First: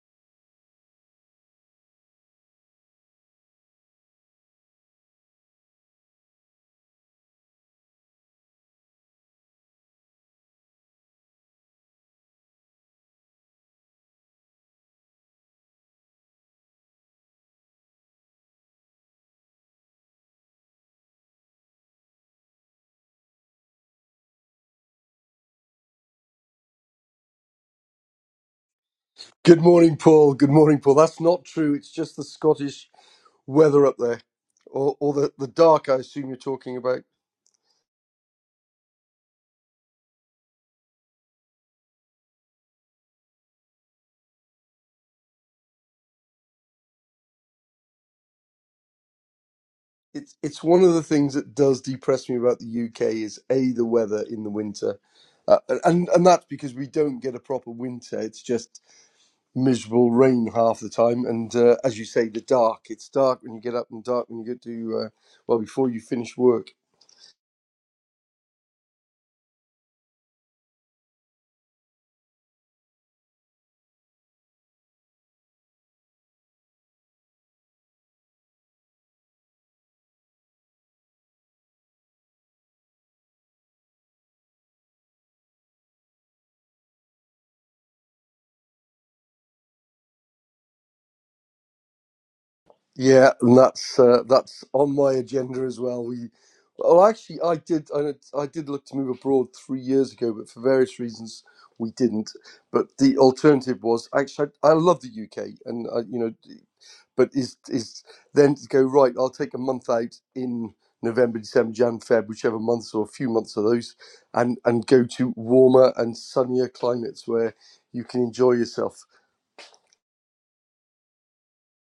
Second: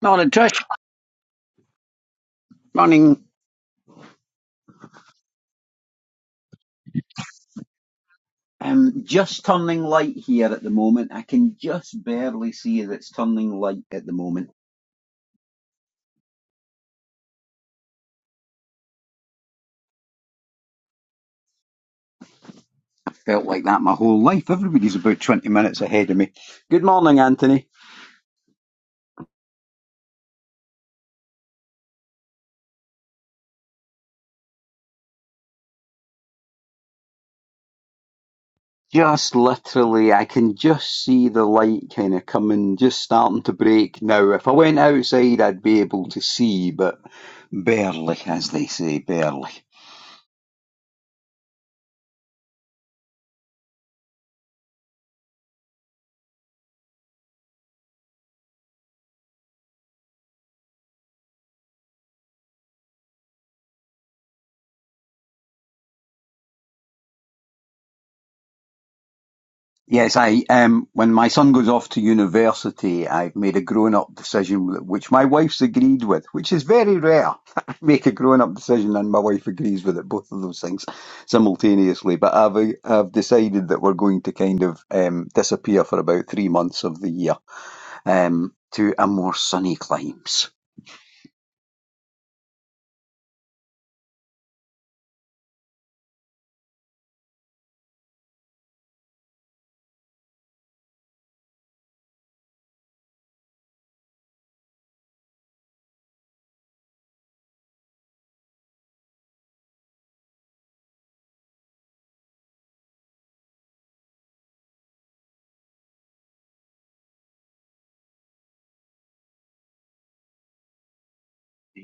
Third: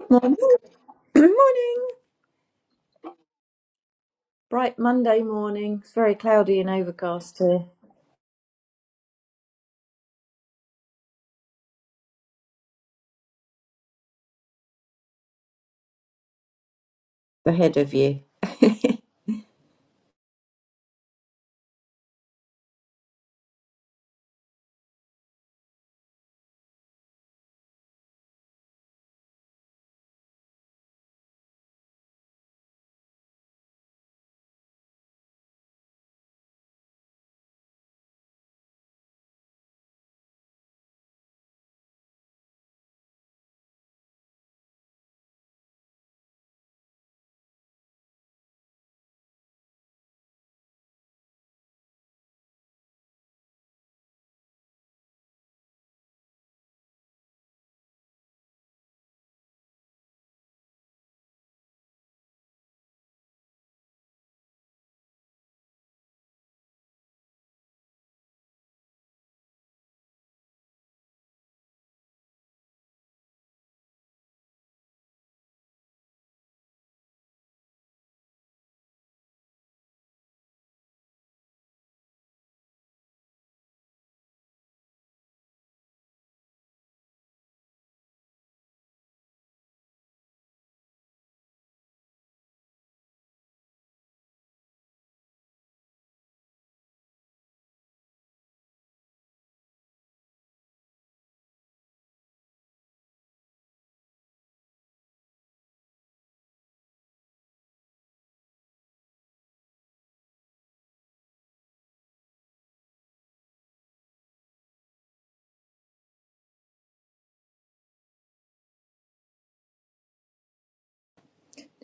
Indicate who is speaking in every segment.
Speaker 1: Morning,
Speaker 2: Morning.
Speaker 1: Trish.
Speaker 2: Good Morning.
Speaker 1: Morning.
Speaker 2: Bright Monday morning. It's very cloudy and overcast here.
Speaker 1: Um, just turning light here at the moment. I can just barely see as it's turning light at the moment.
Speaker 2: Ahead of you.
Speaker 1: Felt like that my whole life. Everybody's about 20 minutes ahead of me. Good morning, Anthony.
Speaker 3: Good morning, Paul. Good morning, Paul. That's not true. It's just the Scottish weather up there, or, or the, the dark. I assume you're talking about.
Speaker 1: Just literally, I can just see the light kind of coming, just starting to break now. If I went outside, I'd be able to see, but barely, as they say, barely.
Speaker 3: It's it's one of the things that does depress me about the UK is a the weather in the winter, uh, and and that's because we don't get a proper winter. It's just miserable rain half the time, and uh, as you say, the dark. It's dark when you get up and dark when you get to uh, well before you finish work.
Speaker 1: Yes, I um when my son goes off to university, I've made a grown-up decision wh- which my wife's agreed with, which is very rare. I make a grown-up decision and my wife agrees with it, both of those things simultaneously. But I've uh, I've decided that we're going to kind of um disappear for about three months of the year um to a more sunny climes.
Speaker 3: Yeah, and that's uh, that's on my agenda as well. We, well, actually, I did I, I did look to move abroad three years ago, but for various reasons we didn't. But the alternative was actually I, I love the UK, and I, you know, but is is then to go right? I'll take a month out in November, December, Jan, Feb, whichever months or a few months of those, and and go to warmer and sunnier climates where you can enjoy yourself.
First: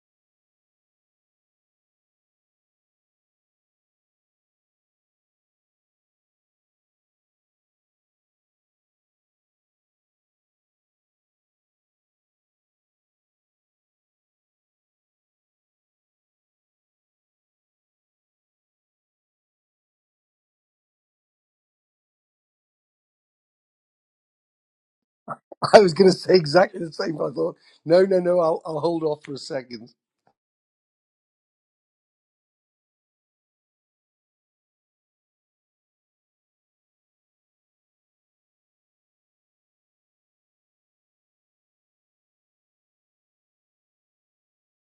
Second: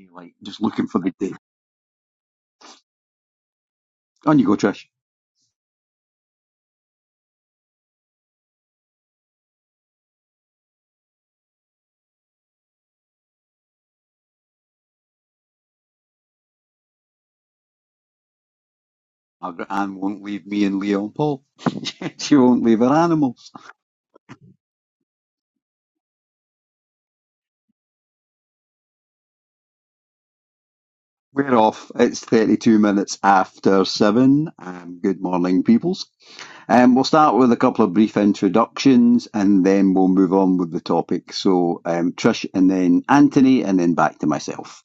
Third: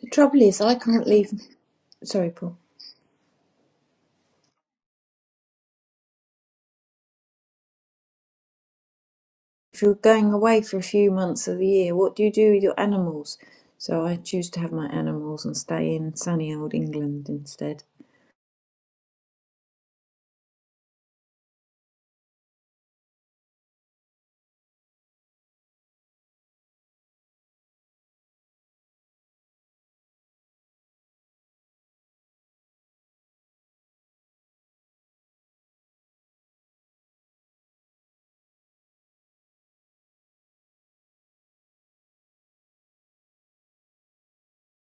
Speaker 2: The trouble is,
Speaker 1: just
Speaker 2: I
Speaker 1: looking for
Speaker 2: can't
Speaker 1: the
Speaker 2: leave.
Speaker 1: day.
Speaker 2: Sorry, Paul.
Speaker 1: On you go, Trish.
Speaker 2: If you're going away for a few months of the year, what do you do with your animals? So I choose to have my animals and stay in sunny old England instead.
Speaker 1: Margaret Ann won't leave me and Leon Paul. she won't leave her animals.
Speaker 3: I was going to say exactly the same, but I thought, no, no, no, I'll, I'll hold off for a second.
Speaker 1: We're off. It's 32 minutes after 7. Um, good morning, peoples. Um, we'll start with a couple of brief introductions and then we'll move on with the topic. So, um, Trish and then Anthony and then back to myself.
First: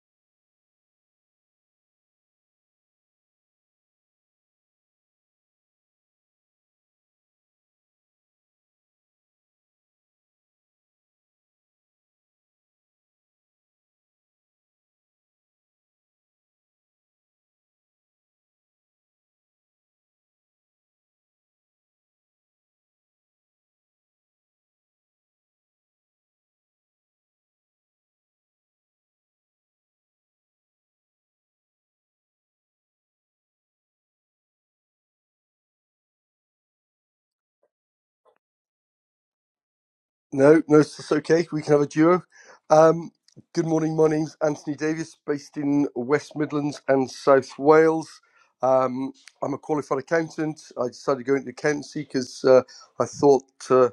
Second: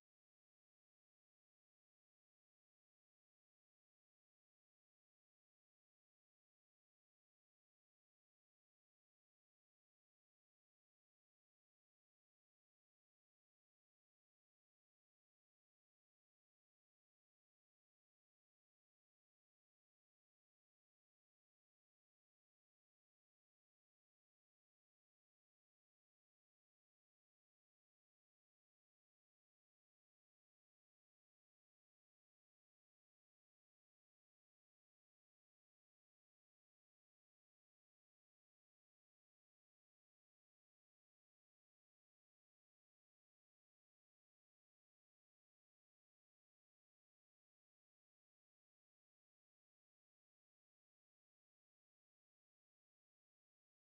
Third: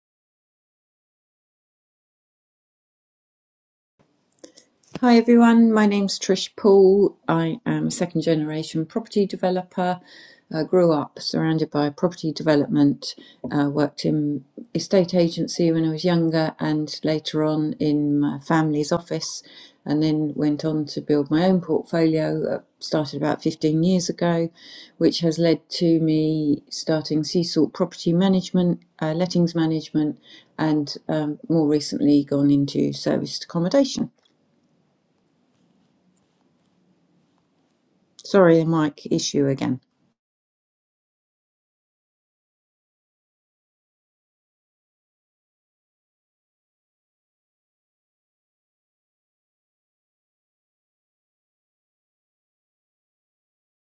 Speaker 2: Hi everyone, my name's Trish Poole. I am a second generation property developer. I grew up surrounded by property development, uh, worked in estate agency when I was younger and later on in my family's office, and then went on to build my own portfolio. uh, Started about 15 years ago, which has led to me starting Salt property management, uh, lettings management, and um, more recently gone into serviced accommodation. Sorry, a mic issue again.
Speaker 3: No, no, it's okay. We can have a duo. Um, good morning. My name's Anthony Davis, based in West Midlands and South Wales. Um, I'm a qualified accountant. I decided to go into accountancy because uh, I thought uh,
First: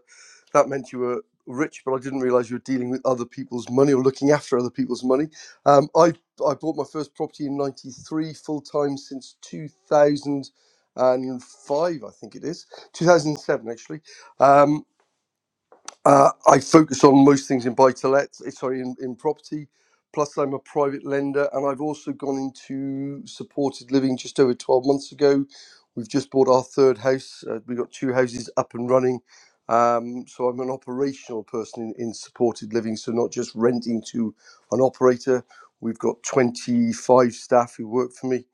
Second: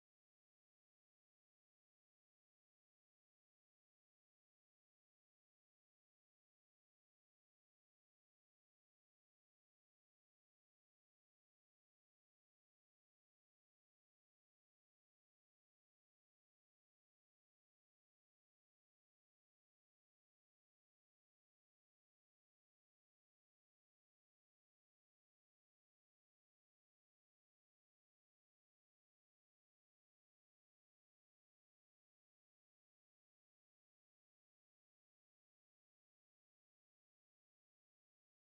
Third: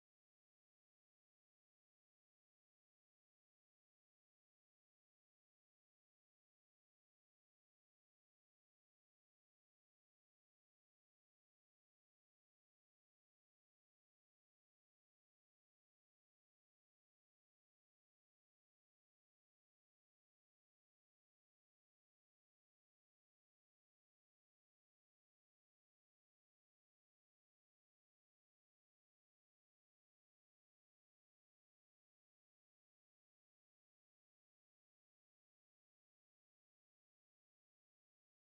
Speaker 3: that meant you were rich, but I didn't realise you were dealing with other people's money or looking after other people's money. Um, I I bought my first property in '93 full time since 2005, I think it is 2007 actually. Um, uh, I focus on most things in buy to let, sorry, in, in property. Plus, I'm a private lender and I've also gone into supported living just over 12 months ago. We've just bought our third house. Uh, we've got two houses up and running. Um, so, I'm an operational person in, in supported living. So, not just renting to an operator. We've got 25 staff who work for me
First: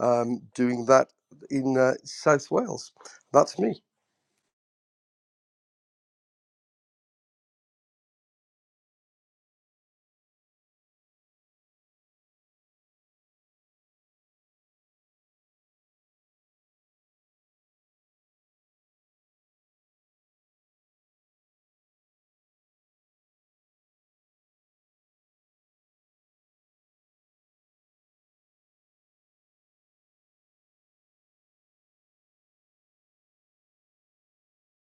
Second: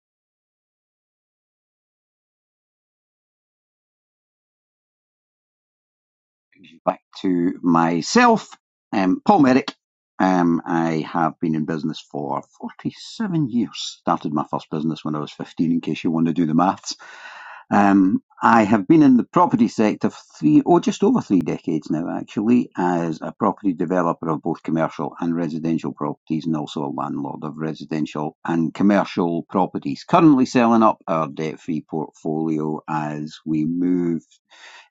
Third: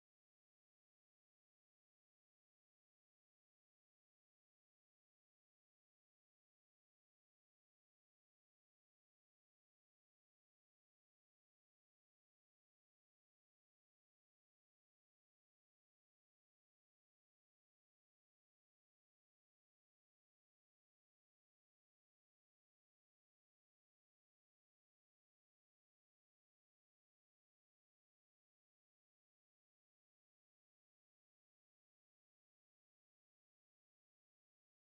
Speaker 3: um, doing that in uh, South Wales. That's me.
Speaker 1: Back to myself. Um, Paul Merrick. Um, I have been in business for 47 years. Started my first business when I was 15, in case you want to do the maths. Um, I have been in the property sector for three, oh, just over three decades now, actually, as a property developer of both commercial and residential properties, and also a landlord of residential and commercial properties. Currently selling up our debt free portfolio as we move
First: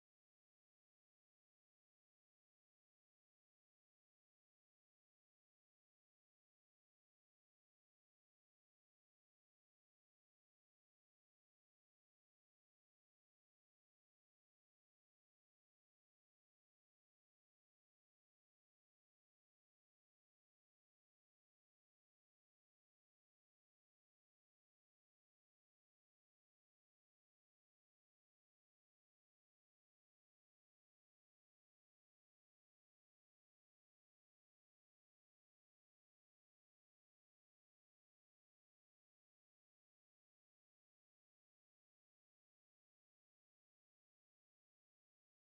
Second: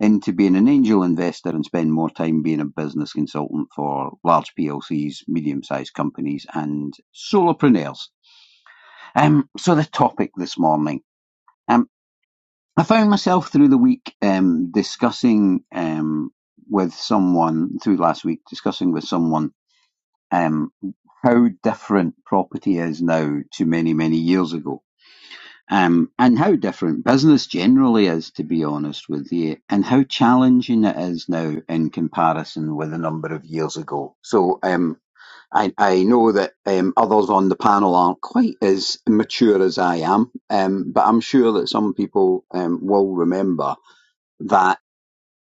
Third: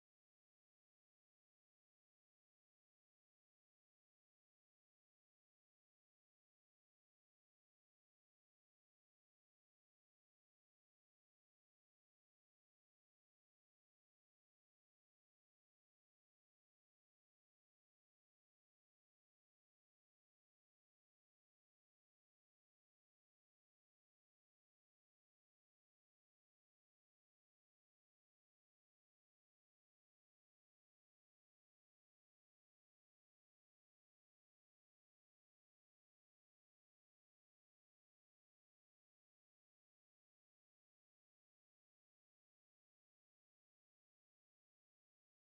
Speaker 1: into being an angel investor and spend more time being a business consultant for large PLCs, medium sized companies, and solopreneurs. Um, so, the topic this morning. Um, I found myself through the week um, discussing um, with someone through last week discussing with someone um, how different property is now to many many years ago, um, and how different business generally is, to be honest with you, and how challenging it is now in comparison with a number of years ago. So um, I, I know that um, others on the panel aren't quite as mature as I am, um, but I'm sure that some people um, will remember that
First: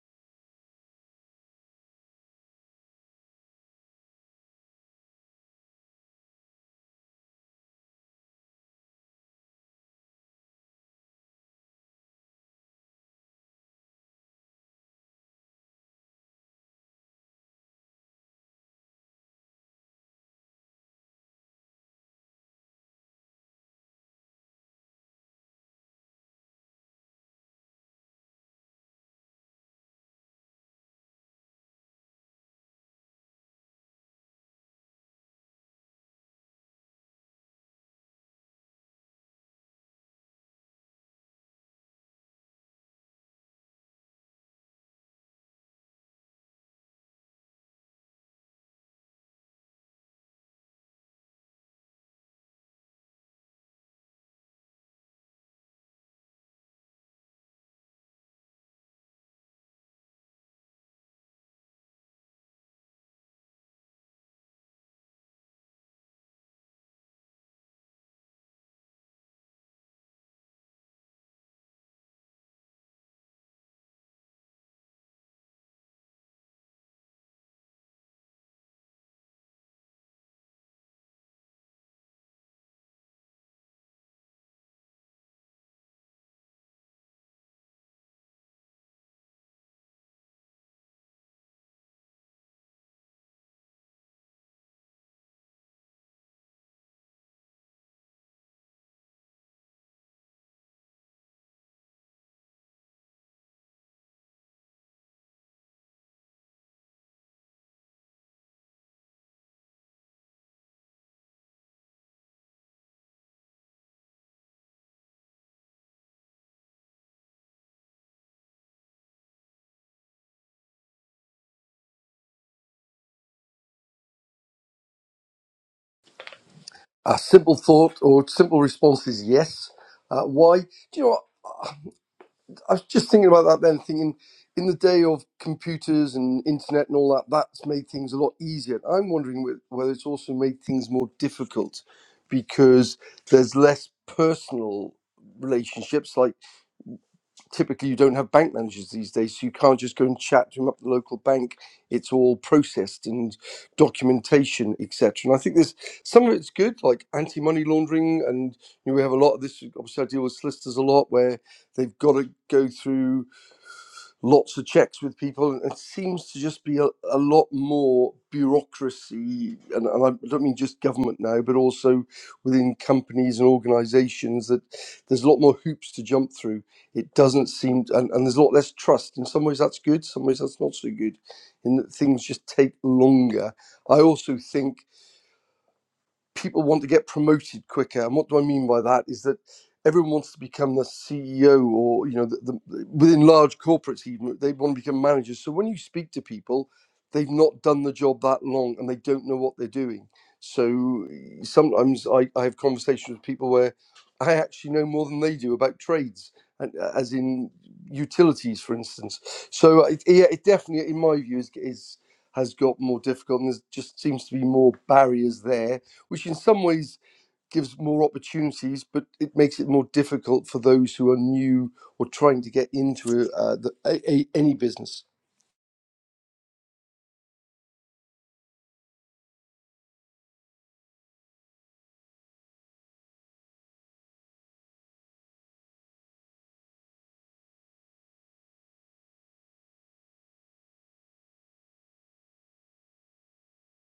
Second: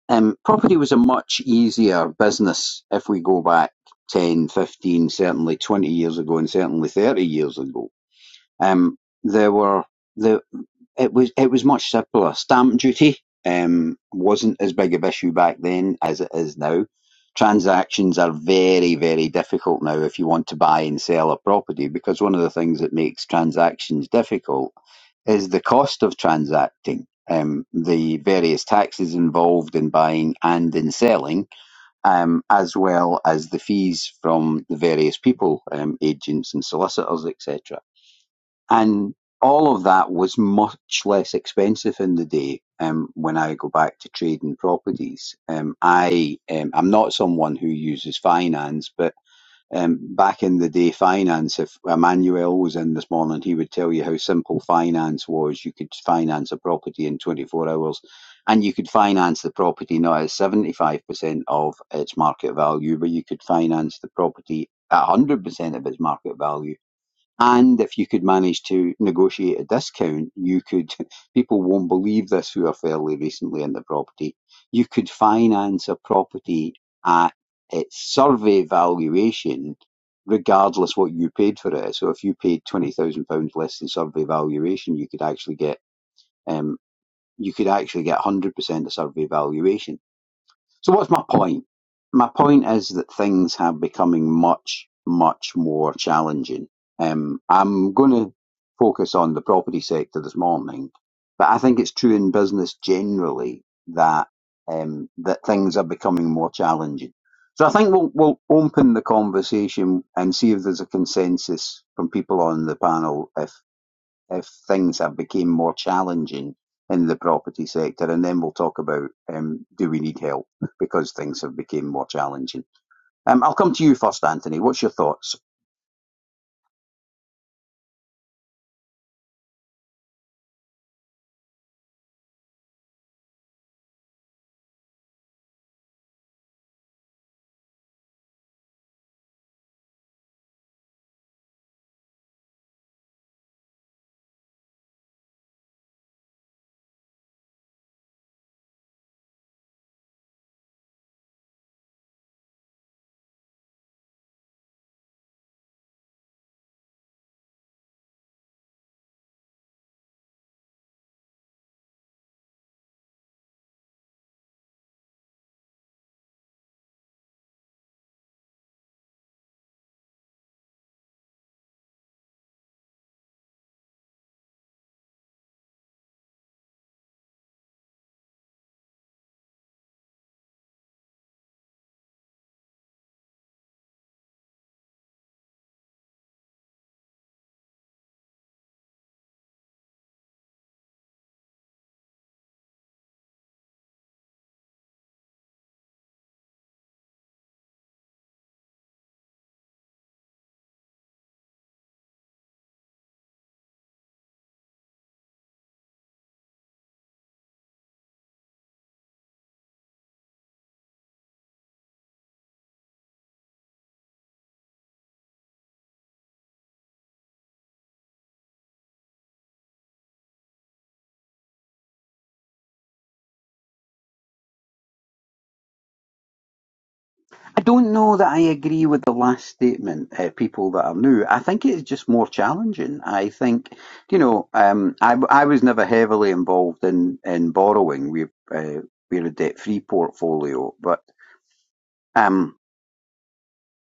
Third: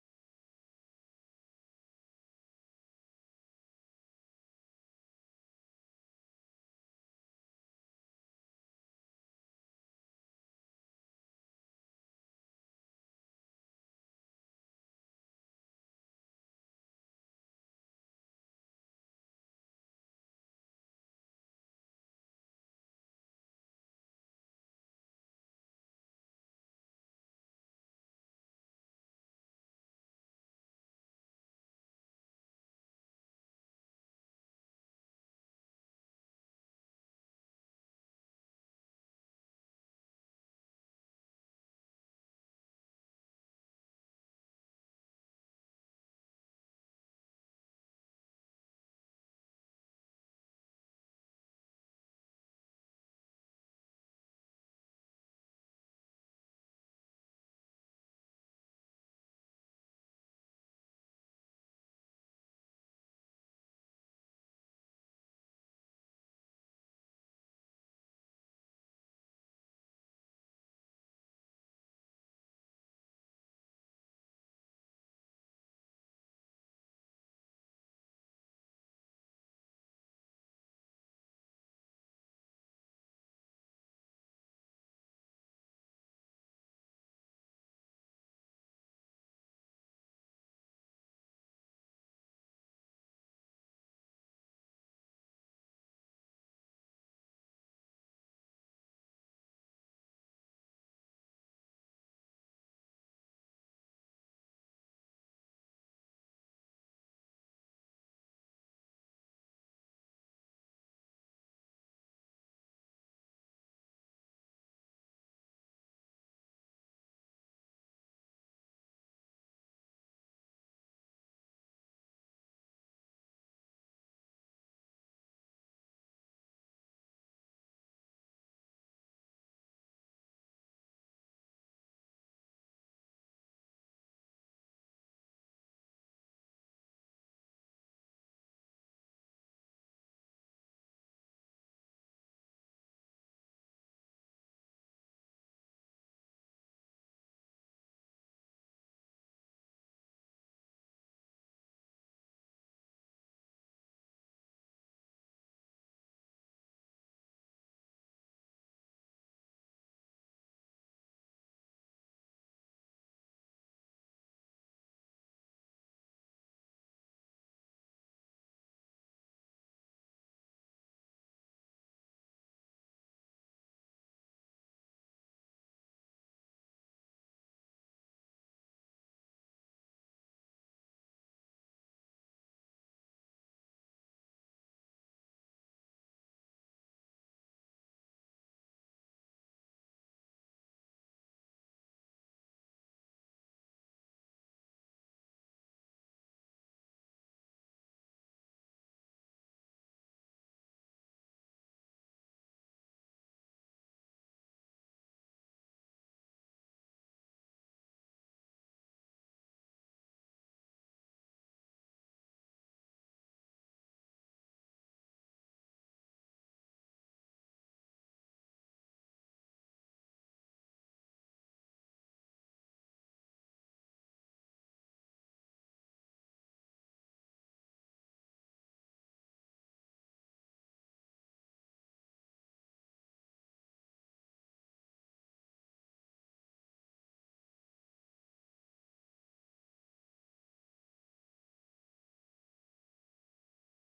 Speaker 1: um, property was a much easier business if we go back 10, 15, certainly 20 years ago, and certainly 30 years ago. Um, there were, there, it was it was much simpler. Stamp duty um, wasn't as big of an issue back then as it is now. Transactions are very very difficult now if you want to buy and sell a property because one of the things that makes transactions difficult is the cost of transacting, um, the various taxes involved in buying and in selling, um, as well as the fees from the various people, um, agents and solicitors, etc. And all of that was much less expensive in the day um, when I go back to trading properties. Um, I um, I'm not someone who uses finance, but um, back in the day, finance. If Emmanuel was in this morning, he would tell you how simple finance was. You could finance a property in 24 hours, and you could finance the property not at 75% of its market value, but you could finance the property at 100% of its market value and if you could manage to negotiate a discount, you could, people won't believe this who are fairly recently in the property, you could finance a property at its survey valuation, regardless what you paid for it. So if you paid £20,000 less than survey valuation, you could actually get, um, you could actually get 100% of survey valuation so what's my point? My point is that things have becoming much, much more challenging. Um, I'm going to focus on the property sector this morning, but I think it's true in business generally that um, that things are becoming more challenging. So I think we'll we'll open the conversation and see if there's a consensus from people on the panel if if things have become more challenging in the property sector, and then we'll talk about um, do we need help because things have become more challenging. Um, I'll come to you first, Anthony. What's your thoughts?
Speaker 3: A simple thought or simple response is yes. Uh, why? Do you know what? I was just thinking about that then, thinking in the day of computers and internet and all that, that's made things a lot easier. I'm wondering wh- whether it's also made things more difficult because there's less personal relationships. Like typically you don't have bank managers these days so you can't just go and chat to them up the local bank it's all processed and documentation etc and i think there's some of it's good like anti-money laundering and you know, we have a lot of this obviously i deal with solicitors a lot where they've got to go through lots of checks with people. and It seems to just be a, a lot more bureaucracy, and, and I don't mean just government now, but also within companies and organisations that there's a lot more hoops to jump through. It doesn't seem, and, and there's a lot less trust. In some ways, that's good. Some ways, that's not so good. In that things just take longer. I also think people want to get promoted quicker. And what do I mean by that is that everyone wants to become the CEO or, you know, the, the, within large corporates, even they want to become managers. So when you speak to people, they've not done the job that long and they don't know what they're doing. So eh, sometimes I, I have conversations with people where I actually know more than they do about trades. And, uh, as in utilities, for instance. So uh, it, yeah, it definitely, in my view, is, is has got more difficult, and there just seems to be more barriers there which in some ways gives more opportunities, but it makes it more difficult for those who are new or trying to get into uh, the, a, a, any business.
Speaker 1: I don't know that I agree with the last statement. Uh, people that are new, I think it's just more challenging. I think you know, um, I I was never heavily involved in in borrowing. We uh, we're a debt free portfolio, but um,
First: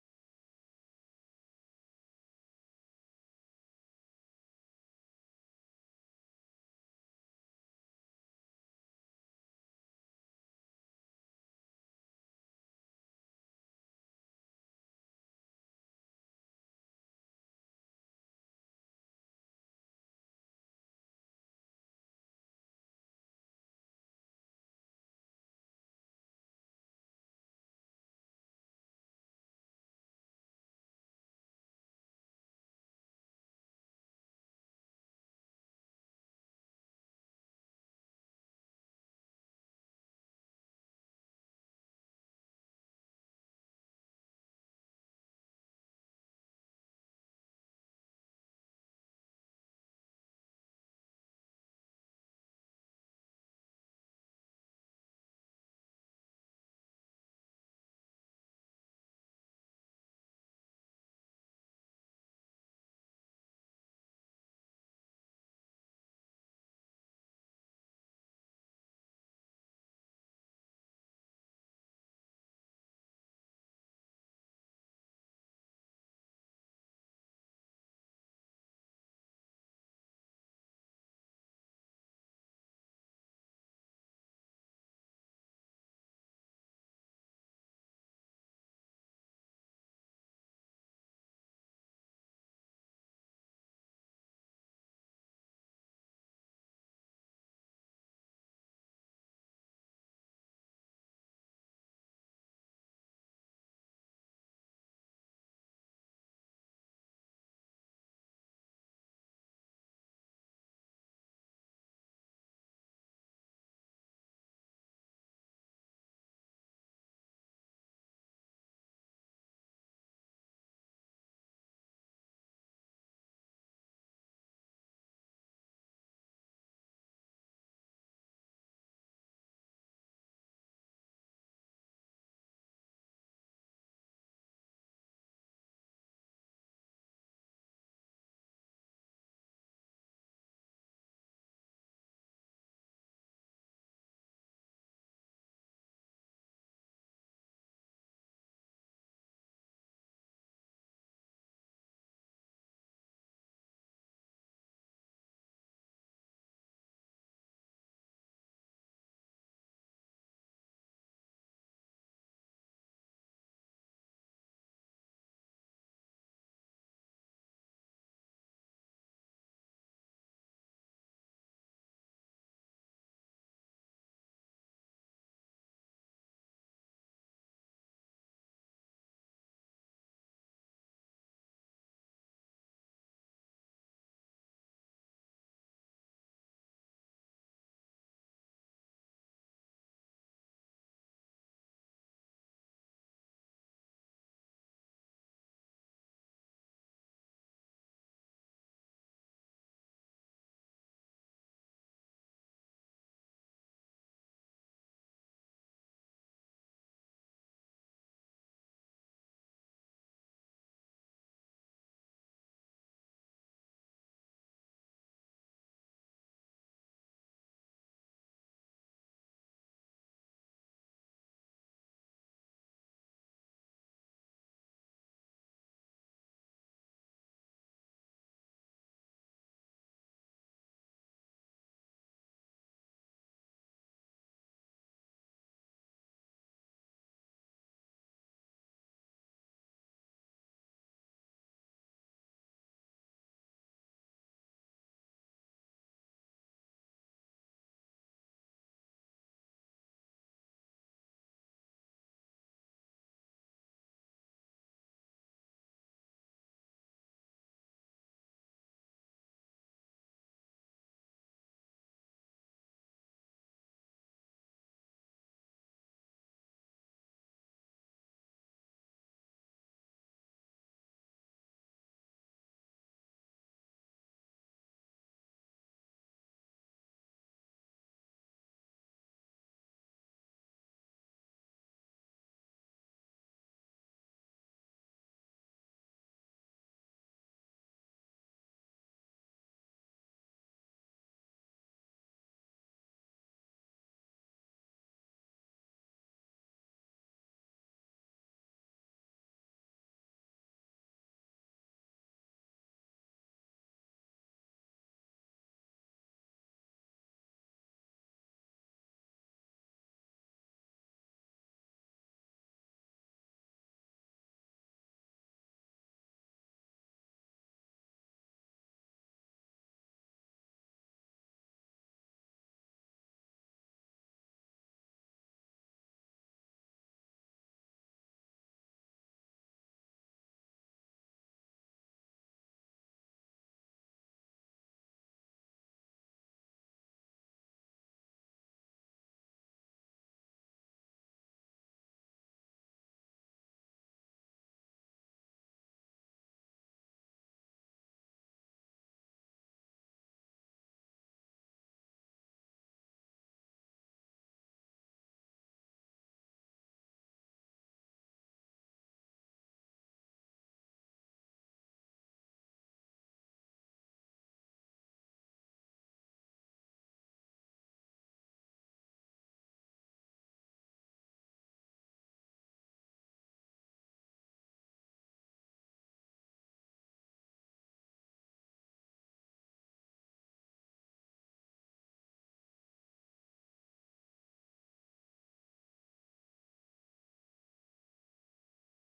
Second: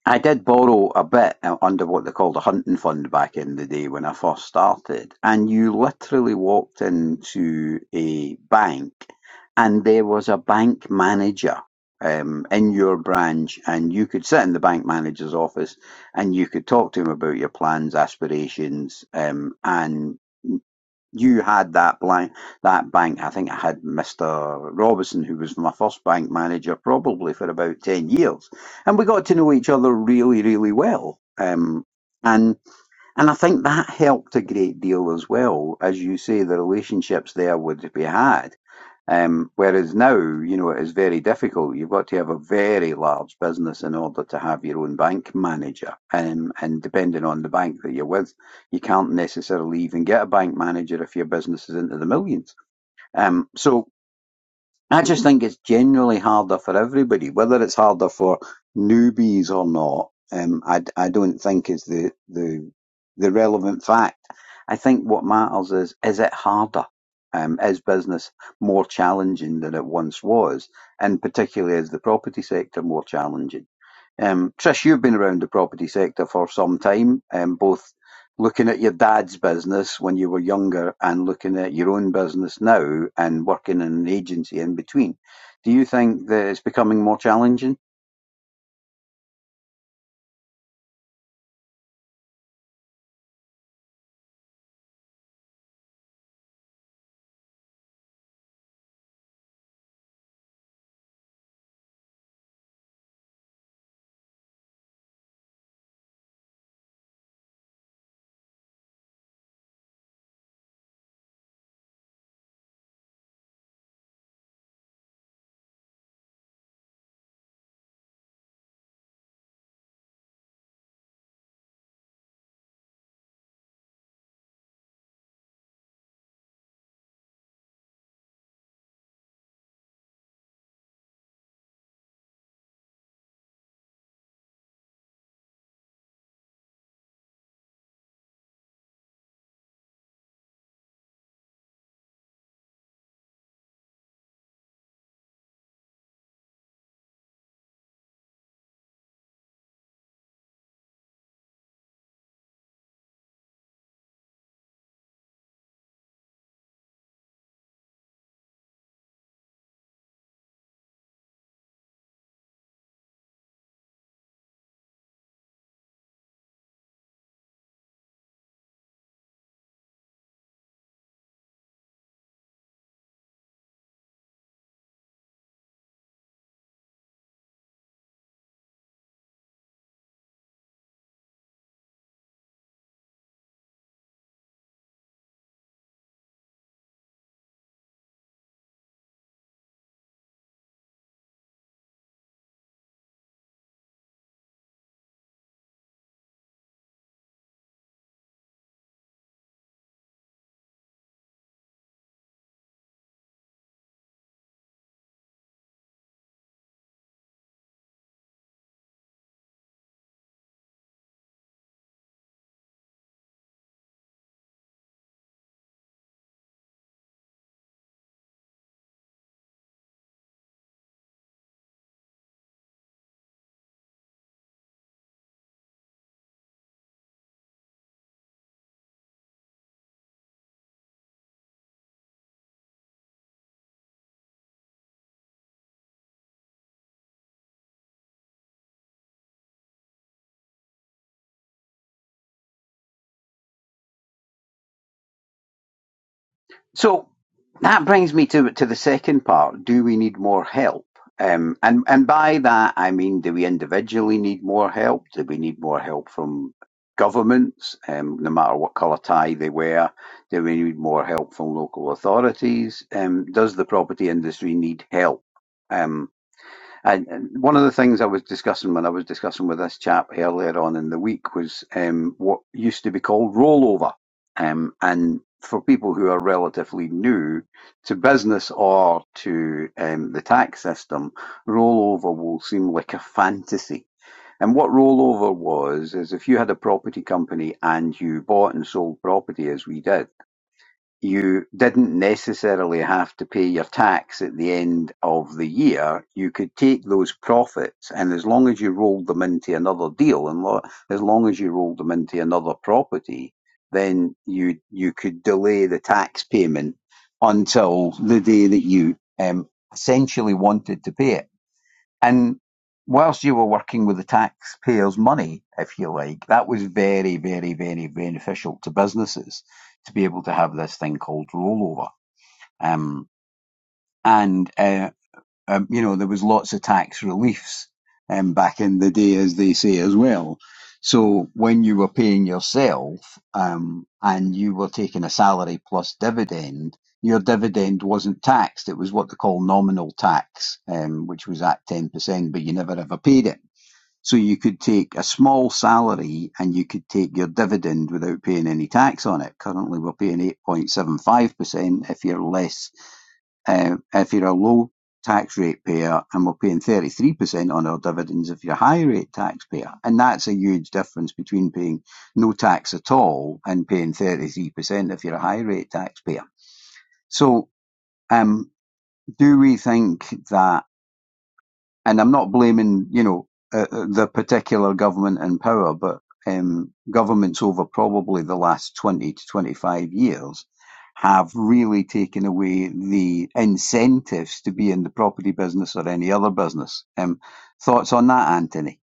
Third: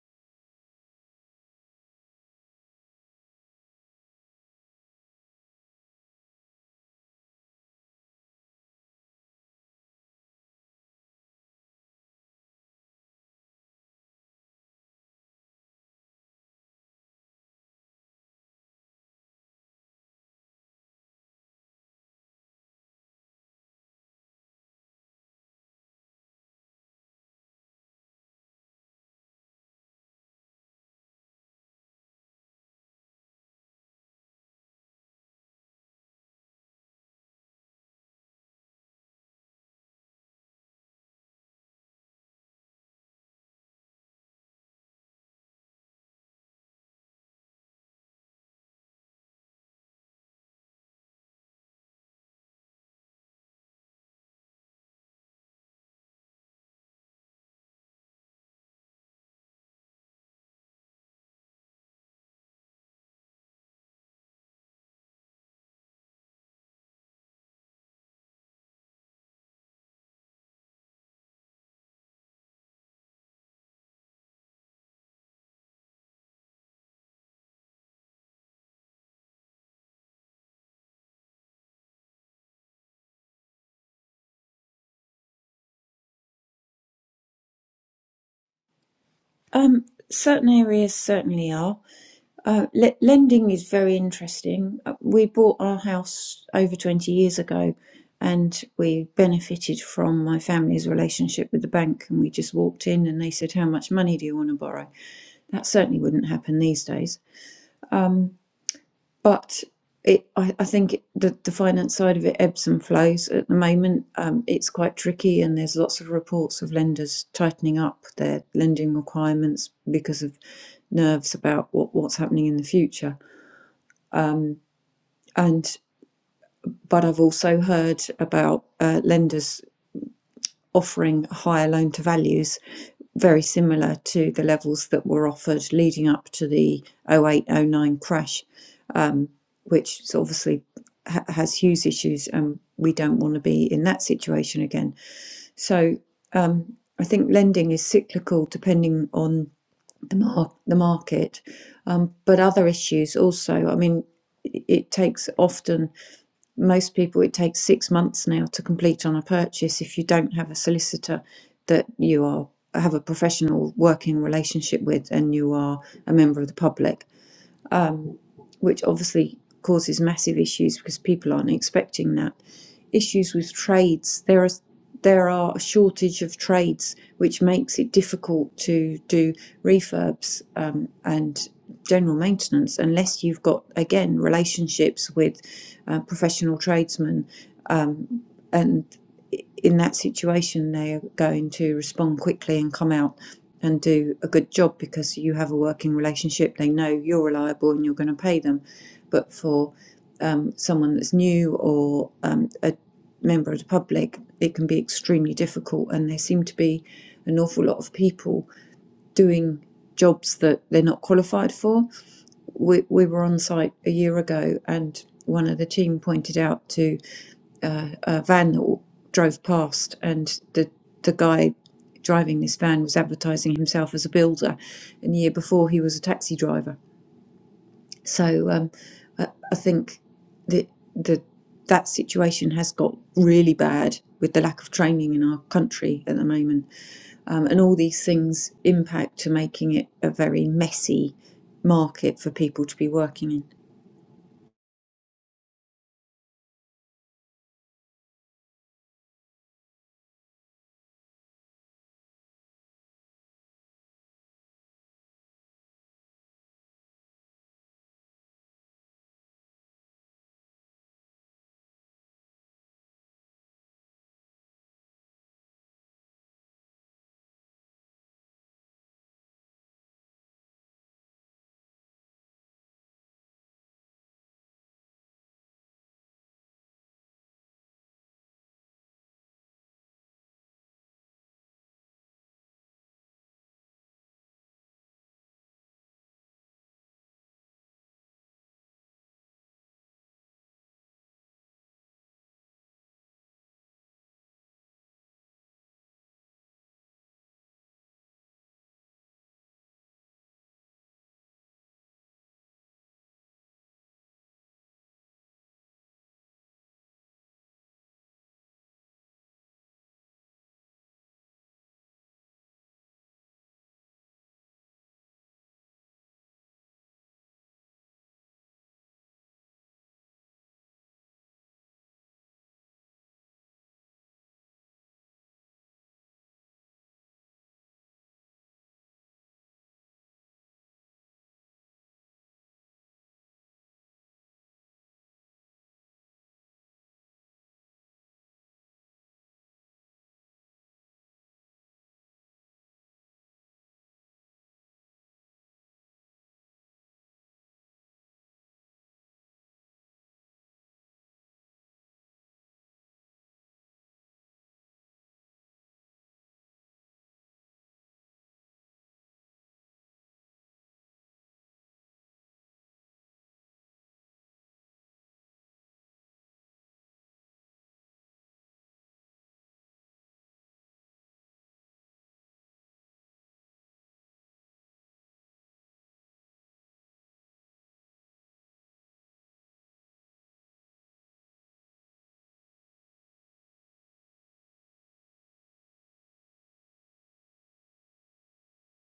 Speaker 1: I did borrow a bit uh, under what they called a hunting fund back in the day when I first started, and you literally walked into a bank and there was a bank manager um, in your branch, and you could sit in the bank manager's office and you could talk to him about your plans, aspirations, um, and you had that blank that bank. I think I had Mr. Robinson, who was my first bank manager, probably for about ten years, and we got to know each other really, really well. Um, and and I think that helped a great deal as well. As you say, the relationships there would be had. Um, whereas now, you know, it is very difficult. You've got to have a very large business in order to have your own bank manager. Um, and depending on the bank that you're with, you can't necessarily even get a bank manager if your business is into the millions. Um, so I just think it's generally harder for everybody, whether it's harder for newbies or not. Um, I, I don't think is the, the the relevant fact. I think what matters is is it harder? Um, is business more challenging than it once was, and particularly is the property sector more challenging? Um, Trish, you've been around the property sector for some time, um, both looking at your dad's business when you were younger and looking at your own business now and working in an agency in between. Do you think that it's becoming more challenging?
Speaker 2: Um, certain areas certainly are. Uh, le- lending is very interesting. Uh, We bought our house over 20 years ago and we benefited from my family's relationship with the bank and we just walked in and they said, how much money do you want to borrow? That certainly wouldn't happen these days. but it, I, I think the, the finance side of it ebbs and flows at the moment. Um, it's quite tricky, and there's lots of reports of lenders tightening up their lending requirements because of nerves about what, what's happening in the future. And but I've also heard about uh, lenders offering higher loan to values very similar to the levels that were offered leading up to the oh 08 oh 09 crash, um, which is obviously ha- has huge issues, and we don't want to be in that situation again. So um, I think lending is cyclical depending on the, mar- the market, um, but other issues also. I mean, it takes often most people it takes six months now to complete on a purchase if you don't have a solicitor that you are have a professional working relationship with and you are a member of the public which obviously causes massive issues because people aren't expecting that. Issues with trades. There are there are a shortage of trades, which makes it difficult to do refurbs um, and general maintenance unless you've got again relationships with uh, professional tradesmen um, and in that situation, they are going to respond quickly and come out and do a good job because you have a working relationship. They know you're reliable and you're going to pay them. But for um, someone that's new or um, a member of the public, it can be extremely difficult. And there seem to be an awful lot of people doing jobs that they're not qualified for. We, we were on site a year ago and one of the team pointed out to a van that drove past, and the the guy driving this van was advertising himself as a builder, and the year before he was a taxi driver. So um, I, I think that the that situation has got really bad with the lack of training in our country at the moment, um, and all these things impact to making it a very messy market for people to be working in.
Speaker 1: So that brings me to to the second part. Do we need more help? Um, and and by that I mean, do we individually need more help? Do we need more help from governments, um, no matter what colour tie they wear? Do we need more help from local authorities? Um, does the property industry need help? Um, and, and one of the things I was discussing when I was discussing with this chap earlier on in the week was um, what used to be called rollover. Um, and for people who are relatively new to business or to um, the tax system, rollover will seem like a fantasy. And what rollover was is if you had a property company and you bought and sold property as we did you didn't necessarily have to pay your tax at the end of the year. You could take those profits, and as long as you rolled them into another deal, and lo- as long as you rolled them into another property, then you you could delay the tax payment until the day that you um, essentially wanted to pay it. And whilst you were working with the taxpayers' money, if you like, that was very, very, very beneficial to businesses to be able to have this thing called rollover. Um, and uh, um, you know, there was lots of tax reliefs um, back in the day, as they say as well. So when you were paying yourself um, and you were taking a salary plus dividend, your dividend wasn't taxed. It was what they call nominal tax, um, which was at 10%, but you never ever paid it. So you could take a small salary and you could take your dividend without paying any tax on it. Currently, we're paying 8.75% if you're less, uh, if you're a low tax rate payer, and we're paying 33% on our dividends if you're a high rate taxpayer. And that's a huge difference between paying no tax at all and paying 33% if you're a high rate taxpayer. So, um, do we think that? and I'm not blaming you know uh, uh, the particular government in power, but um, governments over probably the last twenty to twenty five years have really taken away the incentives to be in the property business or any other business. Um, thoughts on that, Anthony?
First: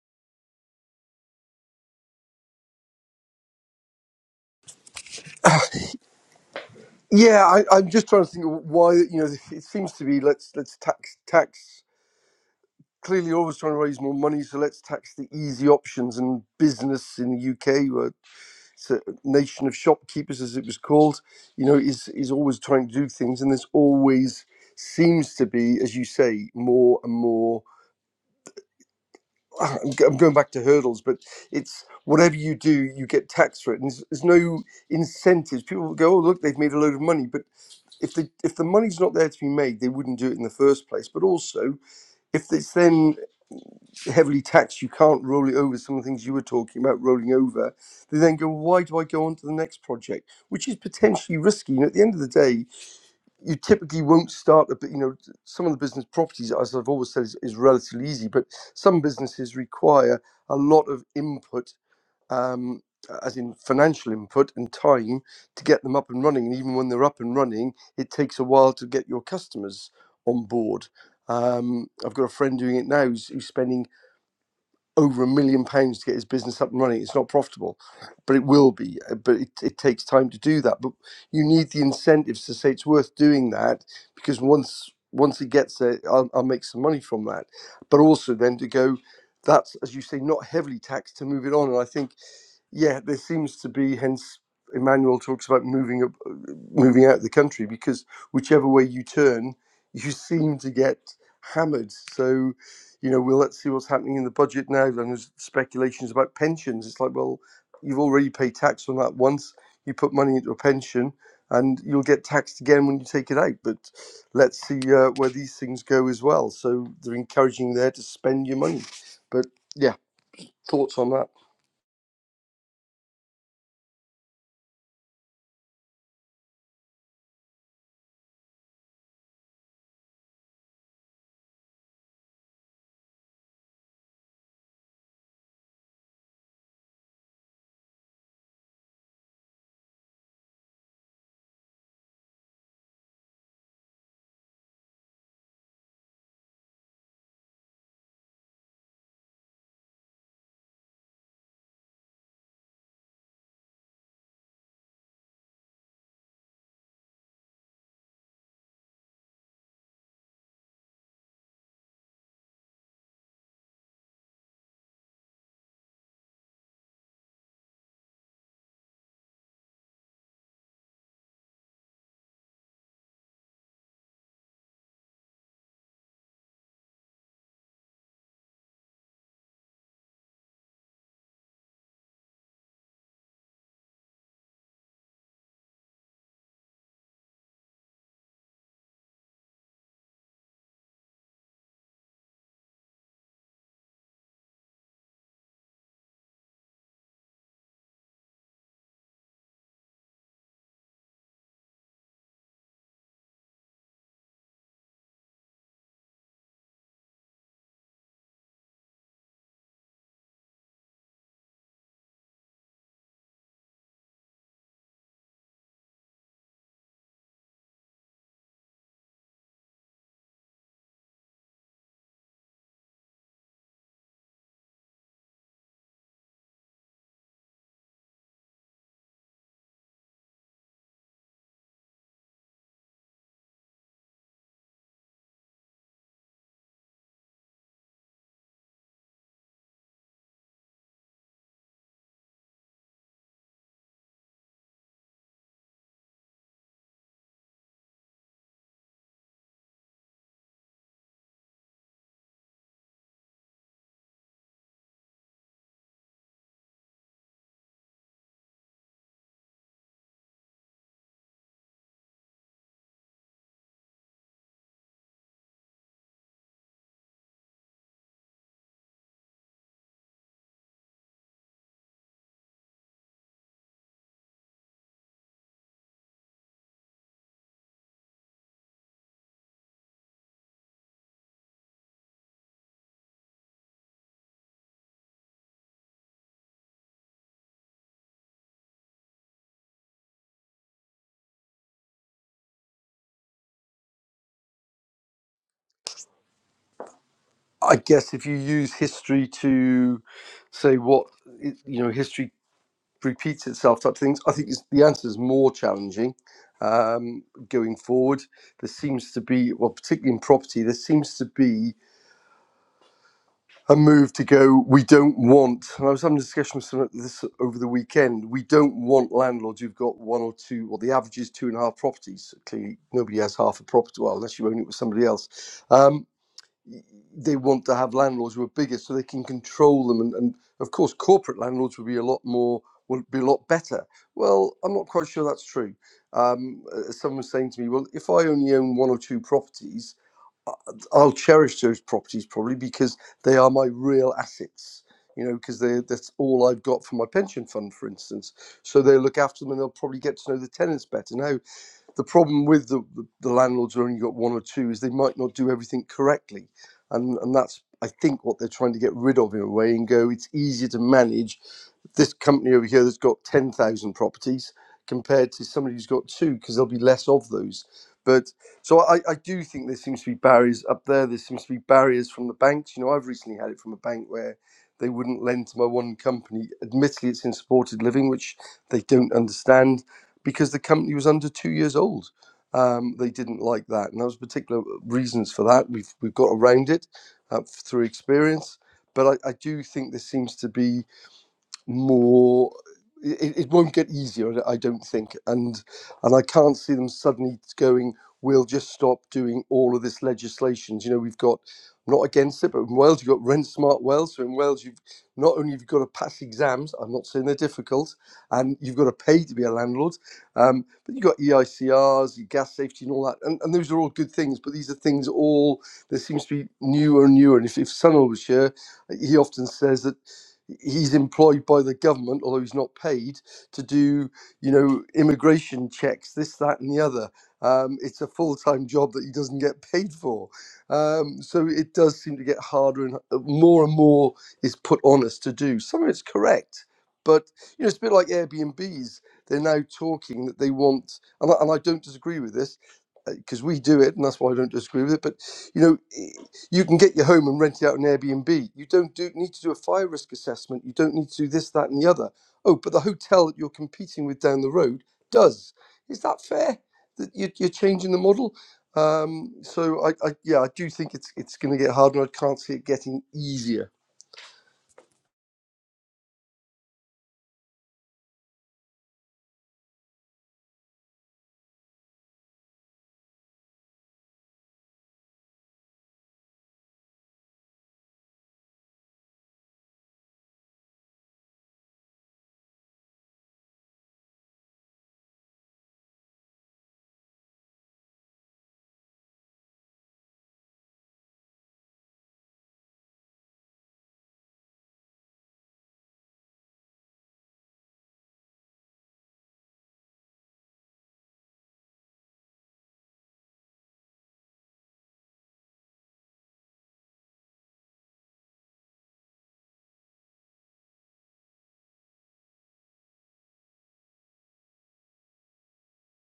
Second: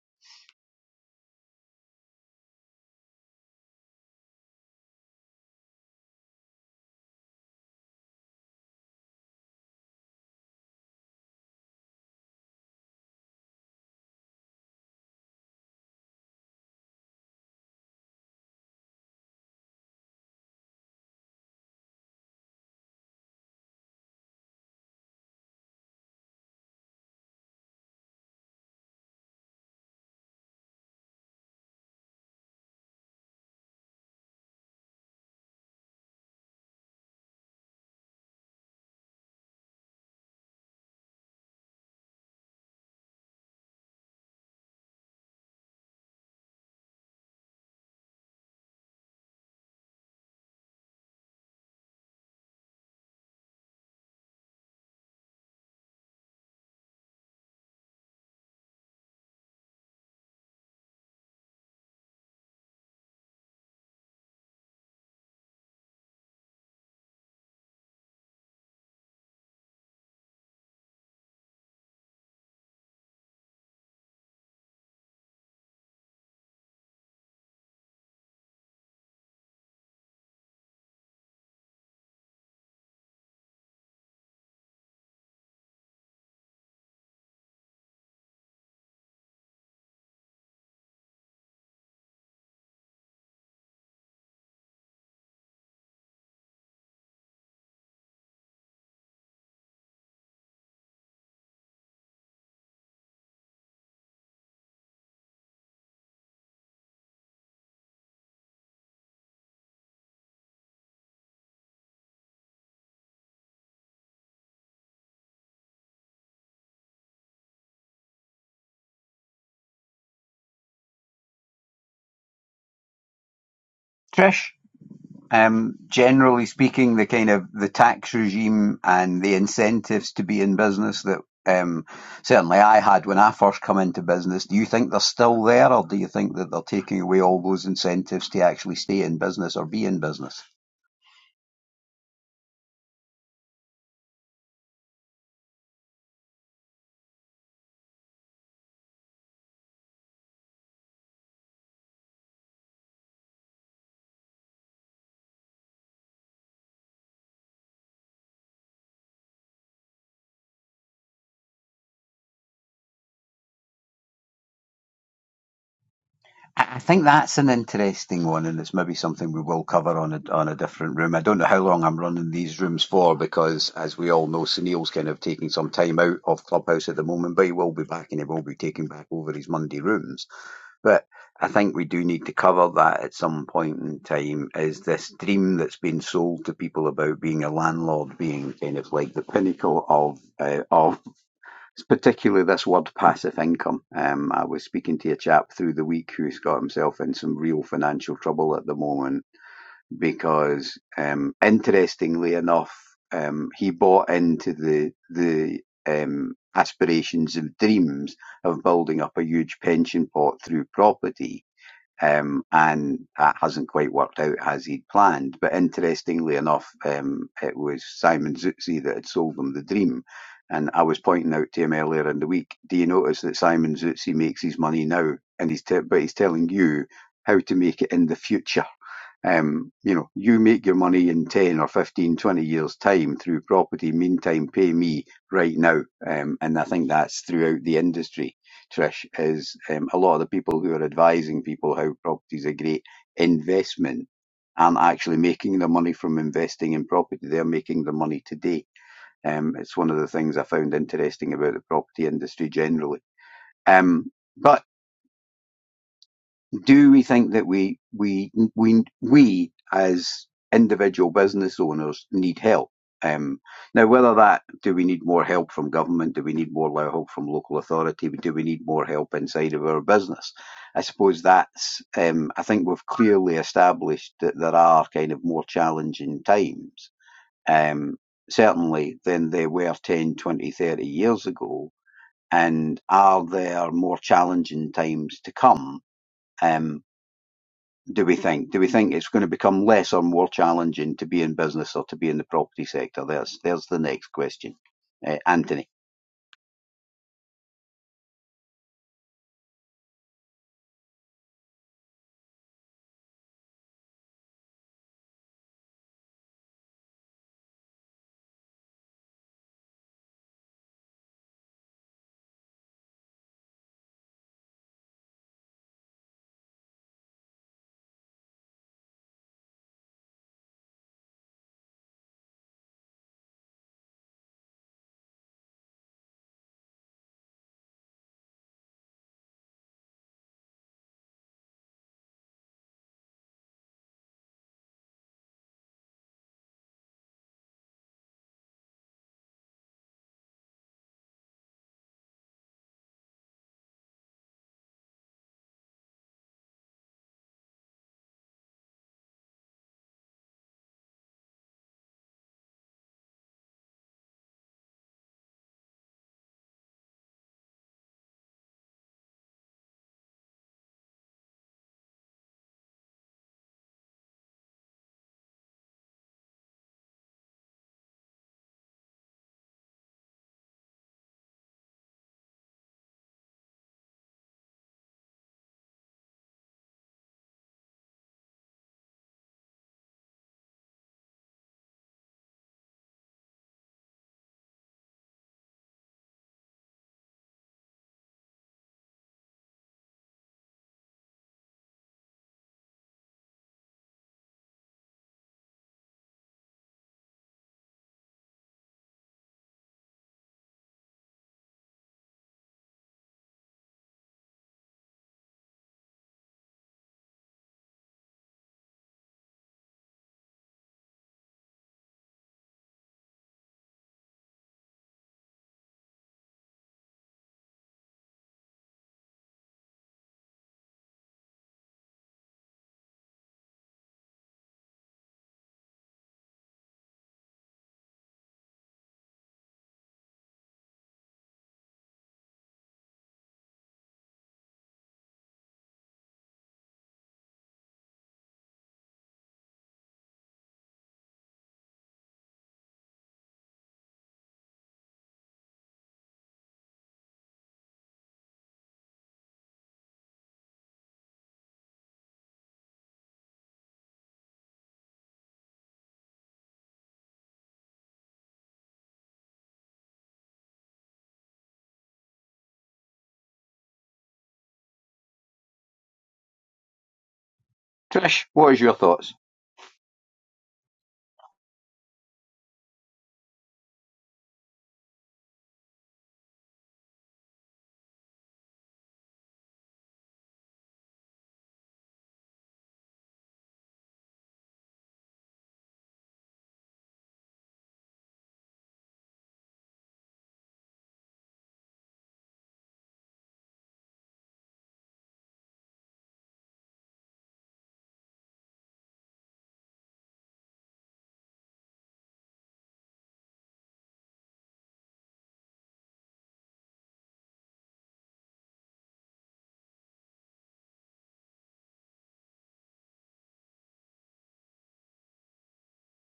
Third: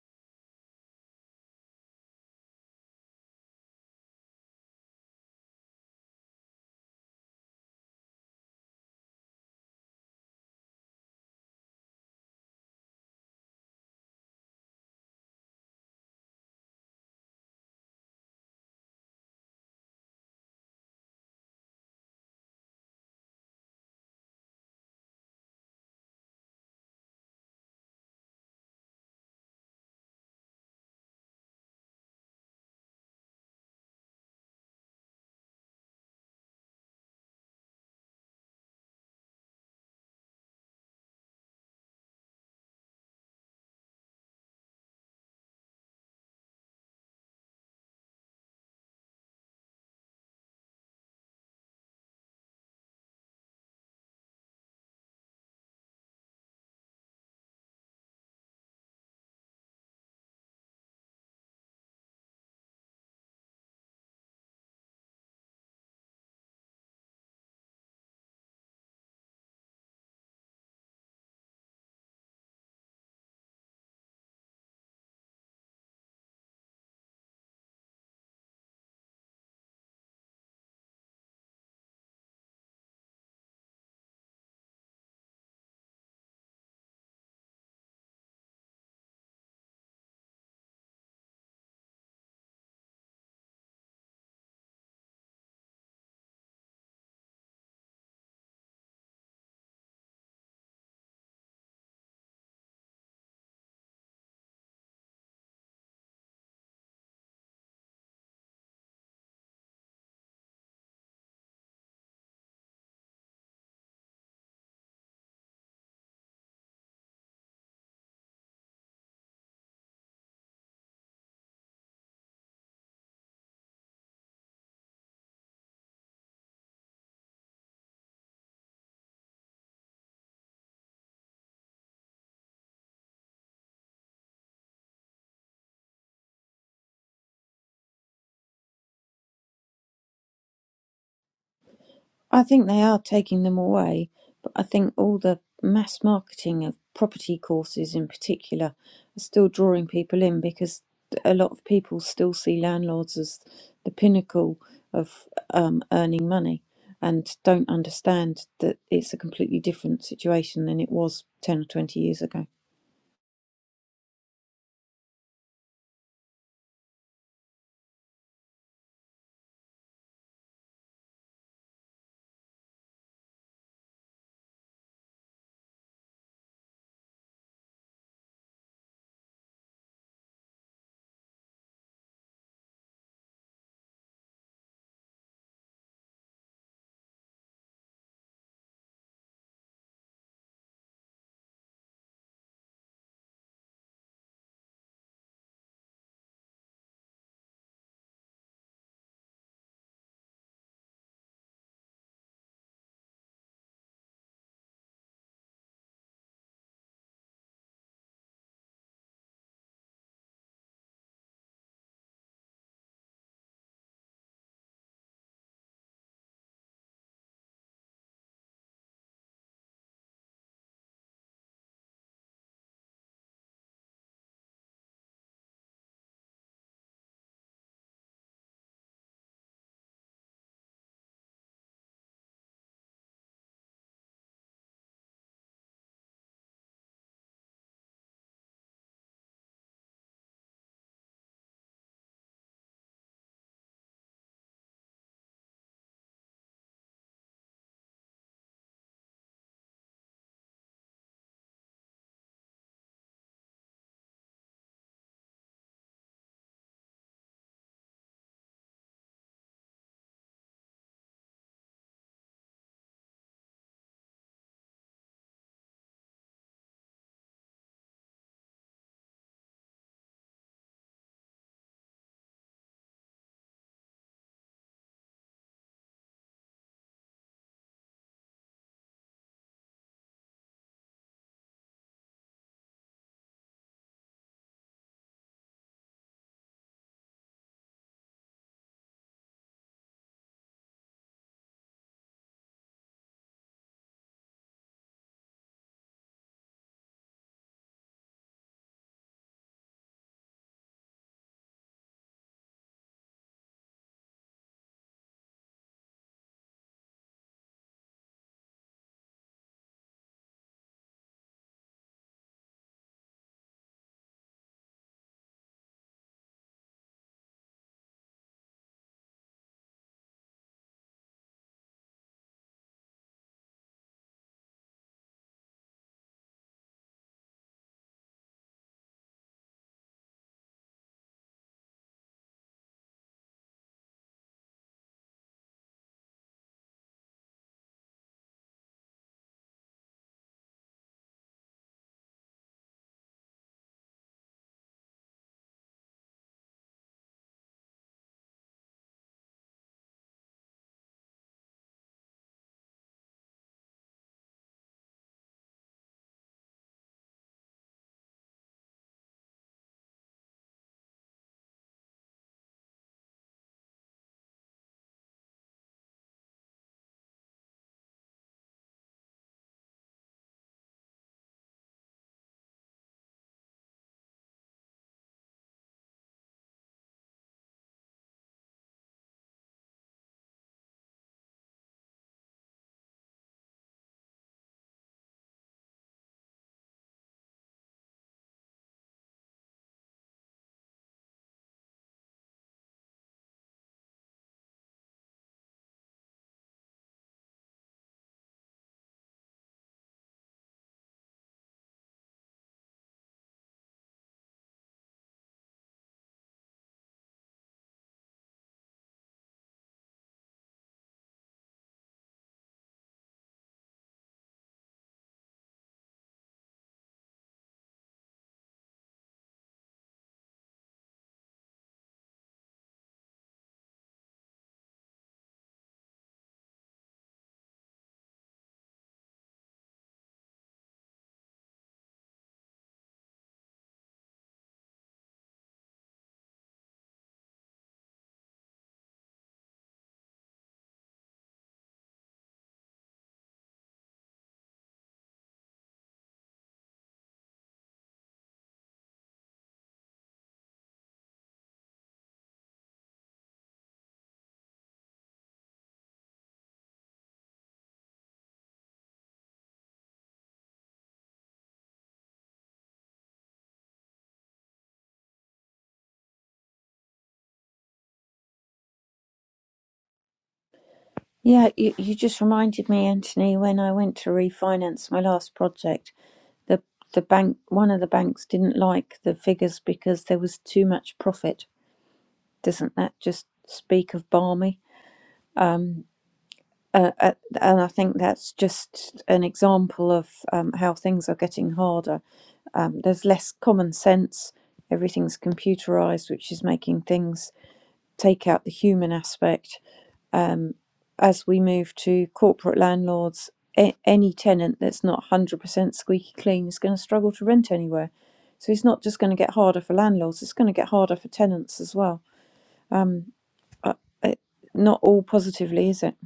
Speaker 3: Yeah, I, I'm just trying to think of why you know it seems to be let's let's tax tax. Clearly, you're always trying to raise more money, so let's tax the easy options. And business in the UK, where it's a nation of shopkeepers, as it was called, you know, is is always trying to do things, and there's always seems to be, as you say, more and more ah, I'm go- I'm going back to hurdles, but it's whatever you do, you get taxed for it, and there's, there's no incentives. People will go, "Oh, look, they've made a load of money," but if the if the money's not there to be made, they wouldn't do it in the first place. But also, if it's then heavily taxed, you can't roll it over. Some of the things you were talking about rolling over, they then go, "Why do I go on to the next project?" Which is potentially risky. You know, at the end of the day, you typically won't start a you know some of the business properties as i've always said is, is relatively easy but some businesses require a lot of input um, as in financial input and time to get them up and running and even when they're up and running it takes a while to get your customers on board um, i've got a friend doing it now who's, who's spending over a million pounds to get his business up and running. It's not profitable, but it will be. uh, But it, it takes time to do that. But you need the incentives to say it's worth doing that because once once it gets there, I'll, I'll make some money from that. But also then to go, that's as you say, not heavily taxed to move it on. And I think yeah, there seems to be. Hence, Emmanuel talks about moving up, moving out of the country because whichever way you turn, you seem to get hammered. So you know, well, let's see what's happening in the budget now. Then there's speculations about pensions. It's like, well, you've already paid tax on that once. You put money into a pension, and you'll get taxed again when you take it out. But let's see uh, where these things go as well. So they're encouraging there to spend your money. But yeah, thoughts on that?
Speaker 1: Trish. Um, generally speaking, the kind of the tax regime and the incentives to be in business that um, certainly I had when I first come into business, do you think they're still there, or do you think that they're taking away all those incentives to actually stay in business or be in business?
Speaker 2: I think they are taking them away, but I think all the mass marketing of property courses in particular are still drawing people in because a lot of people still see landlords as the pinnacle of um, earning money and don't understand that it's a completely different situation than it was 10 or 20 years ago.
Speaker 1: I I think that's an interesting one, and it's maybe something we will cover on a on a different room. I don't know how long I'm running these rooms for because, as we all know, Sunil's kind of taking some time out of Clubhouse at the moment, but he will be back and he will be taking back over his Monday rooms. But I think we do need to cover that at some point in time. Is this dream that's been sold to people about being a landlord being kind of like the pinnacle of uh, of it's particularly this word passive income. Um, I was speaking to a chap through the week who's got himself in some real financial trouble at the moment because, um, interestingly enough, um, he bought into the the um, aspirations and dreams of building up a huge pension pot through property um, and that hasn't quite worked out as he'd planned. But interestingly enough, um, it was Simon Zutzi that had sold him the dream. And I was pointing out to him earlier in the week, do you notice that Simon Zutzi makes his money now, and he's te- but he's telling you how to make it in the future. Um, you know, you make your money in 10 or 15, 20 years' time through property. Meantime, pay me right now. Um, and I think that's throughout the industry Trish, is um, a lot of the people who are advising people how property is a great investment aren't actually making the money from investing in property. They're making the money today. Um, it's one of the things I found interesting about the property industry generally. Um, but do we think that we we we we as individual business owners need help? Um, now, whether that do we need more help from government? Do we need more help from local authority? Do we need more help inside of our business? I suppose that's. Um, I think we've clearly established that there are kind of more challenging times, um, certainly than there were 10, 20, 30 years ago. And are there more challenging times to come? Um, do we think? Do we think it's going to become less or more challenging to be in business or to be in the property sector? There's there's the next question, uh, Anthony.
Speaker 3: I guess if you use history to say what you know, history repeats itself type things. I think it's, the answer is more challenging um, going forward. There seems to be, well, particularly in property, there seems to be a move to go, we don't want, and I was having a discussion with someone this over the weekend, we don't want landlords who've got one or two, well, the average is two and a half properties. so Clearly, nobody has half a property, well, unless you own it with somebody else. Um, they want to have landlords who are bigger so they can control them. And, and of course, corporate landlords would be a lot more, would be a lot better. Well, I'm not quite sure that's true. Um, uh, someone was saying to me, well, if I only own one or two properties, I- I'll cherish those properties probably because they are my real assets. You know, because they that's all I've got for my pension fund, for instance. So they look after them and they'll probably get to know the tenants better. Now, the problem with the, the, the landlords who only got one or two is they might not do everything correctly and and that's i think what they're trying to get rid of in a way and go it's easier to manage this company over here that's got 10,000 properties compared to somebody who's got two because there'll be less of those. But so I, I do think there seems to be barriers up there. There seems to be barriers from the banks. You know, I've recently had it from a bank where they wouldn't lend to my one company. Admittedly, it's in supported living, which they don't understand because the company was under two years old. Um, they didn't like that, and there was particular reasons for that. We've we've got around it uh, through experience, but I, I do think there seems to be more it, it won't get easier i don't think and and i can't see them suddenly going we'll just stop doing all of this legislation you know we've got not against it but in wales you've got rent smart wales so in wales you've not only you've got to pass exams i'm not saying they're difficult and you've got to pay to be a landlord um, but you've got eicrs your gas safety and all that and, and those are all good things but these are things all there seems to be newer and newer and if, if sunil was here he often says that he's employed by the government, although he's not paid, to do, you know, immigration checks, this, that, and the other. Um, it's a full time job that he doesn't get paid for. Um, so it does seem to get harder and h- more and more is put on us to do. Some of it's correct, but, you know, it's a bit like Airbnbs. They're now talking that they want, and I, and I don't disagree with this because we do it and that's why I don't disagree with it. But, you know, you can get your home and rent it out on Airbnb. You don't do, need to do a fire risk assessment. You don't need to do this, that, and the other. Oh, but the hotel that you're competing with down the road does. Is that fair? That you, you're changing the model. Um, so I, I, yeah, I do think it's it's going to get harder. and I can't see it getting easier.
Speaker 1: Trish, what is your thoughts?
Speaker 2: Yeah, you, you just reminded me, Anthony, when I went to refinance my last project, the the bank one of the banks didn't like the figures because there was too much profit doesn't that just speak of balmy uh, uh, and i think that's just an example of um, how things are getting harder um, there's less common sense everything's computerized which is making things take out the human aspect um, as we move to corporate landlords, a- any tenant that's not 100% squeaky clean is going to struggle to rent anywhere. So it's not just going to get harder for landlords, it's going to get harder for tenants as well. Uh, it, not all positively, is it?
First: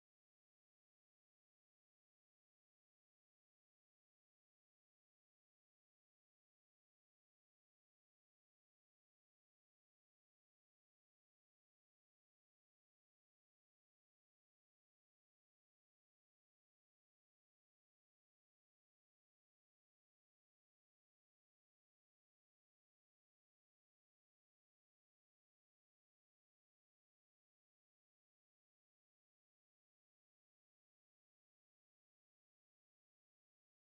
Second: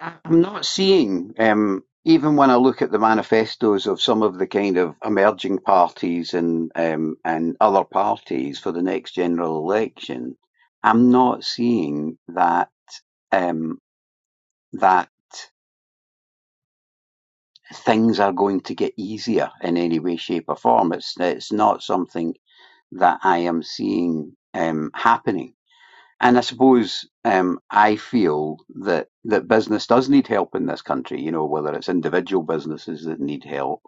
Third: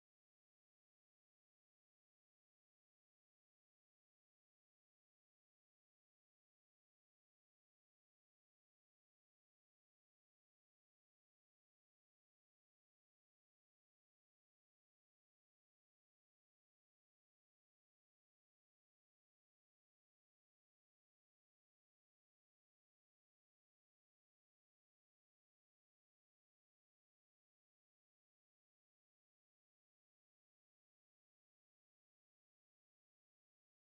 Speaker 1: I'm not seeing, um, even when I look at the manifestos of some of the kind of emerging parties and um, and other parties for the next general election, I'm not seeing that um, that things are going to get easier in any way, shape, or form. It's it's not something that I am seeing um, happening. And I suppose um, I feel that that business does need help in this country. You know, whether it's individual businesses that need help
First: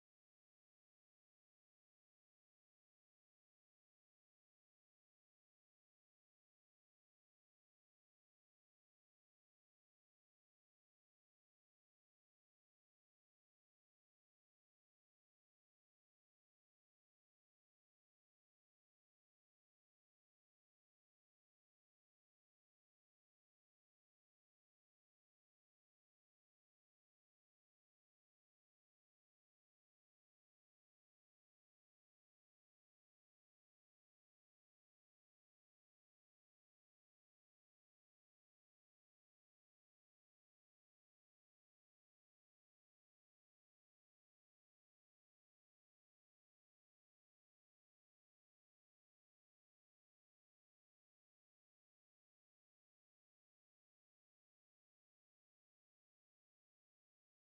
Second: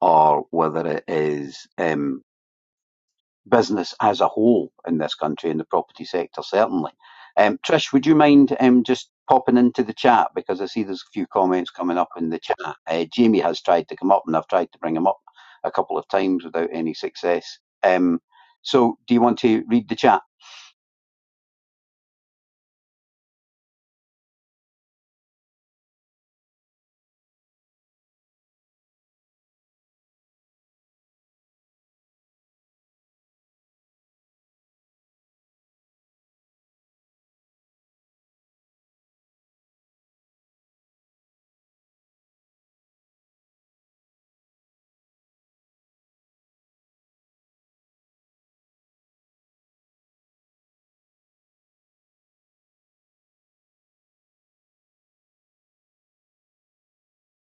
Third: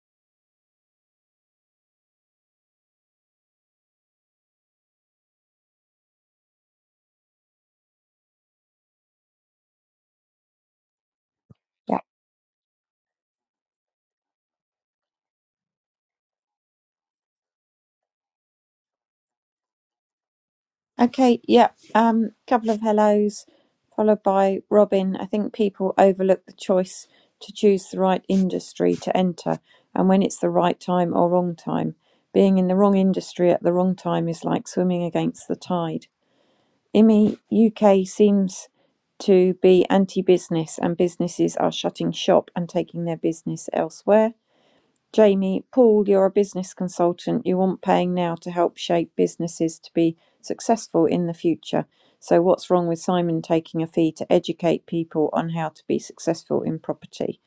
Speaker 1: or whether it is um, business as a whole in this country, in the property sector, certainly. Um, Trish, would you mind um, just popping into the chat because I see there's a few comments coming up in the chat. Uh, Jamie has tried to come up, and I've tried to bring him up a couple of times without any success. Um, so, do you want to read the chat?
Speaker 2: Okay, yeah. Um, couple of hellos, followed by Robin. I think people overlook the choice to choose the right industry to enter, and when it's the right time or wrong time. Being in the wrong industry at the wrong time is like swimming against the tide. IMI UK seems to be anti-business and businesses are shutting shop and taking their business elsewhere. Jamie, Paul, you're a business consultant. You want paying now to help shape businesses to be successful in the future. So what's wrong with Simon taking a fee to educate people on how to be successful in property?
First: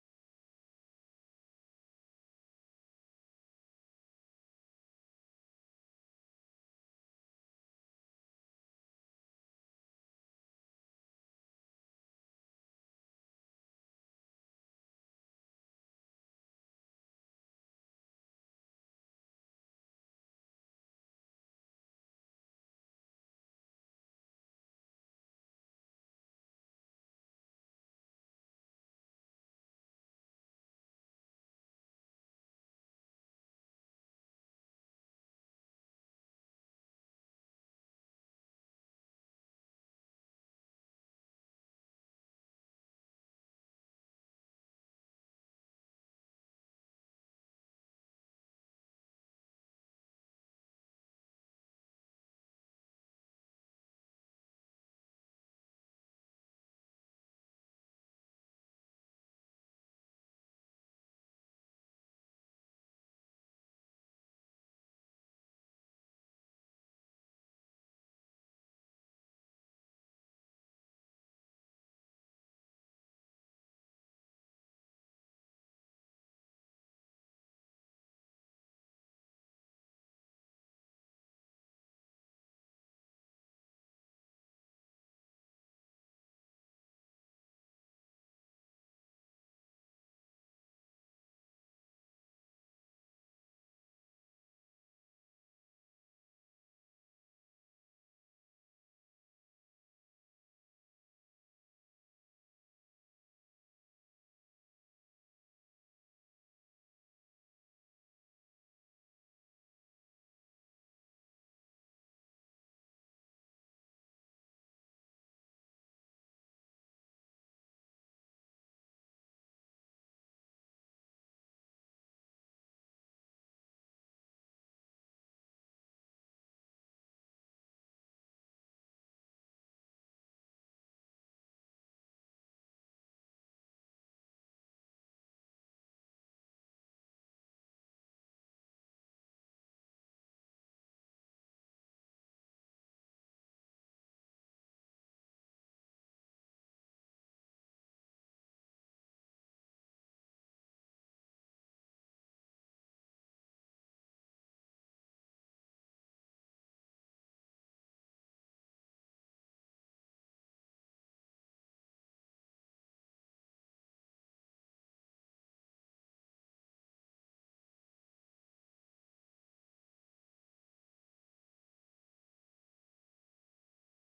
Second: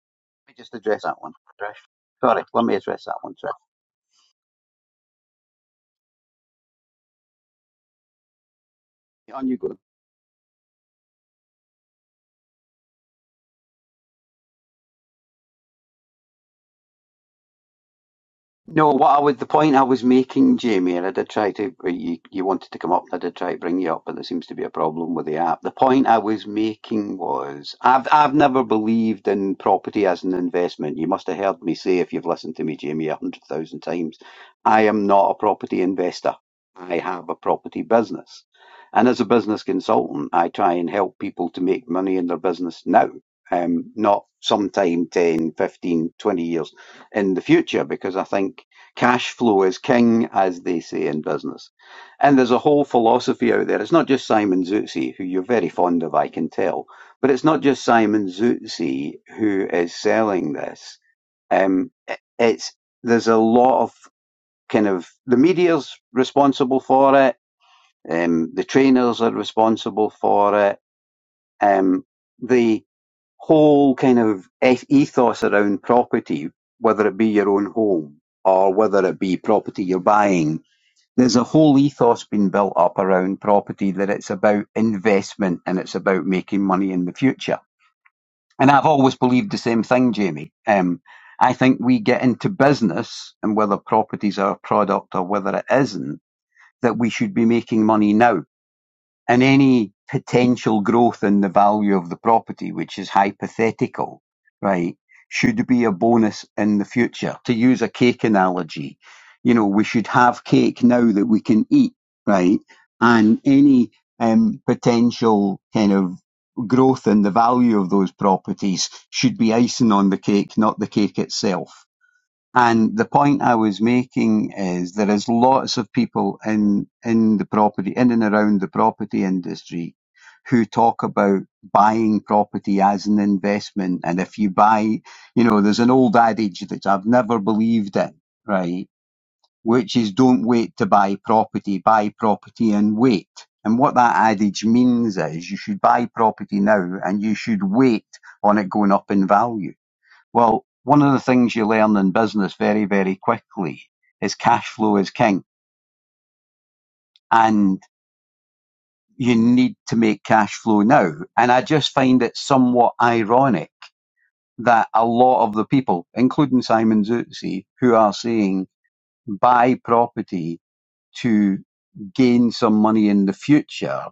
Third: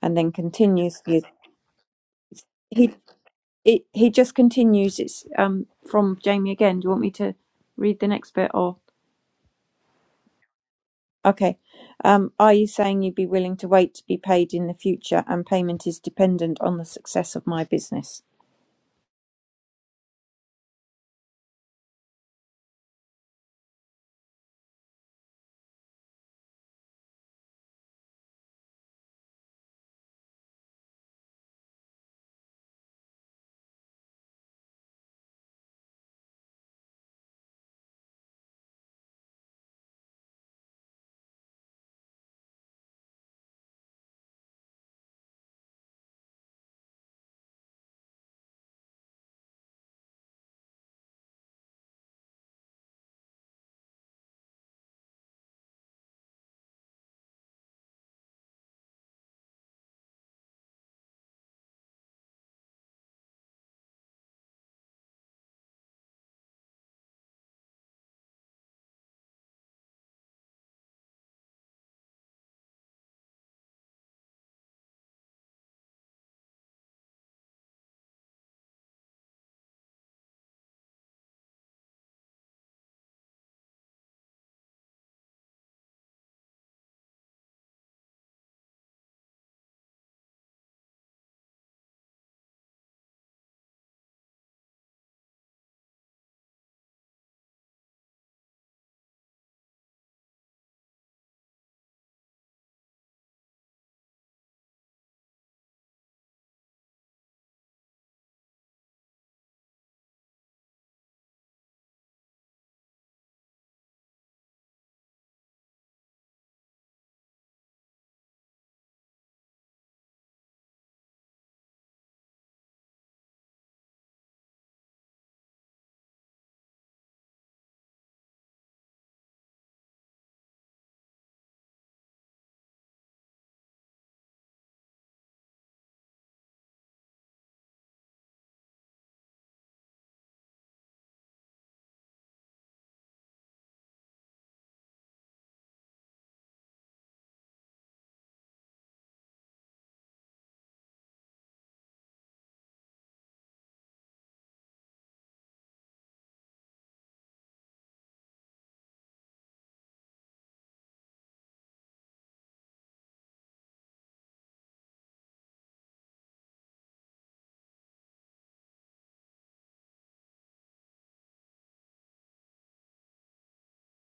Speaker 2: And then
Speaker 1: Let me just
Speaker 2: continues
Speaker 1: address that
Speaker 2: the
Speaker 1: one, Trish. Sorry, let me
Speaker 2: he
Speaker 1: address that one, Trish.
Speaker 2: it, he just continues it's um from Jamie again. Do you want me to read the next bit or
Speaker 1: On you go.
Speaker 2: Okay. Um, Are you saying you'd be willing to wait to be paid in the future and payment is dependent on the success of my business?
Speaker 1: No, what I was the point I was making, Jamie, and I did try to uh, you you wanted to come up, and I did try to bring you up, but there seems to be a problem with the app. The point I was making was I've I've never believed in property as an investment. You must have heard me say if you've listened to me, Jamie, a hundred thousand times. I am not a property investor. I have a property business. And as a business consultant, I try and help people to make money in their business now. Um, not sometime 10, 15, twenty years in the future because I think cash flow is king, as they say in business. And there's a whole philosophy out there. It's not just Simon Zutzi, who you're very fond of, I can tell, but it's not just Simon Zutzi who is selling this. Um, it's there's a lot of kind of the media's responsible for it. Um, the trainers are responsible for it. Um, the whole kind of e-, ethos around property, whether it be your own home or whether it be property you're buying, there's a whole ethos being built up around property that it's about investment and it's about making money in the future. And I've always believed the same thing, Jamie. Um, I think we get into business and whether properties are a product or whether it isn't, that we should be making money now and any potential growth in the value of the property, which is hypothetical, right, should be a bonus in the future. To use a cake analogy, you know, we should have cake now that we can eat, right? And any um, potential kind of growth in the value of those properties should be icing on the cake, not the cake itself. And the point I was making is there is lots of people in in the property, in and around the property industry, who talk about buying property as an investment. And if you buy, you know, there's an old adage that I've never believed in, right? Which is don't wait to buy property, buy property and wait. And what that adage means is you should buy property now and you should wait on it going up in value well, one of the things you learn in business very, very quickly is cash flow is king and you need to make cash flow now. And I just find it somewhat ironic that a lot of the people, including Simon Zutzi, who are saying buy property to gain some money in the future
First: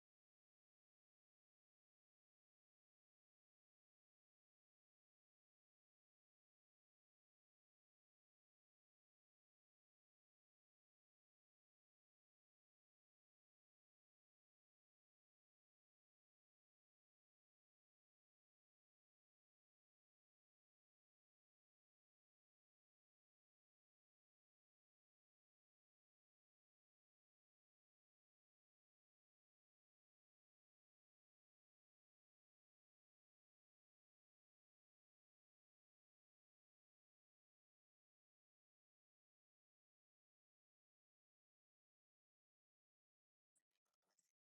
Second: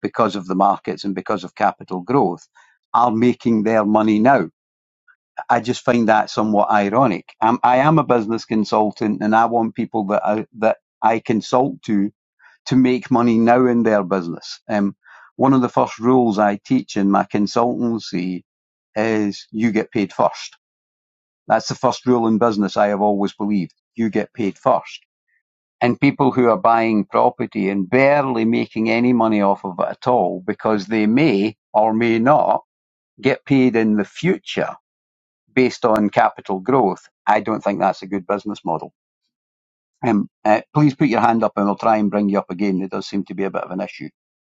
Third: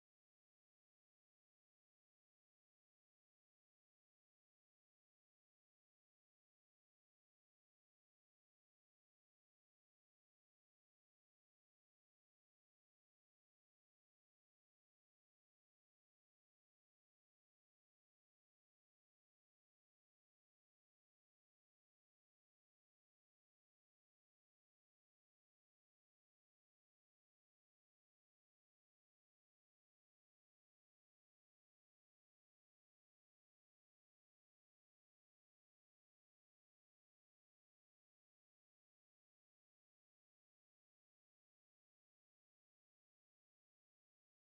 Speaker 1: because of the markets and because of capital growth are making their money now. I just find that somewhat ironic. I'm, I am a business consultant, and I want people that I, that I consult to to make money now in their business. Um, one of the first rules I teach in my consultancy is you get paid first. That's the first rule in business I have always believed. You get paid first. And people who are buying property and barely making any money off of it at all because they may or may not get paid in the future based on capital growth, I don't think that's a good business model. Um, uh, please put your hand up and we'll try and bring you up again. There does seem to be a bit of an issue.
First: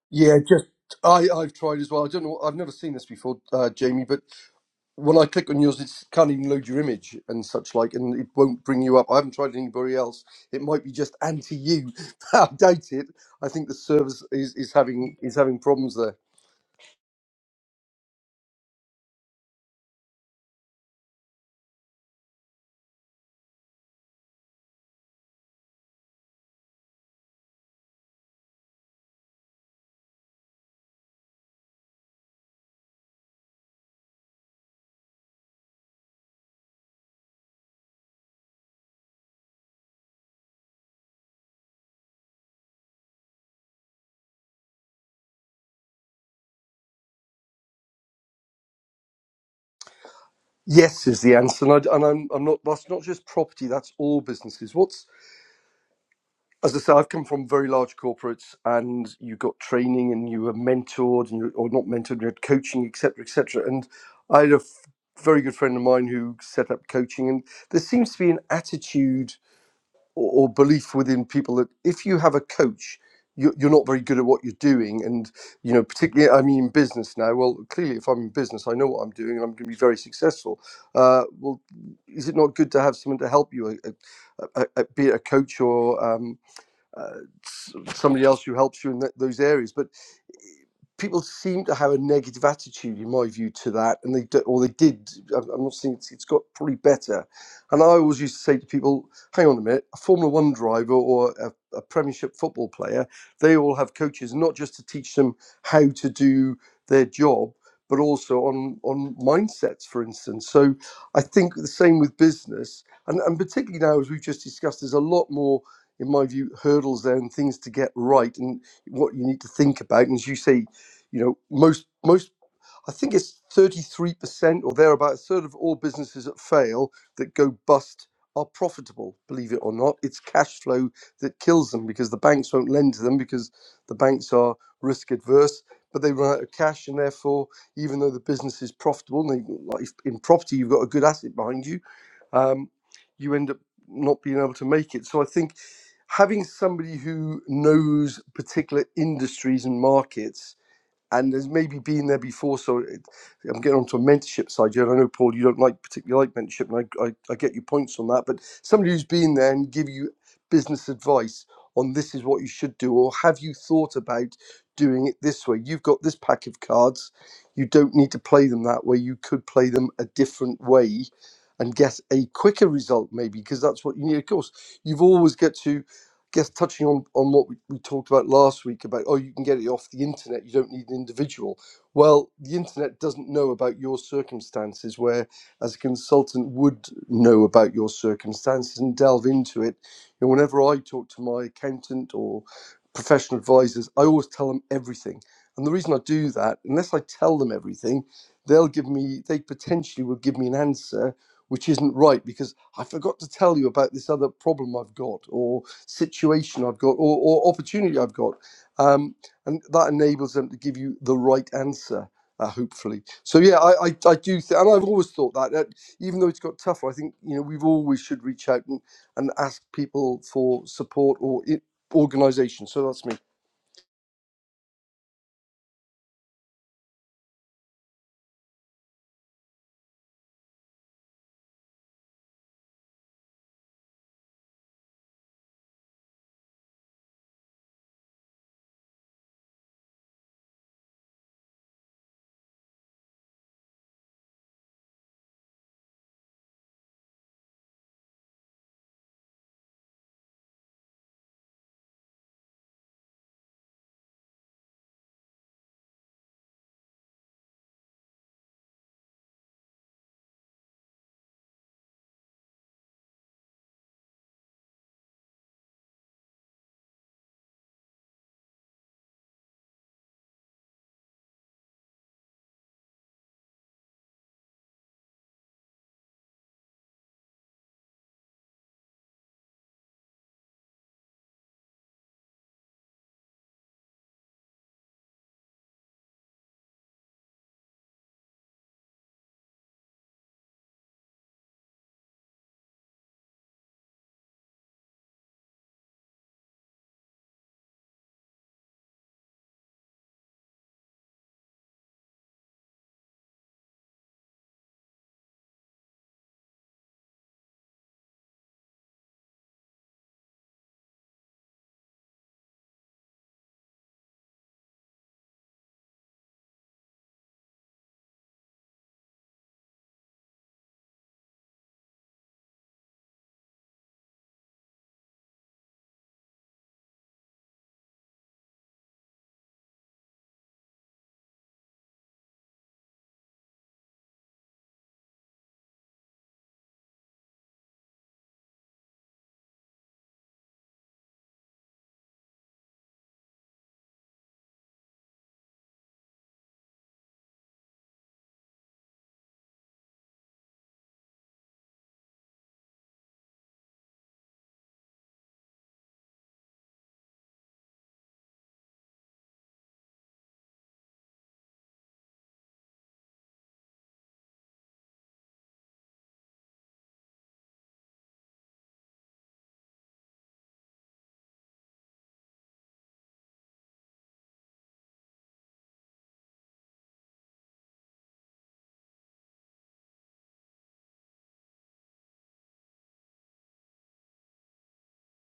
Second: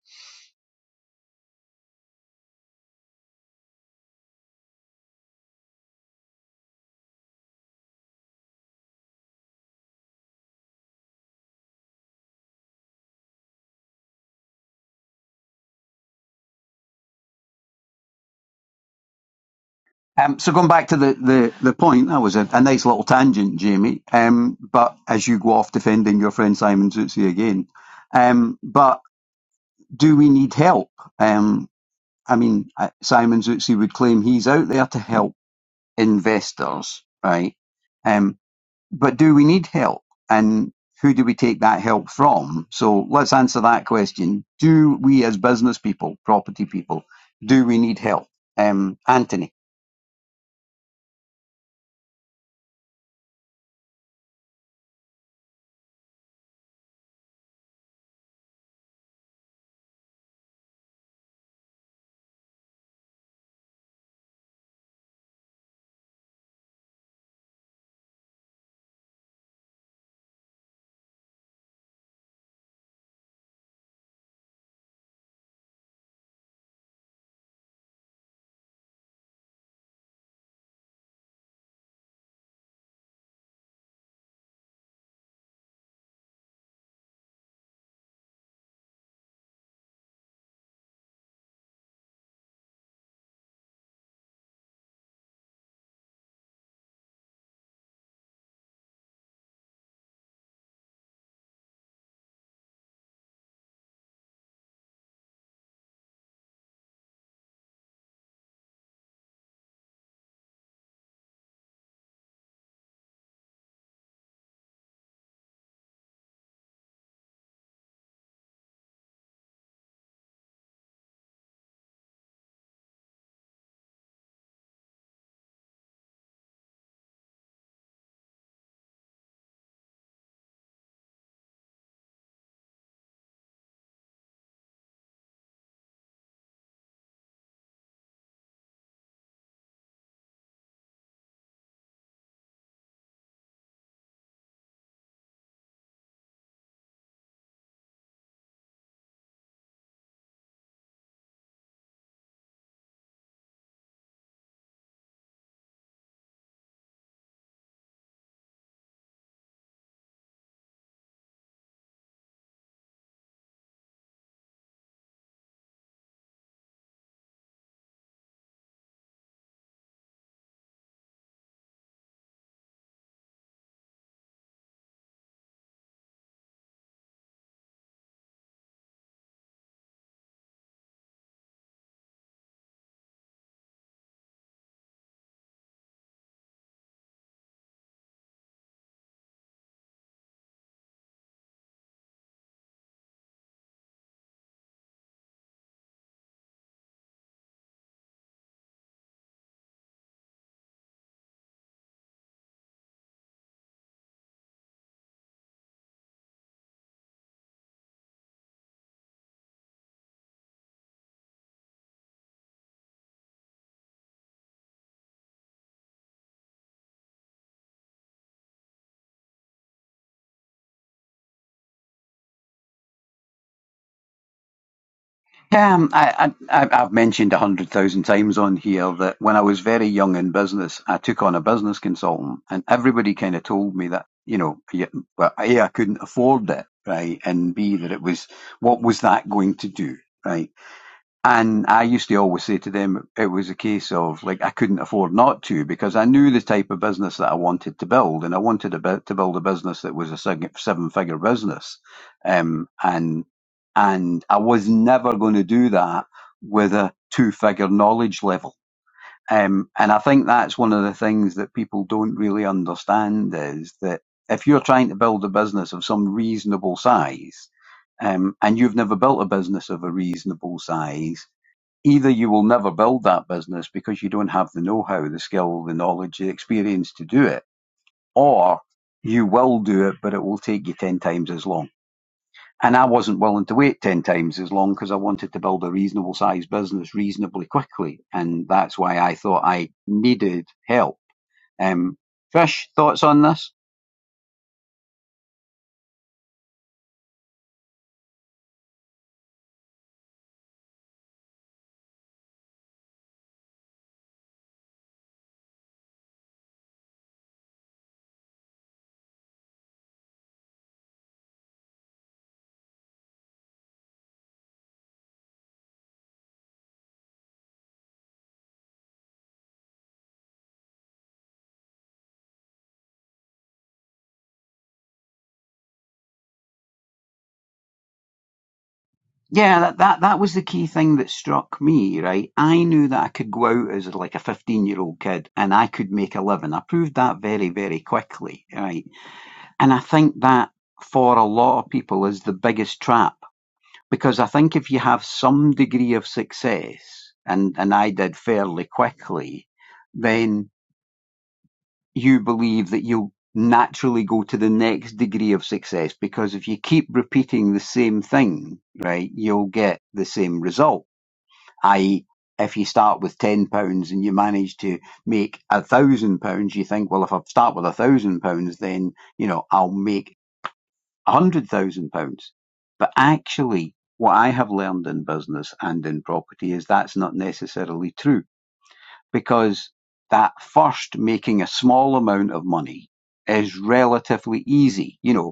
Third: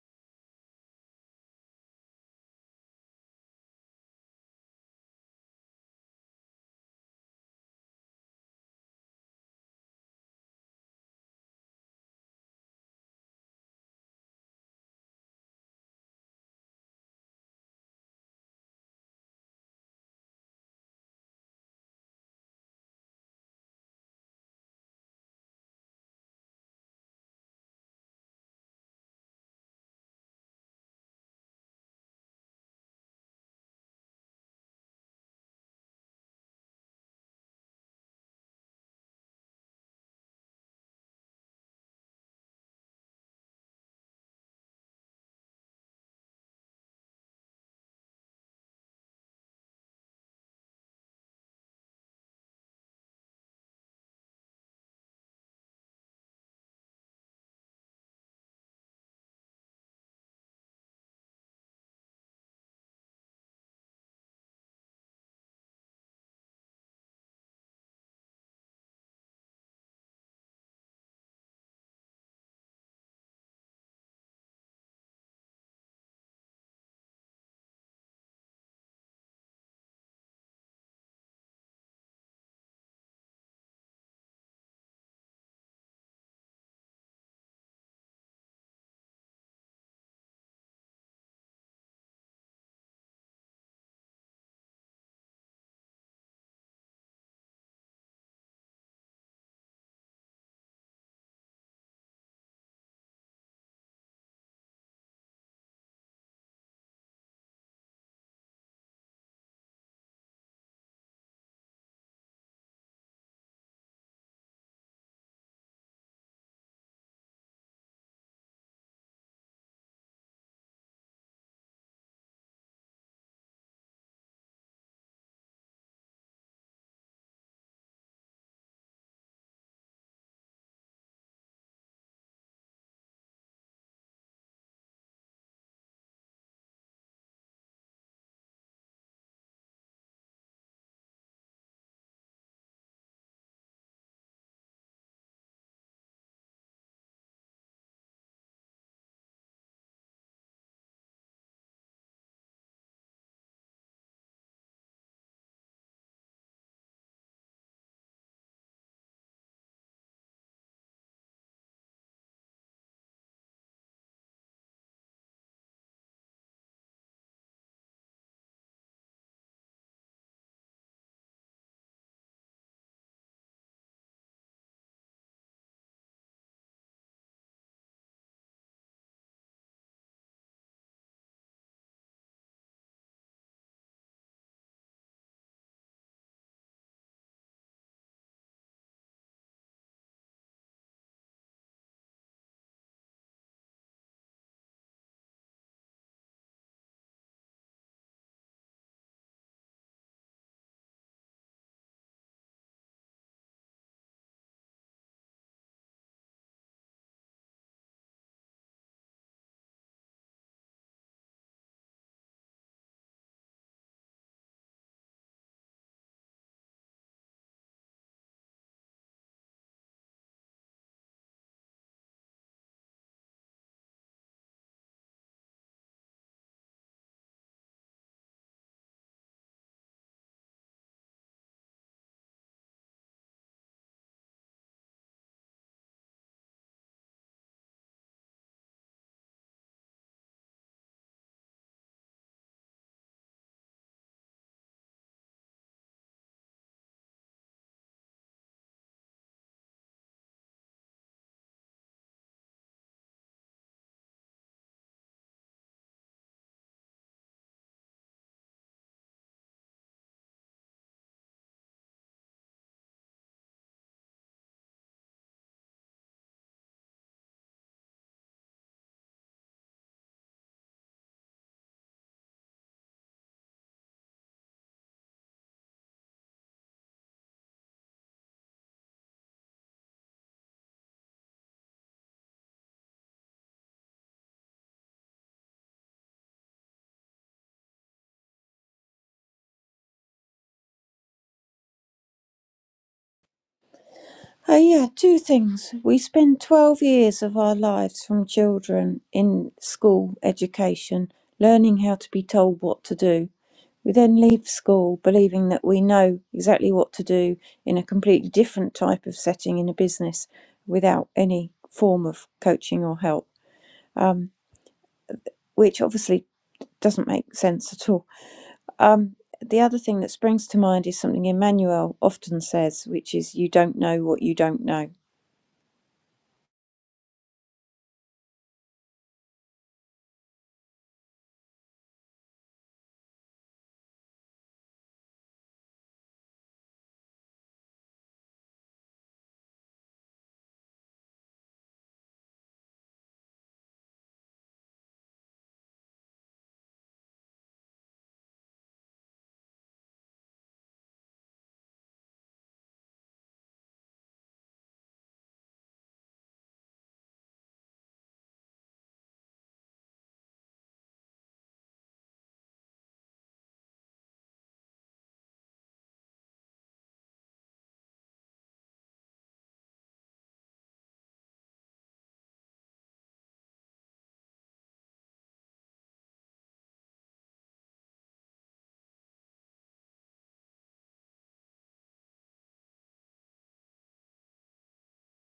Speaker 3: Yeah, just I I've tried as well. I don't know. I've never seen this before, uh, Jamie, but when I click on yours, it can't even load your image and such like, and it won't bring you up. I haven't tried anybody else. It might be just anti you. I doubt it. I think the service is, is having is having problems there.
Speaker 1: Um, so going back to the, the, the point, that was a, a nice little tangent, Jamie. Um, but as you go off defending your friend Simon Zutzi again, um, but do we need help? Um, I mean, uh, Simon Zutzi would claim he's out there to help investors, right? Um, but do we need help and who do we take that help from? So let's answer that question. Do we as business people, property people, do we need help? Um, Anthony.
Speaker 3: Yes, is the answer, and, I, and I'm I'm not. That's not just property. That's all businesses. What's as I say, I've come from very large corporates, and you got training, and you were mentored, and you, or not mentored, you had coaching, etc., etc. And I had a f- very good friend of mine who set up coaching, and there seems to be an attitude or, or belief within people that if you have a coach, you- you're not very good at what you're doing. And, you know, particularly, I mean, in business now, well, clearly, if I'm in business, I know what I'm doing and I'm going to be very successful. Uh, well, is it not good to have someone to help you, a, a, a, a- be it a coach or um, uh, s- somebody else who helps you in th- those areas? But people seem to have a negative attitude, in my view, to that, and they do, or they did. I'm I'm not saying it's, it's got probably better. And I always used to say to people, "Hang on a minute, a Formula One driver or a, a Premiership football player, they all have coaches, not just to teach them how to do their job." But also on on mindsets, for instance. So I think the same with business, and, and particularly now as we've just discussed, there's a lot more, in my view, hurdles there and things to get right. and what you need to think about. And as you say, you know, most most I think it's 33% or thereabout, a third of all businesses that fail, that go bust, are profitable, believe it or not. It's cash flow that kills them because the banks won't lend to them because the banks are risk adverse, but they run out of cash. And therefore, even though the business is profitable, and they, like if in property, you've got a good asset behind you, um, you end up not being able to make it. So I think having somebody who knows particular industries and markets and there's maybe been there before. So it, I'm getting onto a mentorship side here. and I know, Paul, you don't like particularly like mentorship, and I, I, I get your points on that. But somebody who's been there and give you business advice on this is what you should do, or have you thought about doing it this way? You've got this pack of cards. You don't need to play them that way. You could play them a different way and get a quicker result, maybe, because that's what you need. Of course, you've always got to. Guess touching on on what we we talked about last week about oh you can get it off the internet you don't need an individual well the internet doesn't know about your circumstances where as a consultant would know about your circumstances and delve into it you know, whenever i talk to my accountant or professional advisors i always tell them everything and the reason i do that unless i tell them everything they'll give me they potentially will give me an answer which isn't right because i forgot to tell you about this other problem i've got or situation I've got or, or opportunity I've got. Um, and that enables them to give you the right answer, uh, hopefully. So, yeah, I, I, I do think, and I've always thought that, that, even though it's got tougher, I think, you know, we've always should reach out and, and ask people for support or it, organization. So that's me.
Speaker 1: Yeah, Um, I, I, I- I've mentioned a hundred thousand times on here that when I was very young in business, I took on a business consultant and everybody kind of told me that, you know, yeah, well, A, I couldn't afford it, right? And B, that it was, what was that going to do, right? And I used to always say to them, it was a case of like I couldn't afford not to because I knew the type of business that I wanted to build, and I wanted to, to build a business that was a seven figure business, um, and and I was never going to do that with a two figure knowledge level. Um, and I think that's one of the things that people don't really understand is that if you're trying to build a business of some reasonable size, um, and you've never built a business of a reasonable size either you will never build that business because you don't have the know-how, the skill, the knowledge, the experience to do it, or you will do it, but it will take you 10 times as long. And I wasn't willing to wait 10 times as long because I wanted to build a reasonable sized business reasonably quickly. And that's why I thought I needed help. Um, Trish, thoughts on this?
Speaker 2: Oh, yeah, two things. We spend 12 years of our lives from children in school education, learning how to be told what to do. We then leave school believing that we know exactly what to do in a completely different type of setting in a business without any form of coaching or help, which obviously doesn't make sense at all. Um, the other thing that springs to mind is something Emmanuel often says, which is, you don't know what you don't know.
Speaker 1: Yeah, that, that that was the key thing that struck me, right? I knew that I could go out as like a 15 year old kid and I could make a living. I proved that very, very quickly, right? And I think that for a lot of people is the biggest trap because I think if you have some degree of success, and, and I did fairly quickly, then you believe that you'll naturally go to the next degree of success because if you keep repeating the same thing, right, you'll get the same result i.e., if you start with ten pounds and you manage to make a thousand pounds, you think, well, if I start with a thousand pounds, then you know I'll make a hundred thousand pounds. But actually, what I have learned in business and in property is that's not necessarily true because that first making a small amount of money is relatively easy. You know,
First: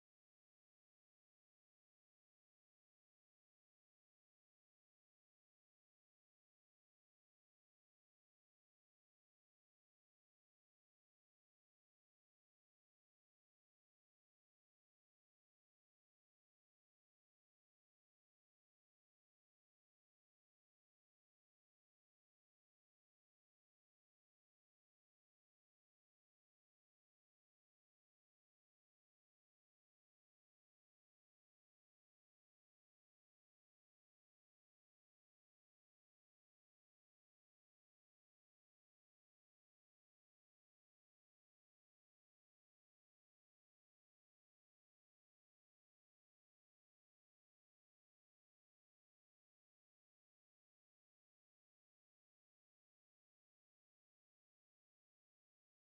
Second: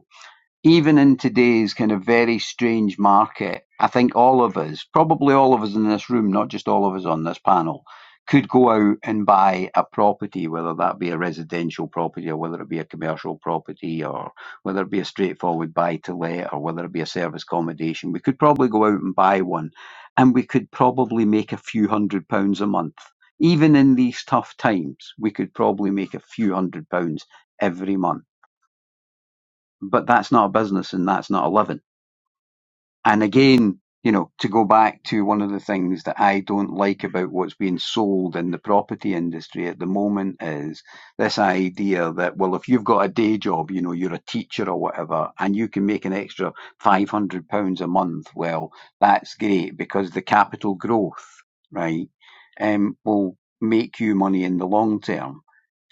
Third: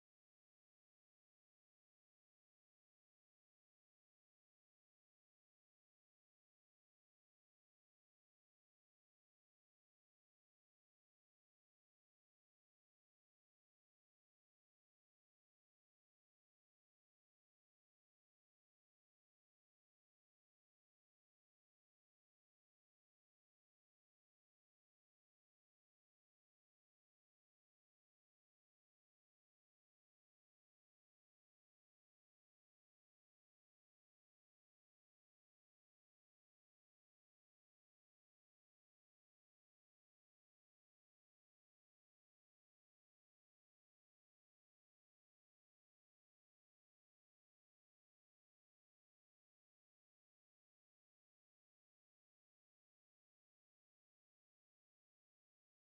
Speaker 1: even in today's kind of very strange market, I think all of us, probably all of us in this room, not just all of us on this panel, could go out and buy a property, whether that be a residential property or whether it be a commercial property or whether it be a straightforward buy to let or whether it be a service accommodation. We could probably go out and buy one and we could probably make a few hundred pounds a month. Even in these tough times, we could probably make a few hundred pounds every month. But that's not a business and that's not a living and again, you know, to go back to one of the things that I don't like about what's being sold in the property industry at the moment is this idea that, well, if you've got a day job, you know, you're a teacher or whatever, and you can make an extra £500 a month, well, that's great because the capital growth, right, um, will make you money in the long term.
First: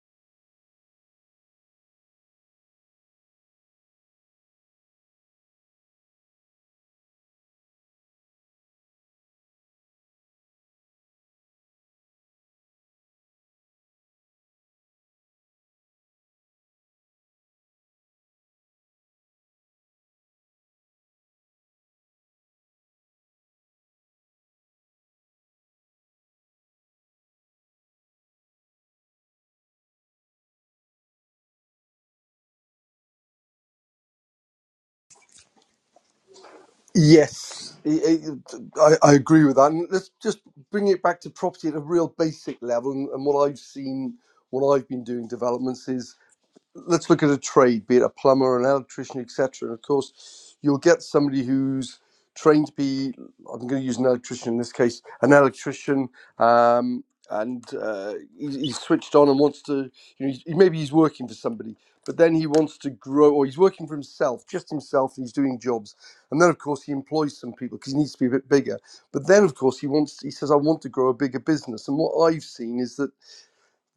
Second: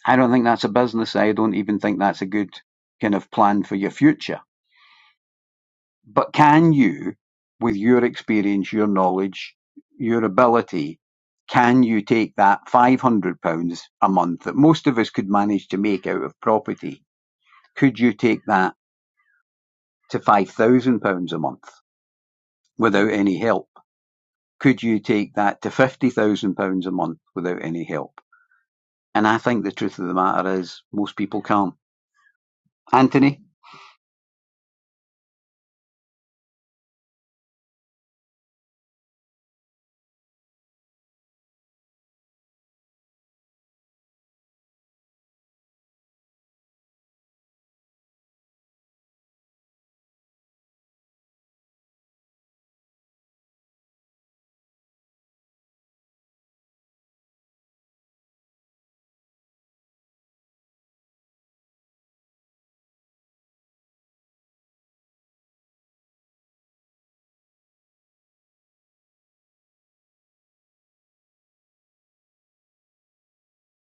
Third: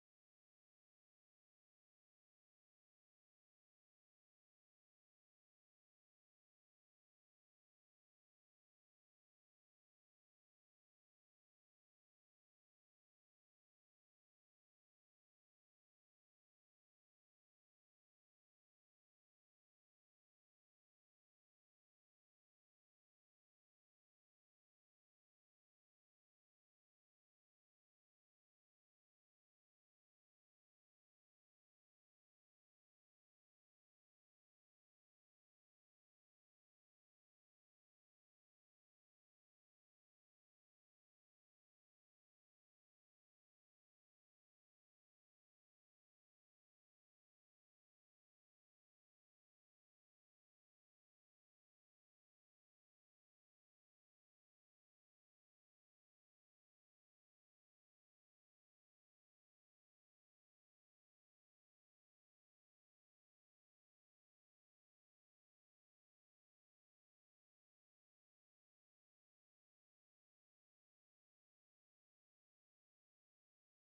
Speaker 1: I don't think that's a business. I don't even think that's a good kind of plan for your future but can you, with your experience, your knowledge, your ability, can you take that £500 a month that most of us could manage to make out of property? Could you take that to £5,000 a month without any help? Could you take that to £50,000 a month without any help? And I think the truth of the matter is most people can't. Anthony?
Speaker 3: Yes, I, I I agree with that. And let's just bring it back to property at a real basic level. And, and what I've seen, what I've been doing developments is let's look at a trade, be it a plumber, an electrician, etc. And of course, you'll get somebody who's trained to be. I'm going to use an electrician in this case, an electrician, um, and uh, he's, he's switched on and wants to. You know, he, maybe he's working for somebody, but then he wants to grow, or he's working for himself, just himself, and he's doing jobs. And then, of course, he employs some people because he needs to be a bit bigger. But then, of course, he wants. He says, "I want to grow a bigger business." And what I've seen is that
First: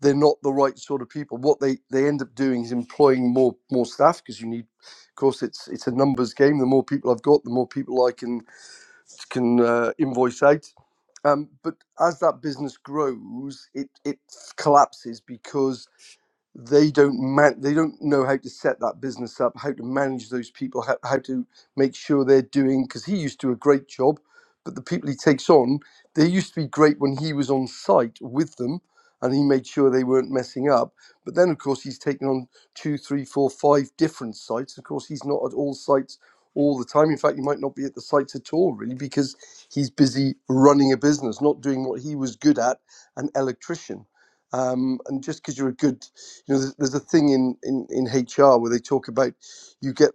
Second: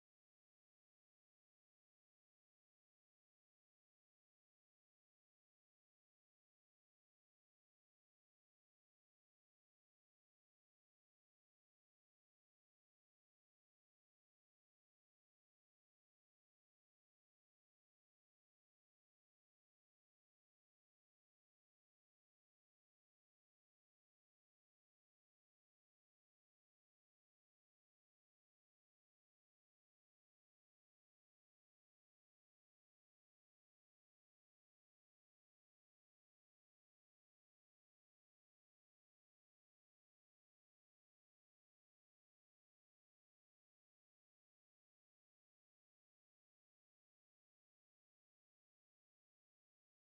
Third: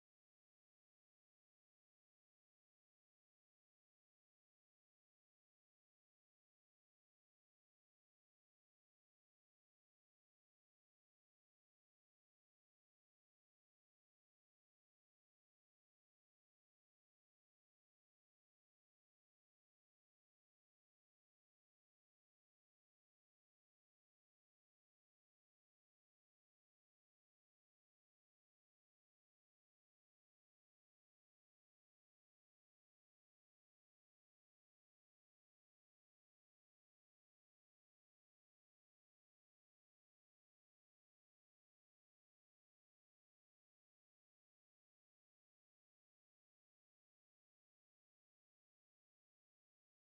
Speaker 3: they're not the right sort of people. What they, they end up doing is employing more more staff because you need, of course, it's it's a numbers game. The more people I've got, the more people I can can uh, invoice out. Um, but as that business grows, it, it collapses because they don't man- they don't know how to set that business up, how to manage those people, how, how to make sure they're doing. Because he used to do a great job, but the people he takes on, they used to be great when he was on site with them, and he made sure they weren't messing up. But then, of course, he's taken on two, three, four, five different sites. Of course, he's not at all sites all the time. In fact, he might not be at the sites at all, really, because He's busy running a business, not doing what he was good at, an electrician. Um, and just because you're a good, you know, there's, there's a thing in, in, in HR where they talk about you get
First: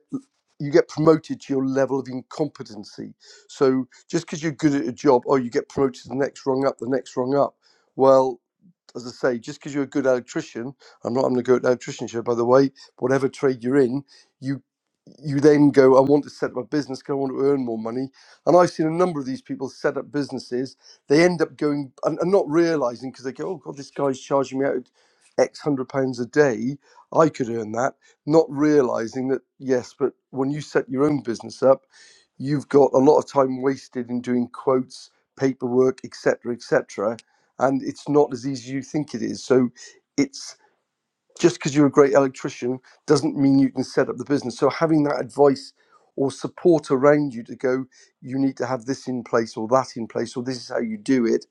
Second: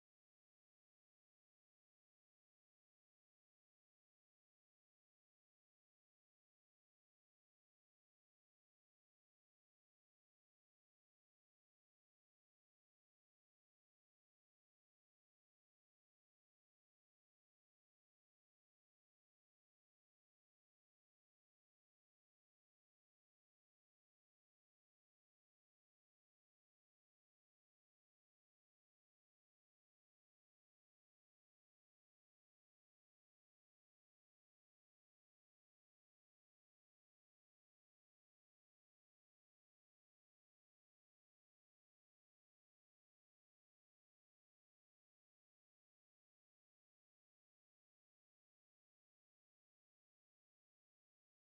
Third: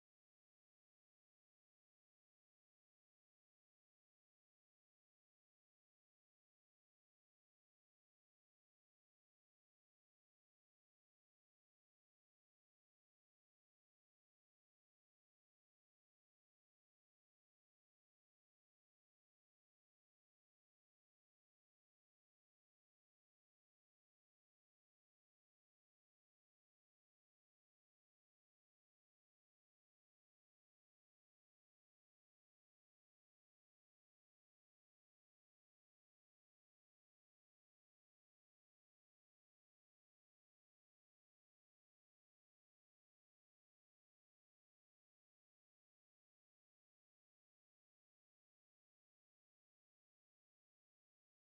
Speaker 3: you get promoted to your level of incompetency. So just because you're good at a job, oh, you get promoted to the next rung up, the next rung up. Well, as I say, just because you're a good electrician, I'm not I'm going to go at electricianship, by the way, whatever trade you're in, you you then go, I want to set up a business 'cause I want to earn more money. And I've seen a number of these people set up businesses. They end up going and, and not realizing because they go, oh, God, this guy's charging me out X hundred pounds a day. I could earn that. Not realizing that, yes, but when you set your own business up, you've got a lot of time wasted in doing quotes, paperwork, etc., etc and it's not as easy as you think it is. So it's just because you're a great electrician doesn't mean you can set up the business. So having that advice or support around you to go, you need to have this in place or that in place or this is how you do it,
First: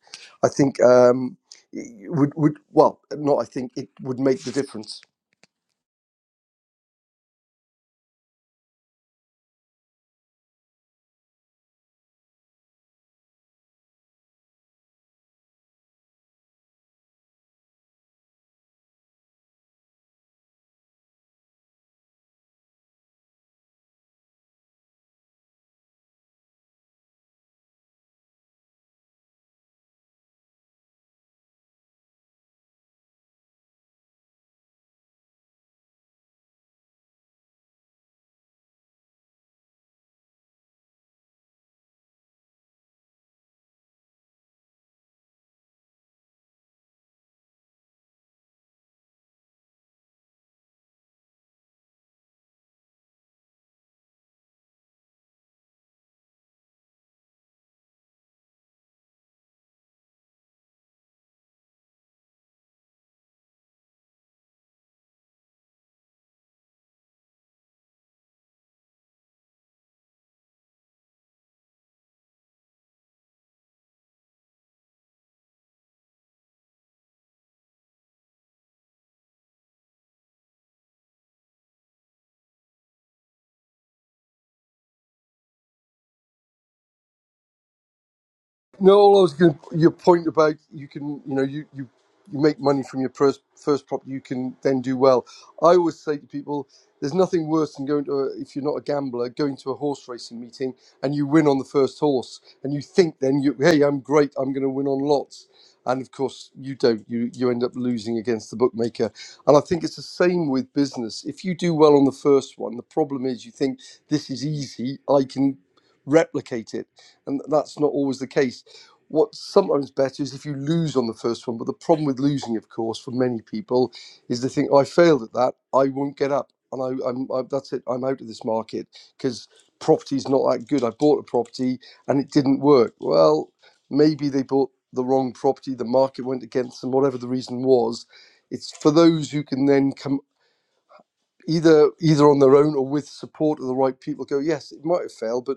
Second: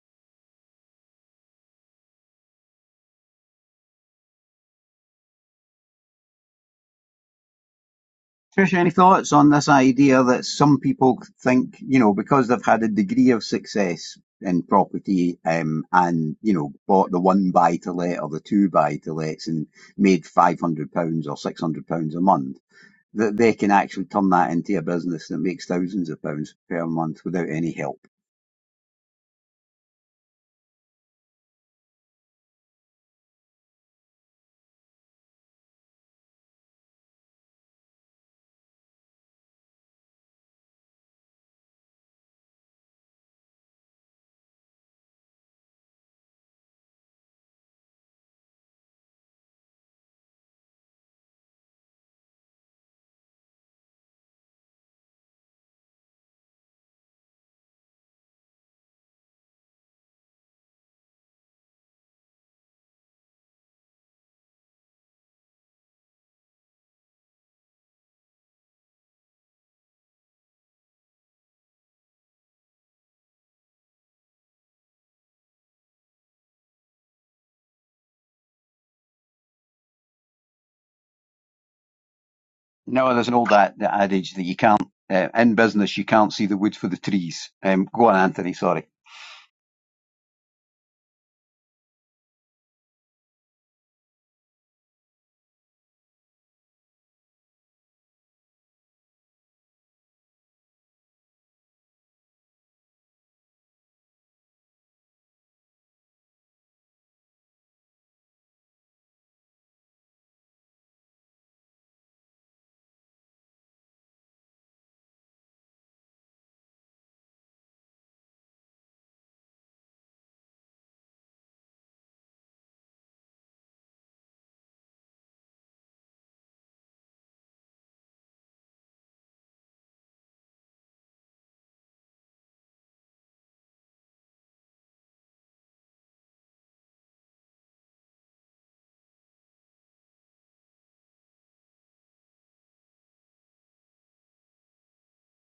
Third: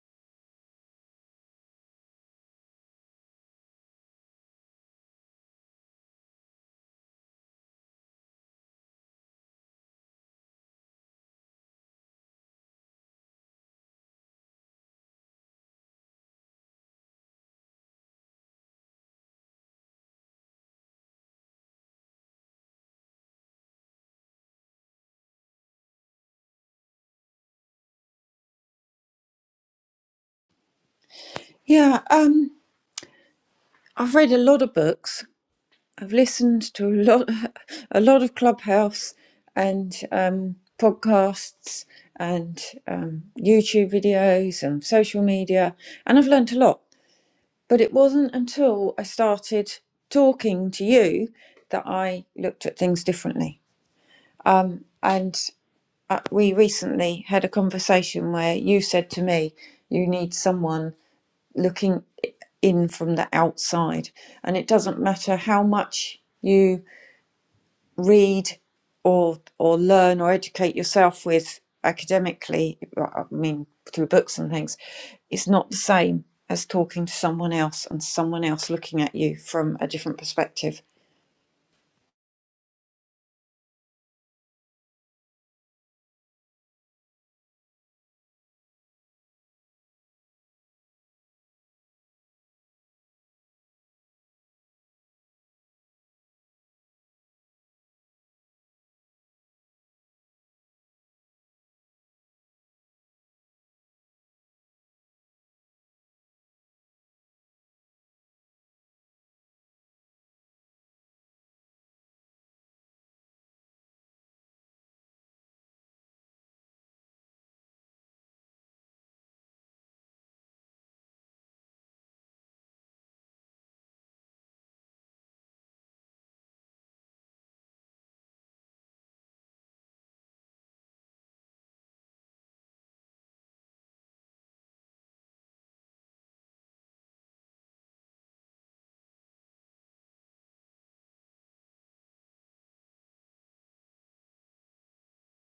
Speaker 3: I think um, it would would well not I think it would make the difference.
Speaker 1: Trish, any thoughts on this idea that some people think, you know, because they've had a degree of success in property um, and, you know, bought the one buy to let or the two buy to lets and made £500 or £600 a month, that they can actually turn that into a business that makes thousands of pounds per month without any help?
Speaker 2: Yeah, um, I've read a lot of books. I've listened to a lot, a lot of Clubhouse and um, podcasts and um, YouTube videos and social media, and I've learnt a lot. But it wasn't until I started talking to you that I looked at things differently. Um, and uh, we recently had a conversation where you said to me, you need someone looking in from the outside, and it doesn't matter how much you read or or learn or educate yourself with academically. well, I mean, through books and things, it's not the same as talking to someone else and someone else looking at you from a different perspective.
Speaker 1: No, there's an old adage that you can't, uh, in business, you can't see the wood for the trees. Um, go on, Anthony, sorry.
Speaker 3: No, I was going to, your point about you can, you know, you, you, you make money from your first, first prop, you can then do well. I always say to people, there's nothing worse than going to, a, if you're not a gambler, going to a horse racing meeting and you win on the first horse and you think then, you, hey, I'm great, I'm going to win on lots. And of course, you don't. You, you end up losing against the bookmaker. And I think it's the same with business. If you do well on the first one, the problem is you think this is easy, I can replicate it. And that's not always the case what's sometimes better is if you lose on the first one. But the problem with losing, of course, for many people, is they think, oh, I failed at that. I won't get up. And I, I'm, I, that's it. I'm out of this market because property's not that good. I bought a property and it didn't work. Well, maybe they bought the wrong property. The market went against them, whatever the reason was. It's for those who can then come either either on their own or with support of the right people. Go, yes, it might have failed, but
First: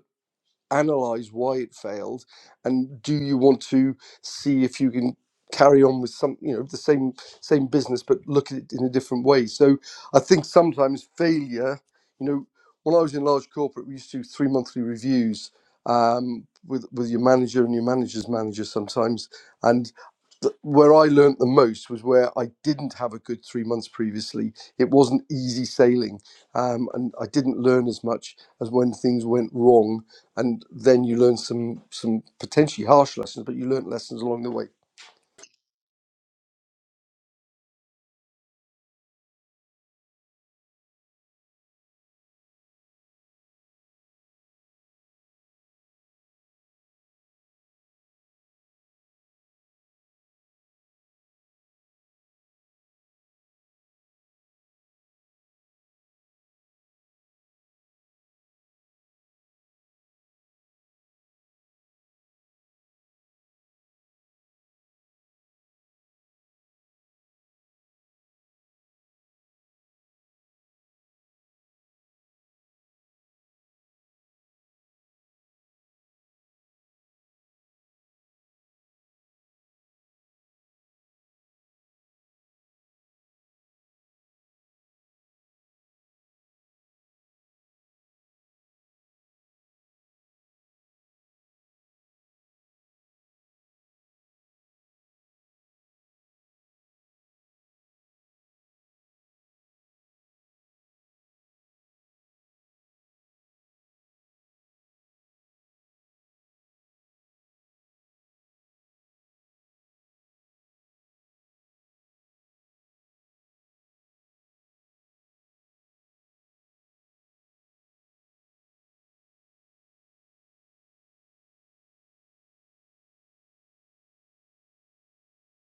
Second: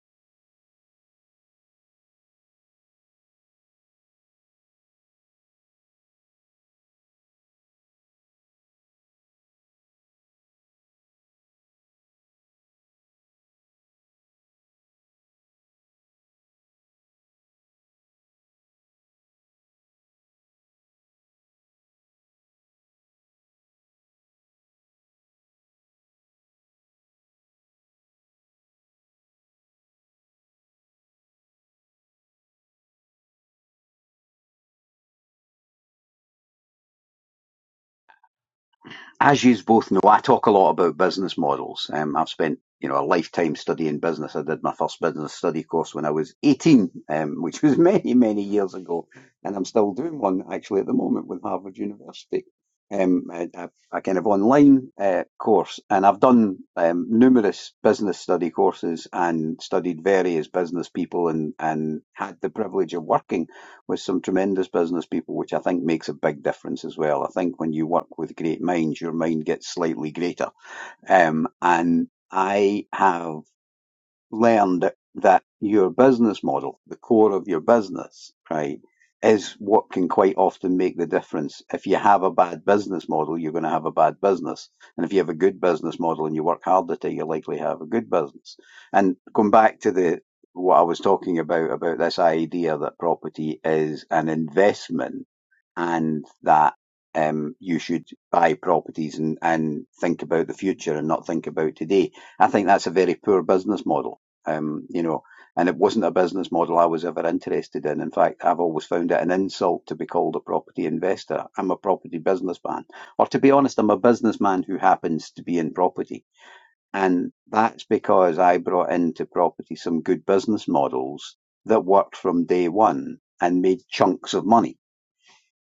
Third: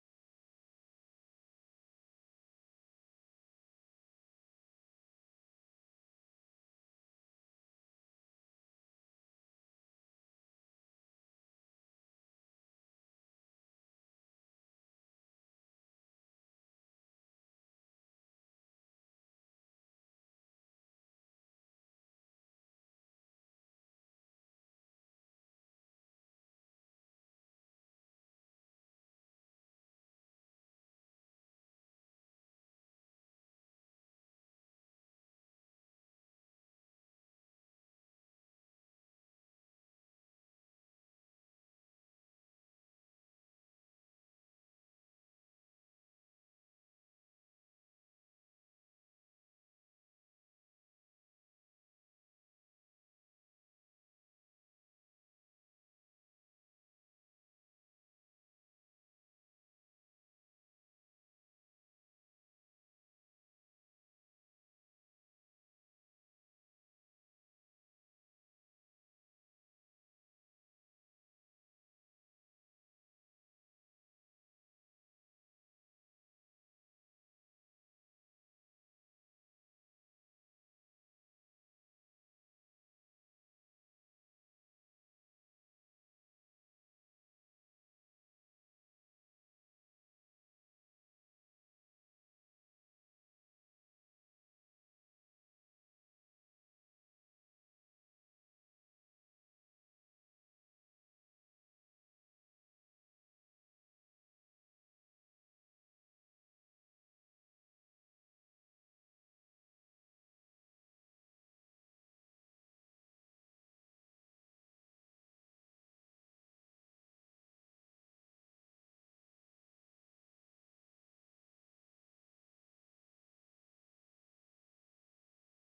Speaker 3: analyze why it failed and do you want to see if you can carry on with some you know the same same business but look at it in a different way so i think sometimes failure you know when i was in large corporate we used to do three monthly reviews um, with with your manager and your manager's manager sometimes and th- where I learnt the most was where I didn't have a good three months previously. It wasn't easy sailing, um, and I didn't learn as much as when things went wrong. And then you learn some some potentially harsh lessons, but you learnt lessons along the way.
Speaker 1: As yous both know, I talk a lot about business models. Um, I've spent you know a lifetime studying business. I did my first business study course when I was 18, um, which was many many years ago, and I'm still doing one actually at the moment with Harvard University. Um, a, a kind of online uh, course, and I've done um, numerous business study courses and studied various business people and and had the privilege of working with some tremendous business people, which I think makes a big difference as well. I think when you work with great minds, your mind gets slightly greater. Um, and I have learned that your business model, the core of your business, right, is what can quite often make the difference. If you have a bad business model, you're going to have a bad business. And if you have a good business model and you work hard at it, you're likely have a good business. And going back to the, what I was talking about, about this idea that property is an investment and that um, you should buy properties and, and think about the future and not think about today. I think that's a very poor business model. Um, you know, and it wasn't a business model I was ever interested in. In fact, I've always found it an insult to be called a property investor. I'm a property businessman, or to be honest, I'm a businessman who happens to be in property. And that's because I brought into property some good business models that worked from day one and made chunks of money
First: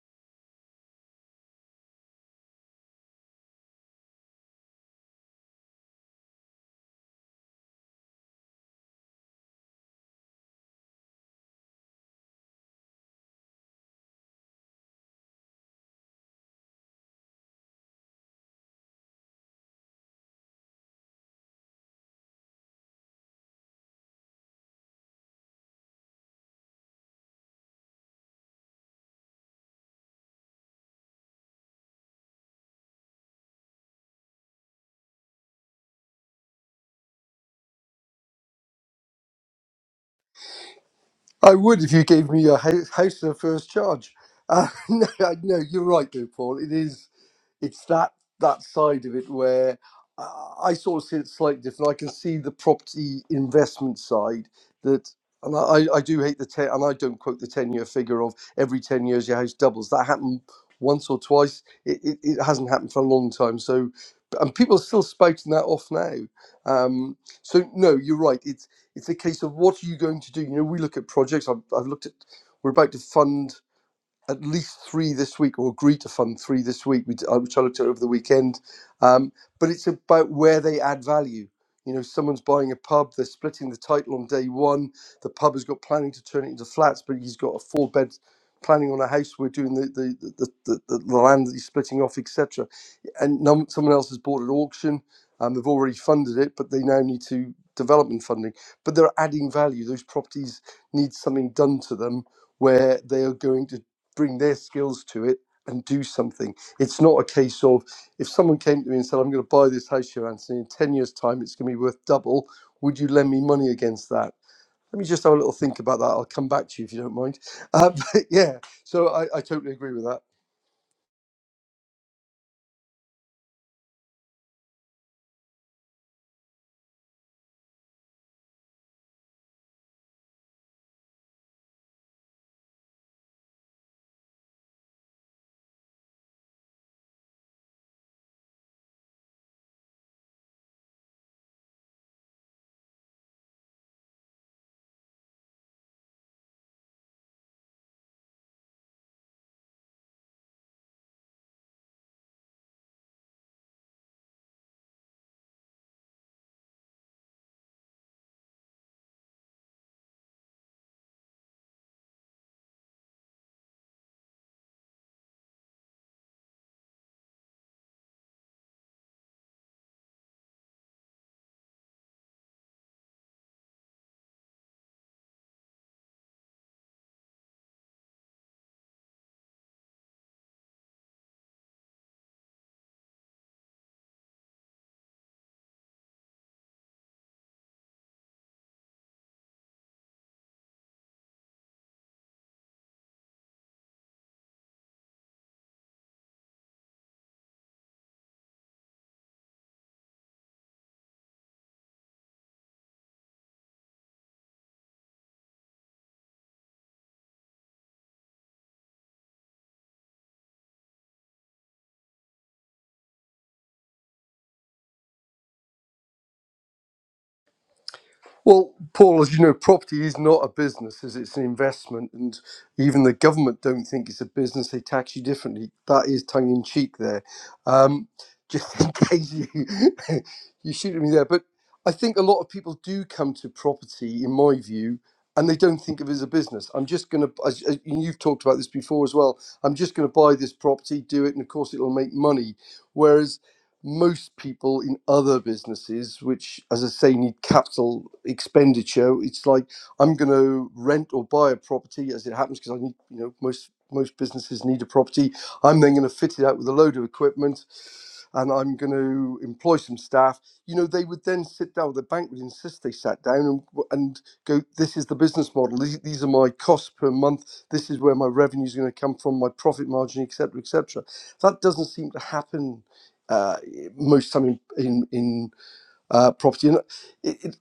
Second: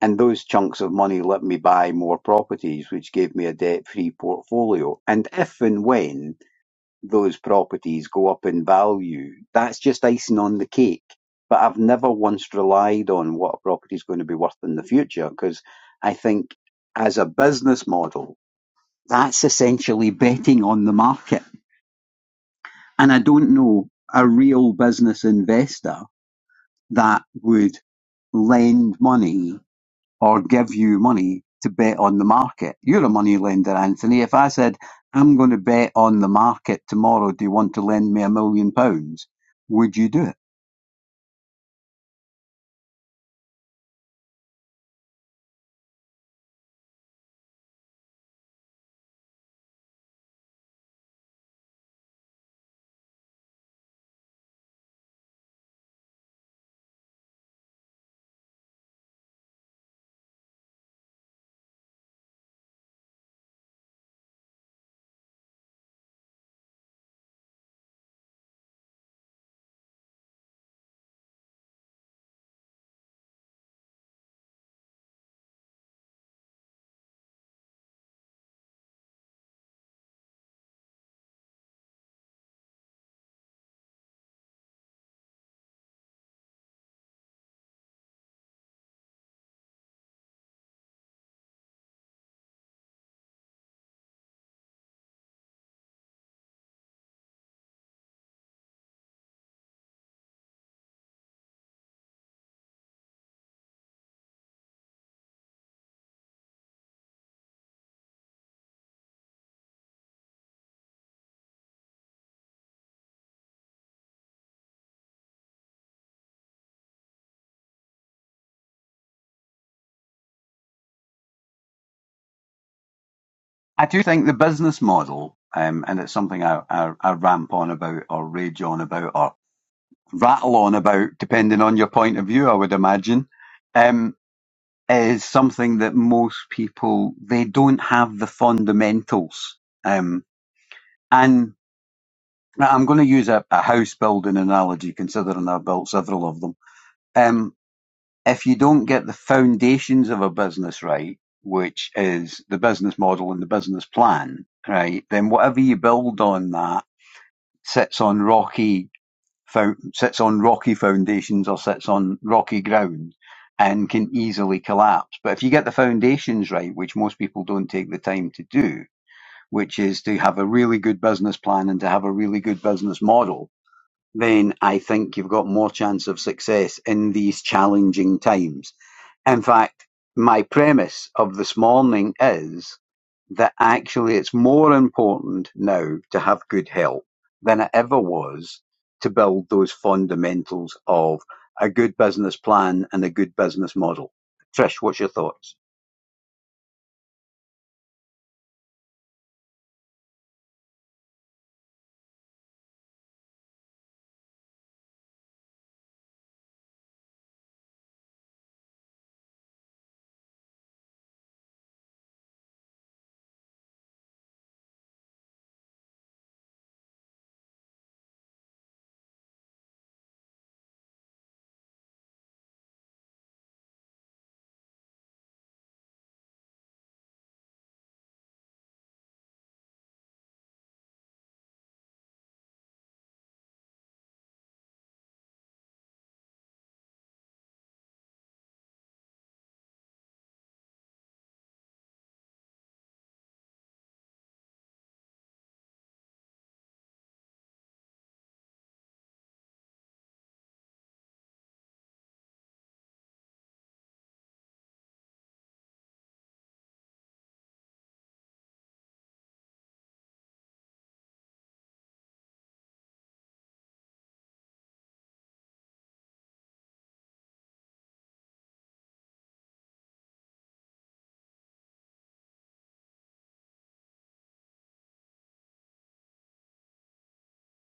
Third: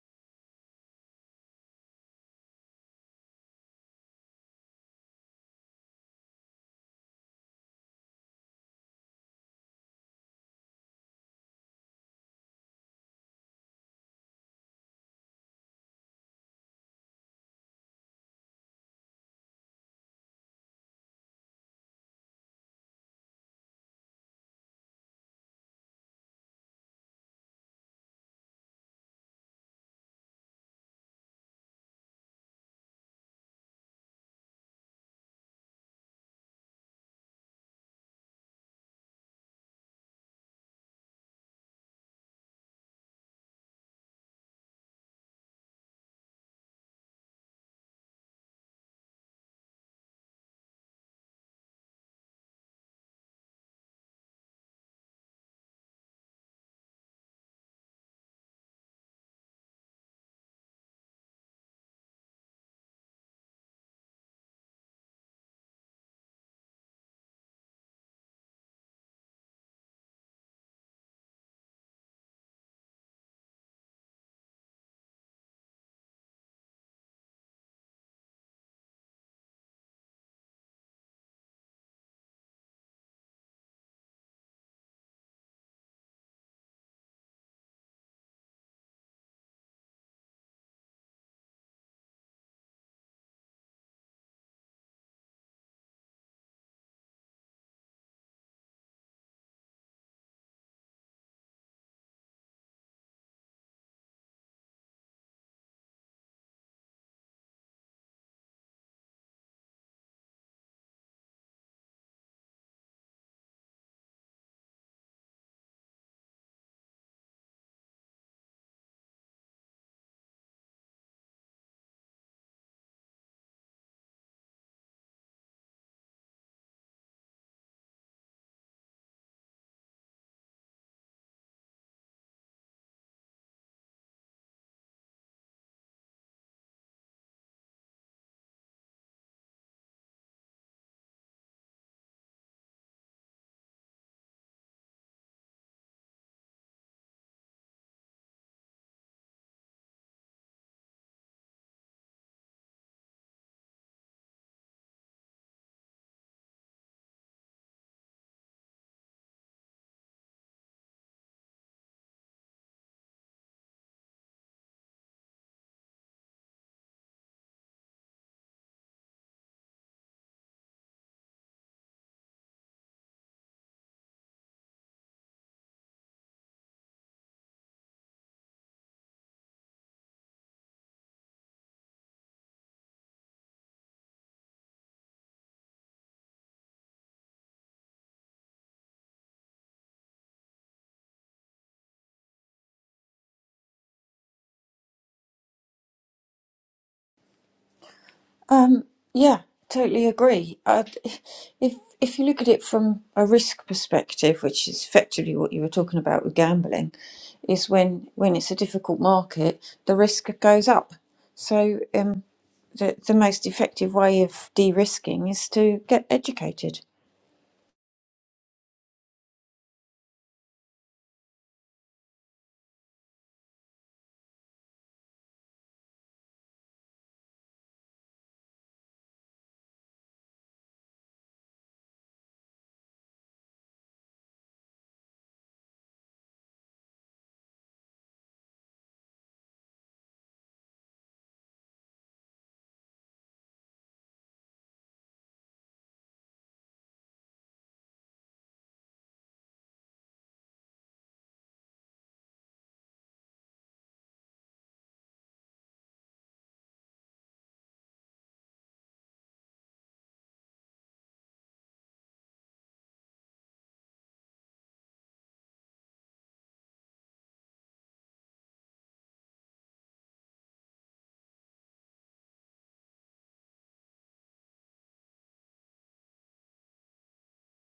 Speaker 1: and those chunks of money let me buy more properties, which gave me a debt-free portfolio. And if and when those properties go up in value, that's just icing on the cake. But I've never once relied on what a property is going to be worth in the future because I think as a business model, that's essentially betting on the market. And I don't know a real business investor that would lend money or give you money to bet on the market. You're a money lender, Anthony. If I said, I'm going to bet on the market tomorrow, do you want to lend me a million pounds? Would you do it?
Speaker 3: I would if you gave me your house, house the first charge. Uh, no, I- no, you're right, though, Paul. It is, it's that that side of it where uh, I sort of see it slightly different. I can see the property investment side that, and I, I do hate the ten, and I don't quote the ten year figure of every ten years your house doubles. That happened once or twice. It, it, it hasn't happened for a long time. So, and people are still spouting that off now. Um, so no, you're right. It's it's a case of what are you going to do? You know, we look at projects. I've, I've looked at. We're about to fund at least three this week or agree to fund three this week. We, d- I was trying to over the weekend. Um, but it's about where they add value. You know, someone's buying a pub, they're splitting the title on day one. The pub has got planning to turn it into flats, but he's got a four bed planning on a house. We're doing the, the, the, the, the, the land that he's splitting off, etc. And num- someone else has bought at auction. Um, they've already funded it, but they now need to development funding. But they're adding value. Those properties need something done to them where they are going to bring their skills to it and do something. It's not a case of if someone came to me and said, I'm going to buy this house here, Anthony, in 10 years' time, it's going to be worth double. Would you lend me money against that? Let me just have a little think about that. I'll come back to you if you don't mind. Uh, but yeah, so I, I totally agree with that.
Speaker 1: I do think the business model, um, and it's something I, I, I ramp on about or rage on about or rattle on about, depending on your point of view, I would imagine, um, is something that most people, they don't have the fundamentals. Um, and Now, I'm going to use a, a house building analogy, considering I've built several of them. Um, if you don't get the foundations of a business right, which is the business model and the business plan, right, then whatever you build on that sits on rocky sits on rocky foundations or sits on rocky ground and can easily collapse. But if you get the foundations right, which most people don't take the time to do, which is to have a really good business plan and to have a really good business model, then I think you've got more chance of success in these challenging times. In fact, my premise of this morning is that actually it's more important now to have good health than it ever was to build those fundamentals of a good business plan and a good business model. Trish, what's your thoughts?
Speaker 2: Um, yeah, totally agree. i if if you look at it from a risk perspective, which is effectively what you were talking about with gambling, is when when it's a difficult market, the risk goes up. So um, the the most effective way of de-risking is to get educated.
Speaker 3: Well, Paul, as you know, property is not a business, as it's an investment, and even the government don't think it's a business. They tax you differently. That is tongue in cheek there, um, just in case you you shoot at me there. But I think a lot of people do come to property, in my view, and they don't think of it as a business. I'm just going to, as, as- and you've talked about this before as well. I'm just going to buy this property, do it, and of course it'll make money. Whereas most people in other businesses, which, as I say, need capital expenditure. It's like I'm going to rent or buy a property, as it happens, because I need, you know, most most businesses need a property. I'm then going to fit it out with a load of equipment, and I'm going to employ some staff. You know, they would then sit down. The bank would insist they sat down and and go, "This is the business model. These, these are my costs per month. This is where my revenue is going to come from, my profit margin, etc., etc." That doesn't seem to happen uh, most time in in, in uh, property. And uh, it, it,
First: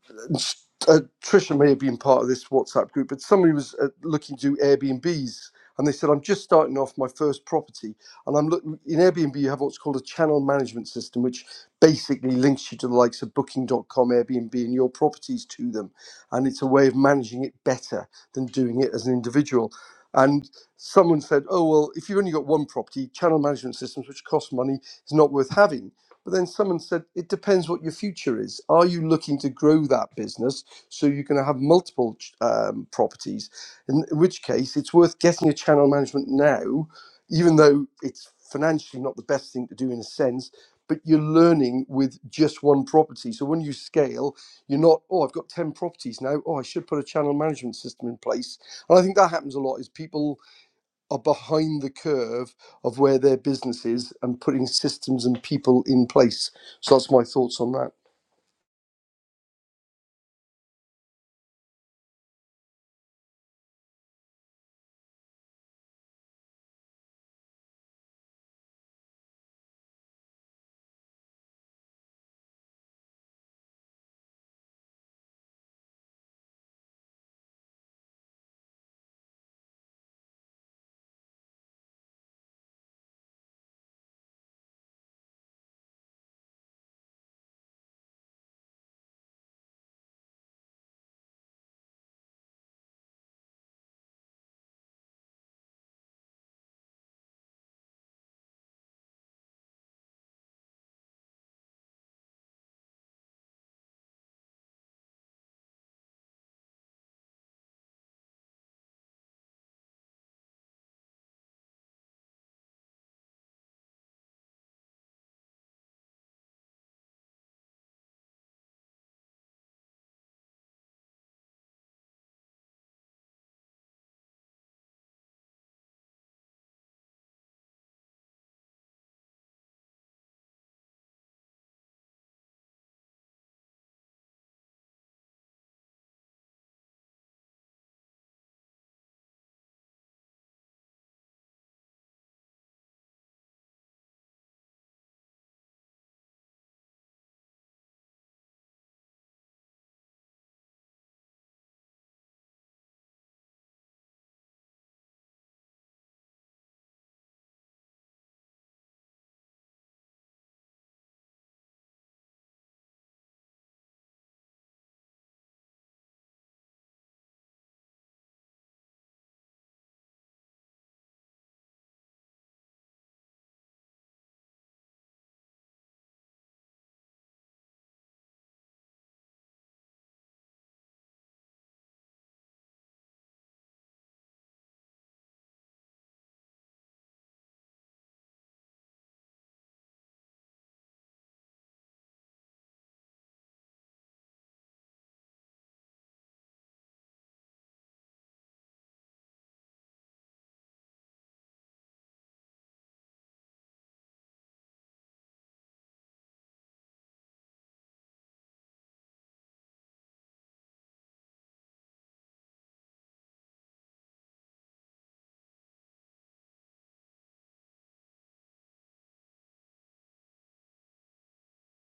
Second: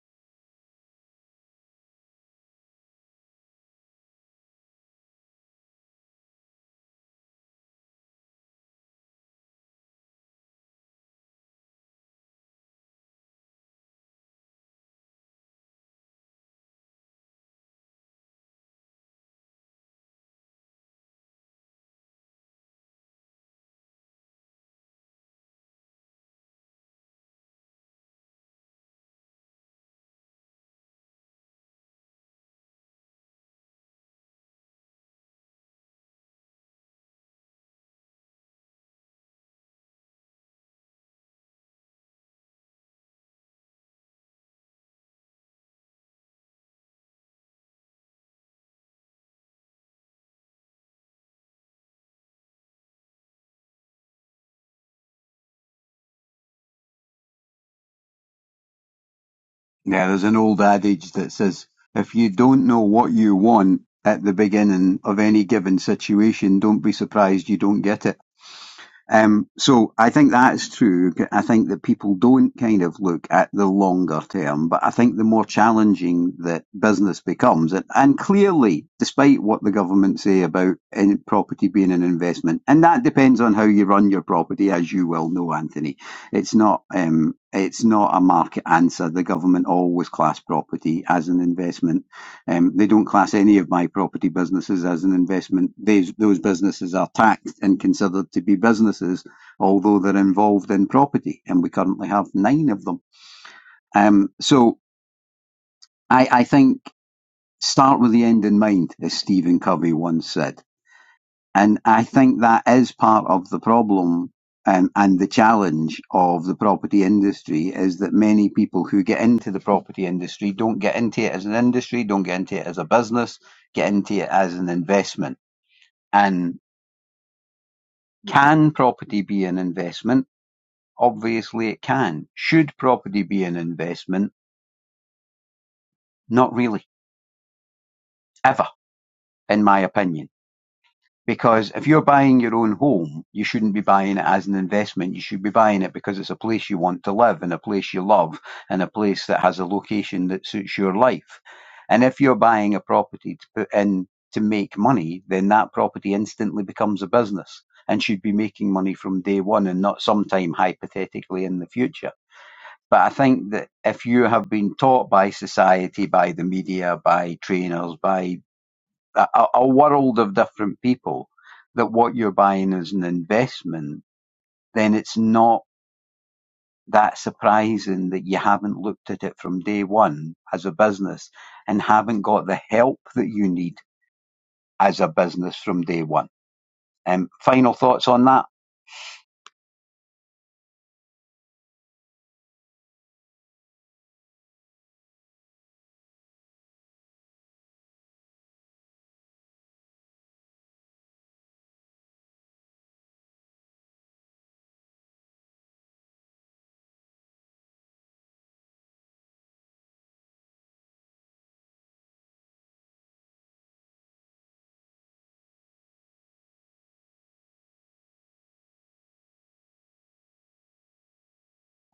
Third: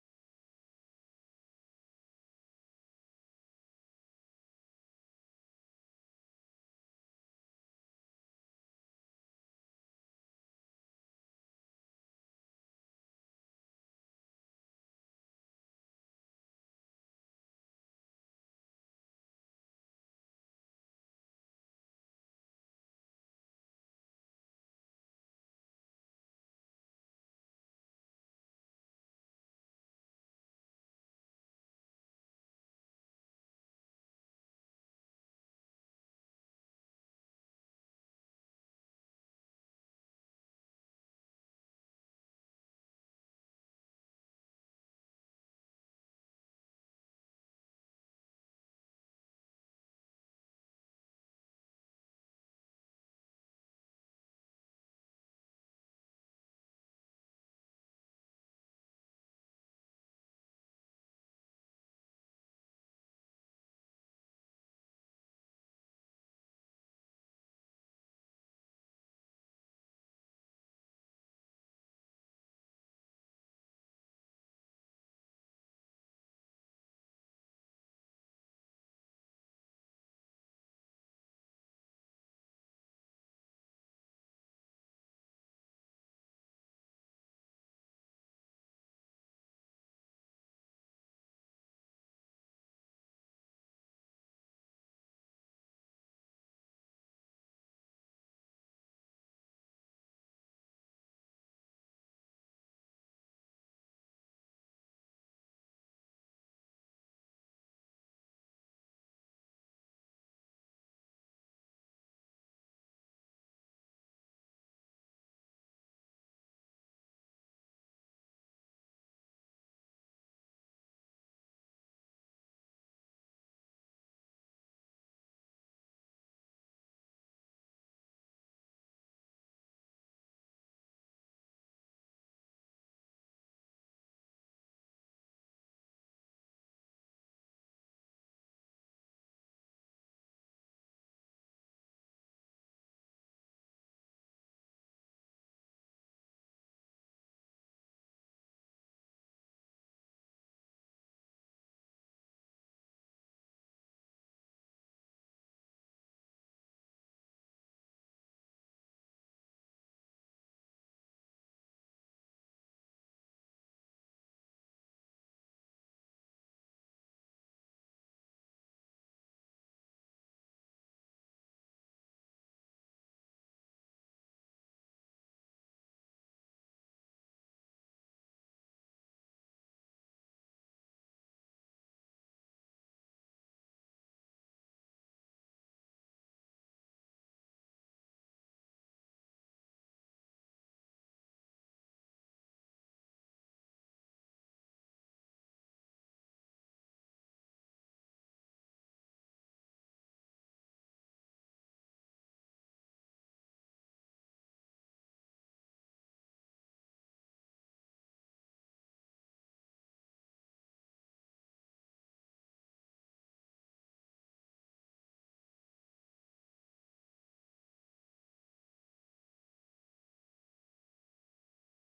Speaker 3: uh, Trisha may have been part of this WhatsApp group, but somebody was uh, looking to do Airbnbs, and they said, "I'm just starting off my first property, and I'm looking in Airbnb. You have what's called a channel management system, which basically links you to the likes of Booking. dot com, Airbnb, and your properties to them, and it's a way of managing it better than doing it as an individual." And someone said, "Oh well, if you've only got one property, channel management systems, which cost money, is not worth having." But then someone said, it depends what your future is. Are you looking to grow that business so you are going to have multiple um, properties? In which case, it's worth getting a channel management now, even though it's financially not the best thing to do in a sense. But you're learning with just one property. So when you scale, you're not, oh, I've got 10 properties now. Oh, I should put a channel management system in place. And I think that happens a lot is people are behind the curve of where their business is and putting systems and people in place. So that's my thoughts on that.
Speaker 1: Yeah, there's an old adage that says if you don't know what you want at the beginning of any given situation, don't be surprised you don't get it. Um, so I think that is true. I think that people don't kind of look at the longer term, but I think the more challenging that business becomes, and, and clearly, despite what the government say about in property being an investment, and that depends on how you run your property, as you well know, Anthony. It's not um, it's not a market answer. The government always class property as an investment um, they don't class any of my property businesses as an investment. These, those businesses are taxed and considered to be businesses, although they're involved in property, and we currently have nine of them. Um, so I, I think start with the end in mind, as Stephen Covey once said. And I think that is part of the problem um, and the challenge of the property industry is that many people who get into the property industry don't get into it as an industry, don't get into it as a business, get into it as an investment. And can property be an investment? Obviously, it can. Should property be an investment? Not really, ever, in my opinion. Because if you're buying your own home, you shouldn't be buying it as an investment. You should be buying it because it's a place you want to live and a place you love and a place that has a location that suits your life. And if you're buying a property to put in to make money, then that property instantly becomes a business and should be making money from day one and not sometime hypothetically in the future. But I think that if you have been taught by society, by the media, by trainers, by a, a world of different people that what you're buying is an investment, then it's not that surprising that you haven't looked at it from day one as a business and haven't got the help that you need as a business from day one. Um, final thoughts on that?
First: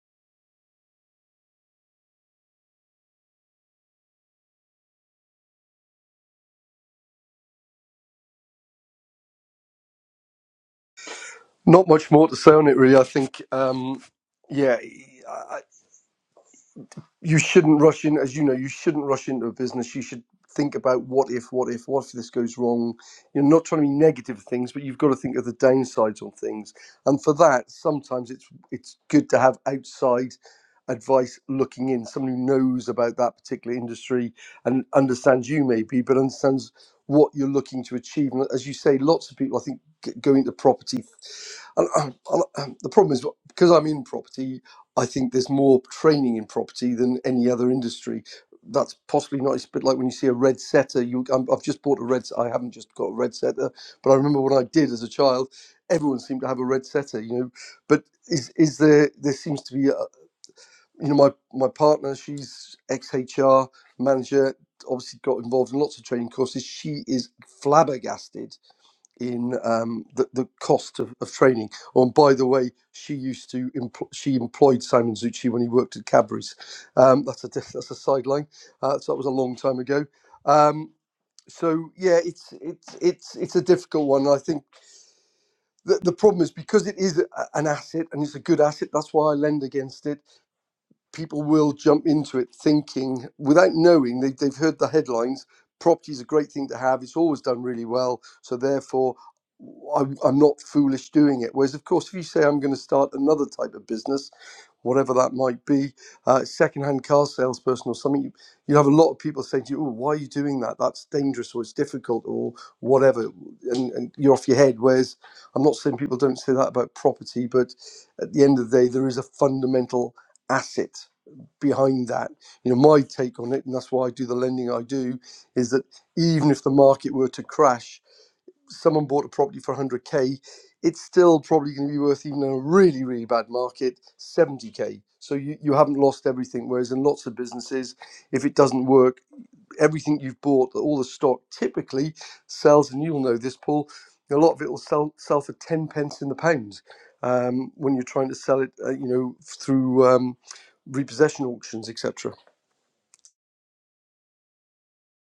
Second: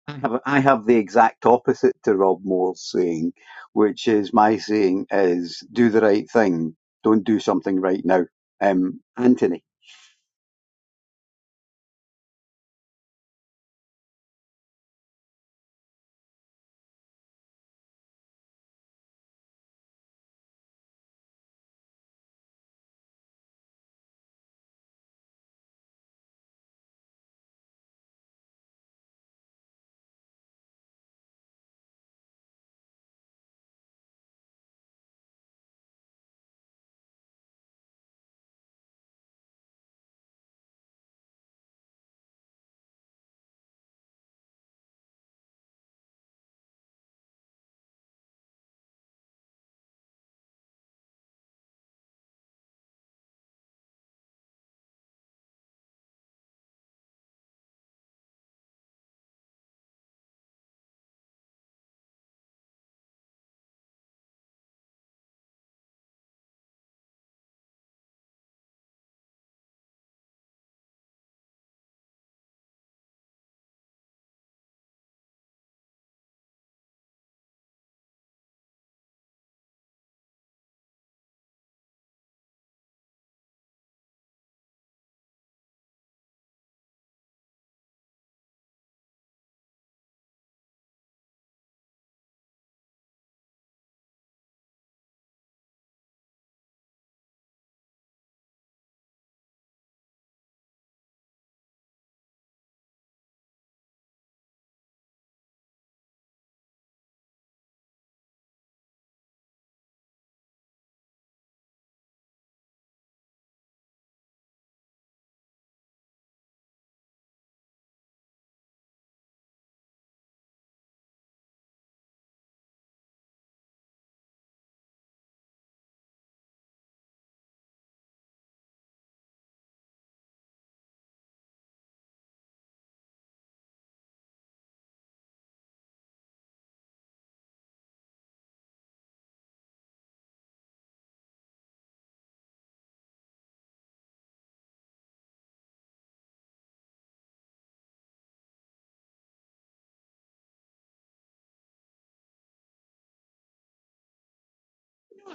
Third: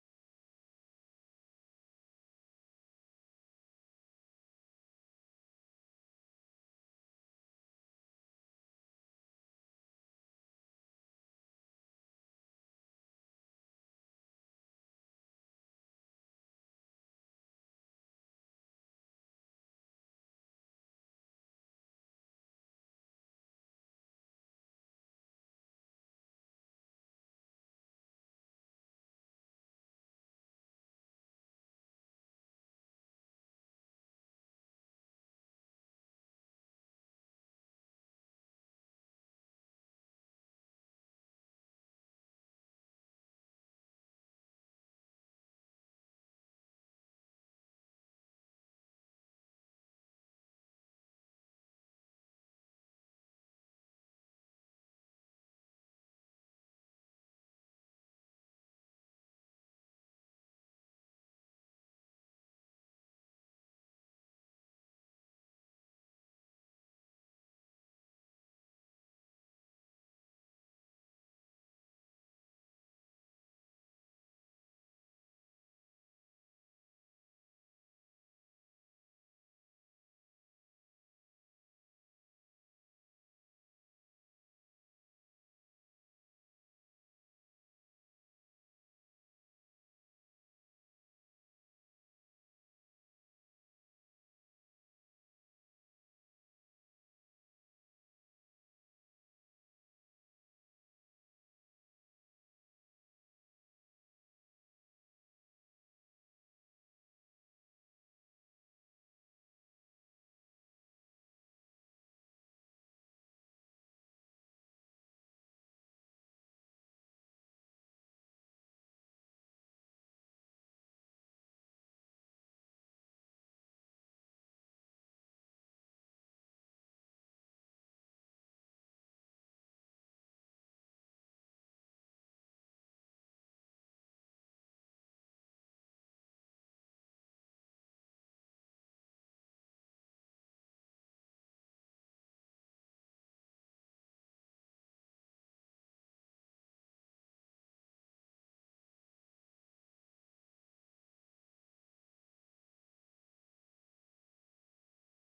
Speaker 1: I have, I have the exact opposite to Rob Moore's saying, which is my saying is do the right thing, don't do something right now. Um, Anthony.
Speaker 3: Not much more to say on it, really. I think, um, yeah, I, you shouldn't rush in as you know you shouldn't rush into a business you should think about what if what if what if this goes wrong you're not trying to be negative things but you've got to think of the downsides on things and for that sometimes it's it's good to have outside advice looking in someone who knows about that particular industry and understands you maybe but understands what you're looking to achieve and as you say lots of people i think g- go into property and, um, and, um, the problem is because i'm in property I think there's more training in property than any other industry. That's possibly not. It's a bit like when you see a red setter. You, I'm, I've just bought a red. I haven't just got a red setter, but I remember when I did as a child. Everyone seemed to have a red setter, you know. But is is there? There seems to be. A, you know, my my partner. She's ex HR manager. Obviously, got involved in lots of training courses. She is flabbergasted in um, the, the cost of, of training. Oh, and by the way, she used to empl- she employed Simon Zucci when he worked at Cadbury's. Um, that's a diff- that's a sideline. Uh, so that was a long time ago. Um, so yeah, it's it's it's it's a difficult one. I think the, the problem is because it is a, an asset and it's a good asset. That's why I lend against it people will jump into it thinking without knowing they, they've heard the headlines property is a great thing to have it's always done really well so therefore I'm, I'm not foolish doing it whereas of course if you say i'm going to start another type of business whatever that might be uh, hand car salesperson or something you, you have a lot of people saying to you oh, why are you doing that that's dangerous or it's difficult or whatever and, and you're off your head whereas i'm not saying people don't say that about property but at the end of the day there is a fundamental asset behind that. You know, my take on it, and that's why I do the lending I do, is that even if the market were to crash, someone bought a property for 100k, it's still probably going to be worth even in a really really bad market 70k. So you, you haven't lost everything. Whereas in lots of businesses, if it doesn't work, everything you've bought, all the stock typically sells, and you'll know this, Paul. A lot of it will sell, sell for ten pence in the pound um, when you're trying to sell it, uh, you know, through um, repossession auctions, etc.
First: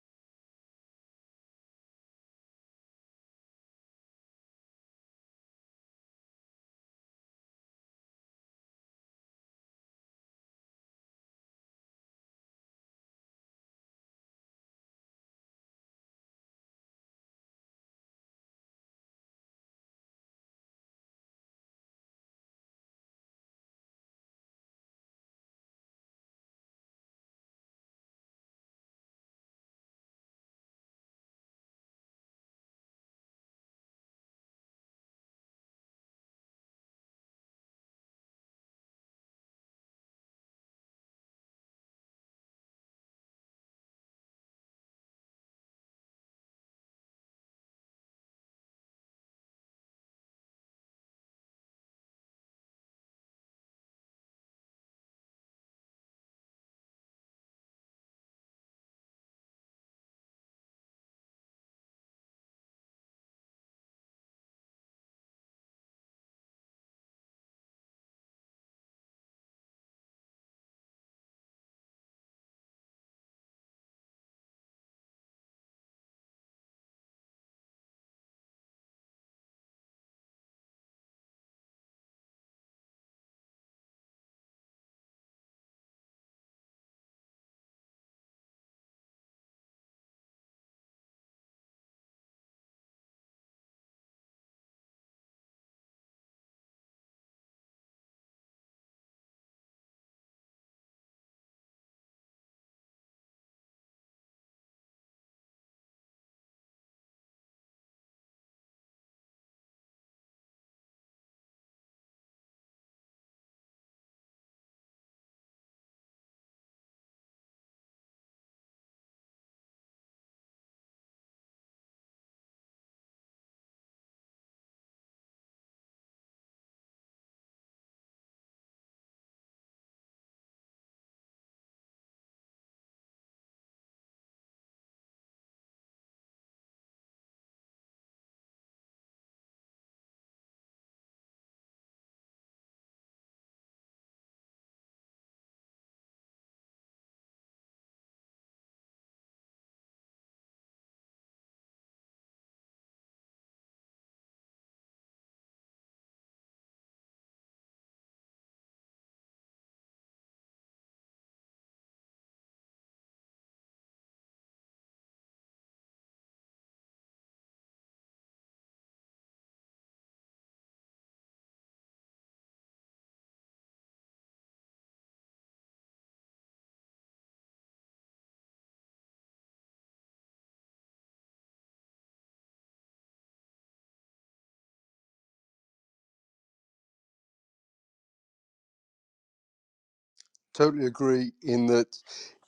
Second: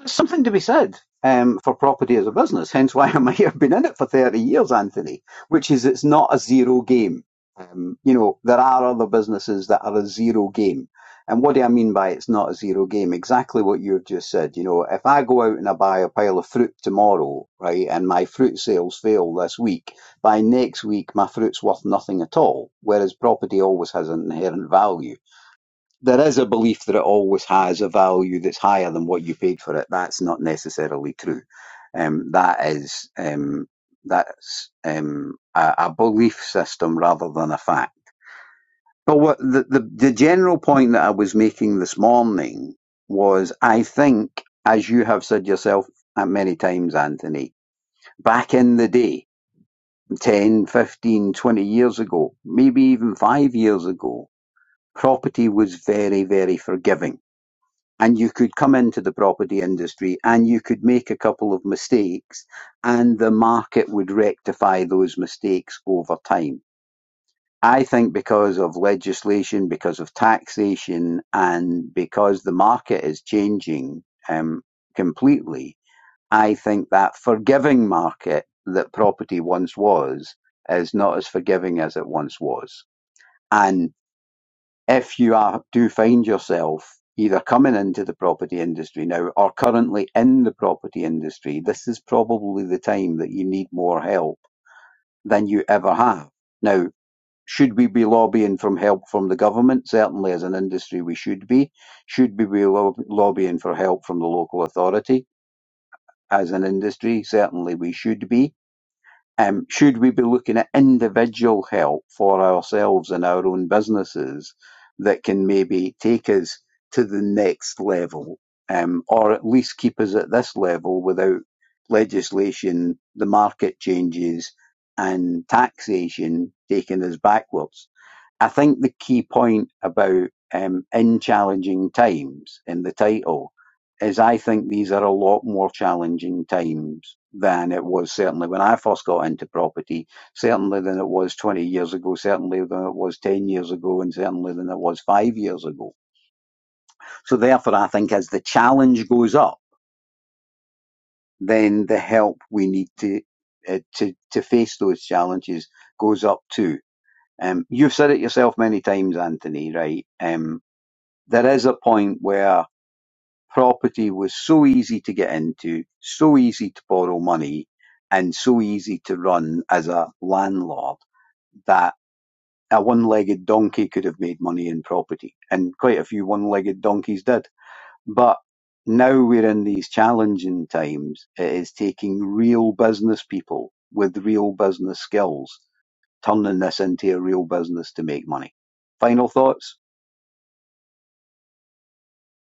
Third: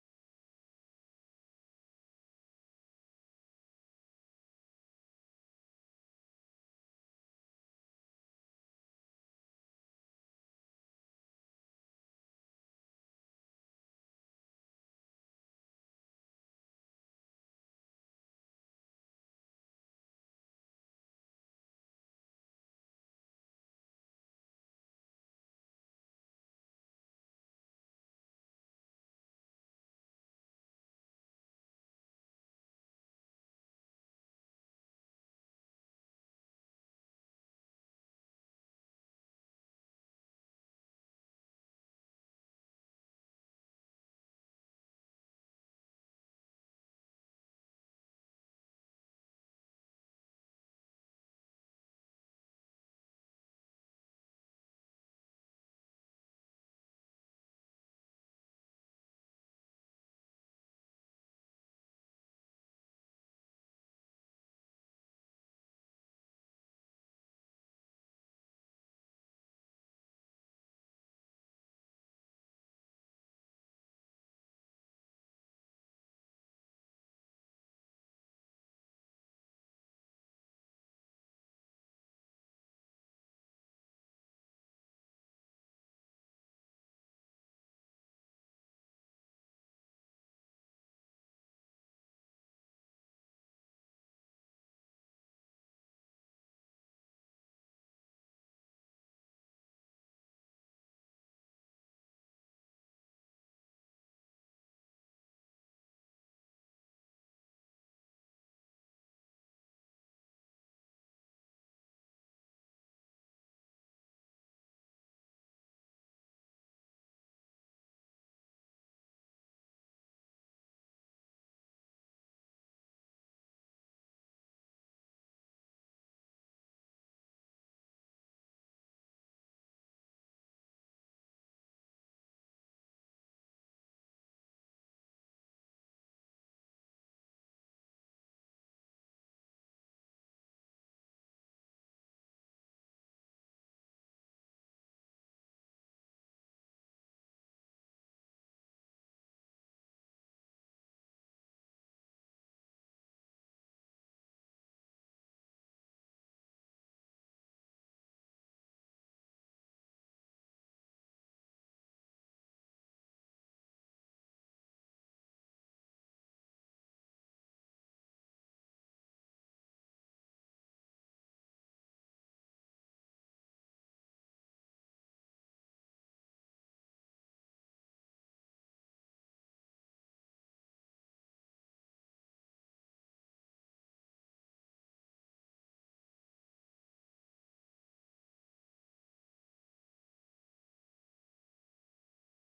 Speaker 1: there's something to be said um, for property as a business, hence why I might have been in it for 30 years, Anthony, which is it's not a zero game. Um, you know, there are other businesses that are a zero game. And what do I mean by it's not a zero game? Exactly what you've just said. You know, if I go out and I buy a pile of fruit tomorrow, right, and my fruit sales fail this week, by next week my fruit's worth nothing at all, whereas property always has an inherent value there is a belief that it always has a value that's higher than what you paid for it. That's not necessarily true. Um, that is um, that's um, a, a belief system rather than a fact. But what the, the the general point that I was making this morning was, I think, as you have said yourself uh, many times, Anthony, back in the day, 10, 15, twenty years ago, maybe even five years ago, property was very, very forgiving and you could come into the property industry and you could make a couple of mistakes and the market would rectify those mistakes over time. I think because of legislation, because of taxation, and because the market is changing um, completely, I think that forgiving market that property once was is not as forgiving as it once was. and if you are do find yourself either coming into the property industry now or currently in the property industry, this is probably the time that you need more help than you ever have. Now, should we be lobbying for help from the government? Certainly, as an industry, we should be. Should we be lo- lobbying for help from the local authority? As an industry, certainly we should be um, should we be looking at individual help for ourselves in our own businesses that can maybe take us to the next level, um, or at least keep us at this level without legislation, the market changes, and taxation taking us backwards? I think the key point about um, in challenging times in the title is I think these are a lot more challenging times than it was certainly when I first got into property, certainly than it was 20 years ago, certainly than it was 10 years ago, and certainly than it was five years ago. So, therefore, I think as the challenge goes up, then the help we need to uh, to to face those challenges goes up too. Um, you've said it yourself many times, Anthony. Right? Um, there is a point where property was so easy to get into, so easy to borrow money, and so easy to run as a landlord that a one-legged donkey could have made money in property. And quite a few one-legged donkeys did. But now we're in these challenging times. It is taking real business people with real business skills, turning this into a real business to make money. Final thoughts?
Speaker 3: Totally agree in that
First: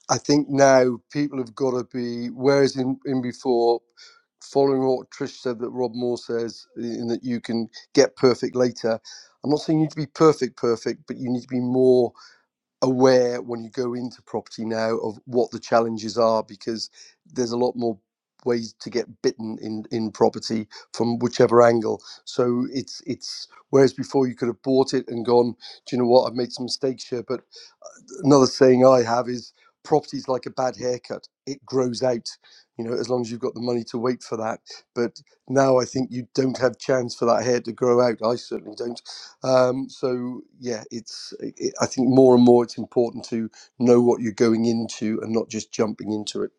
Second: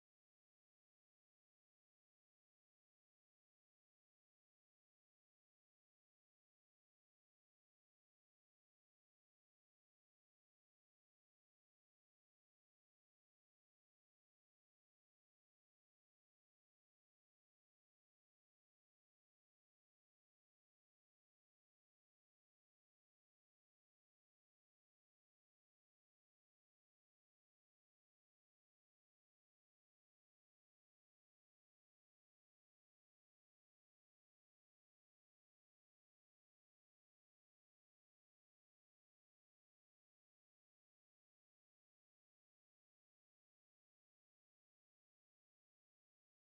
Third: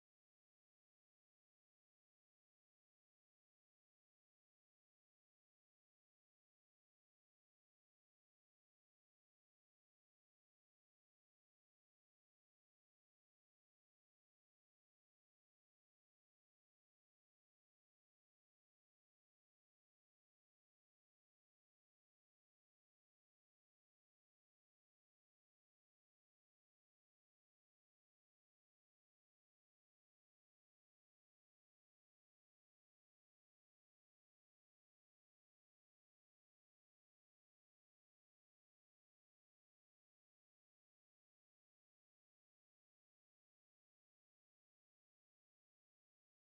Speaker 3: I think now people have got to be, whereas in, in before, following what Trish said that Rob Moore says, in that you can get perfect later. I'm not saying you need to be perfect, perfect, but you need to be more aware when you go into property now of what the challenges are because there's a lot more ways to get bitten in in property from whichever angle so it's it's whereas before you could have bought it and gone do you know what i've made some mistakes here but another saying I have is property's like a bad haircut. It grows out, you know, as long as you've got the money to wait for that. But now I think you don't have chance for that hair to grow out. I certainly don't. Um, so yeah, it's. i i think more and more it's important to know what you're going into and not just jumping into it.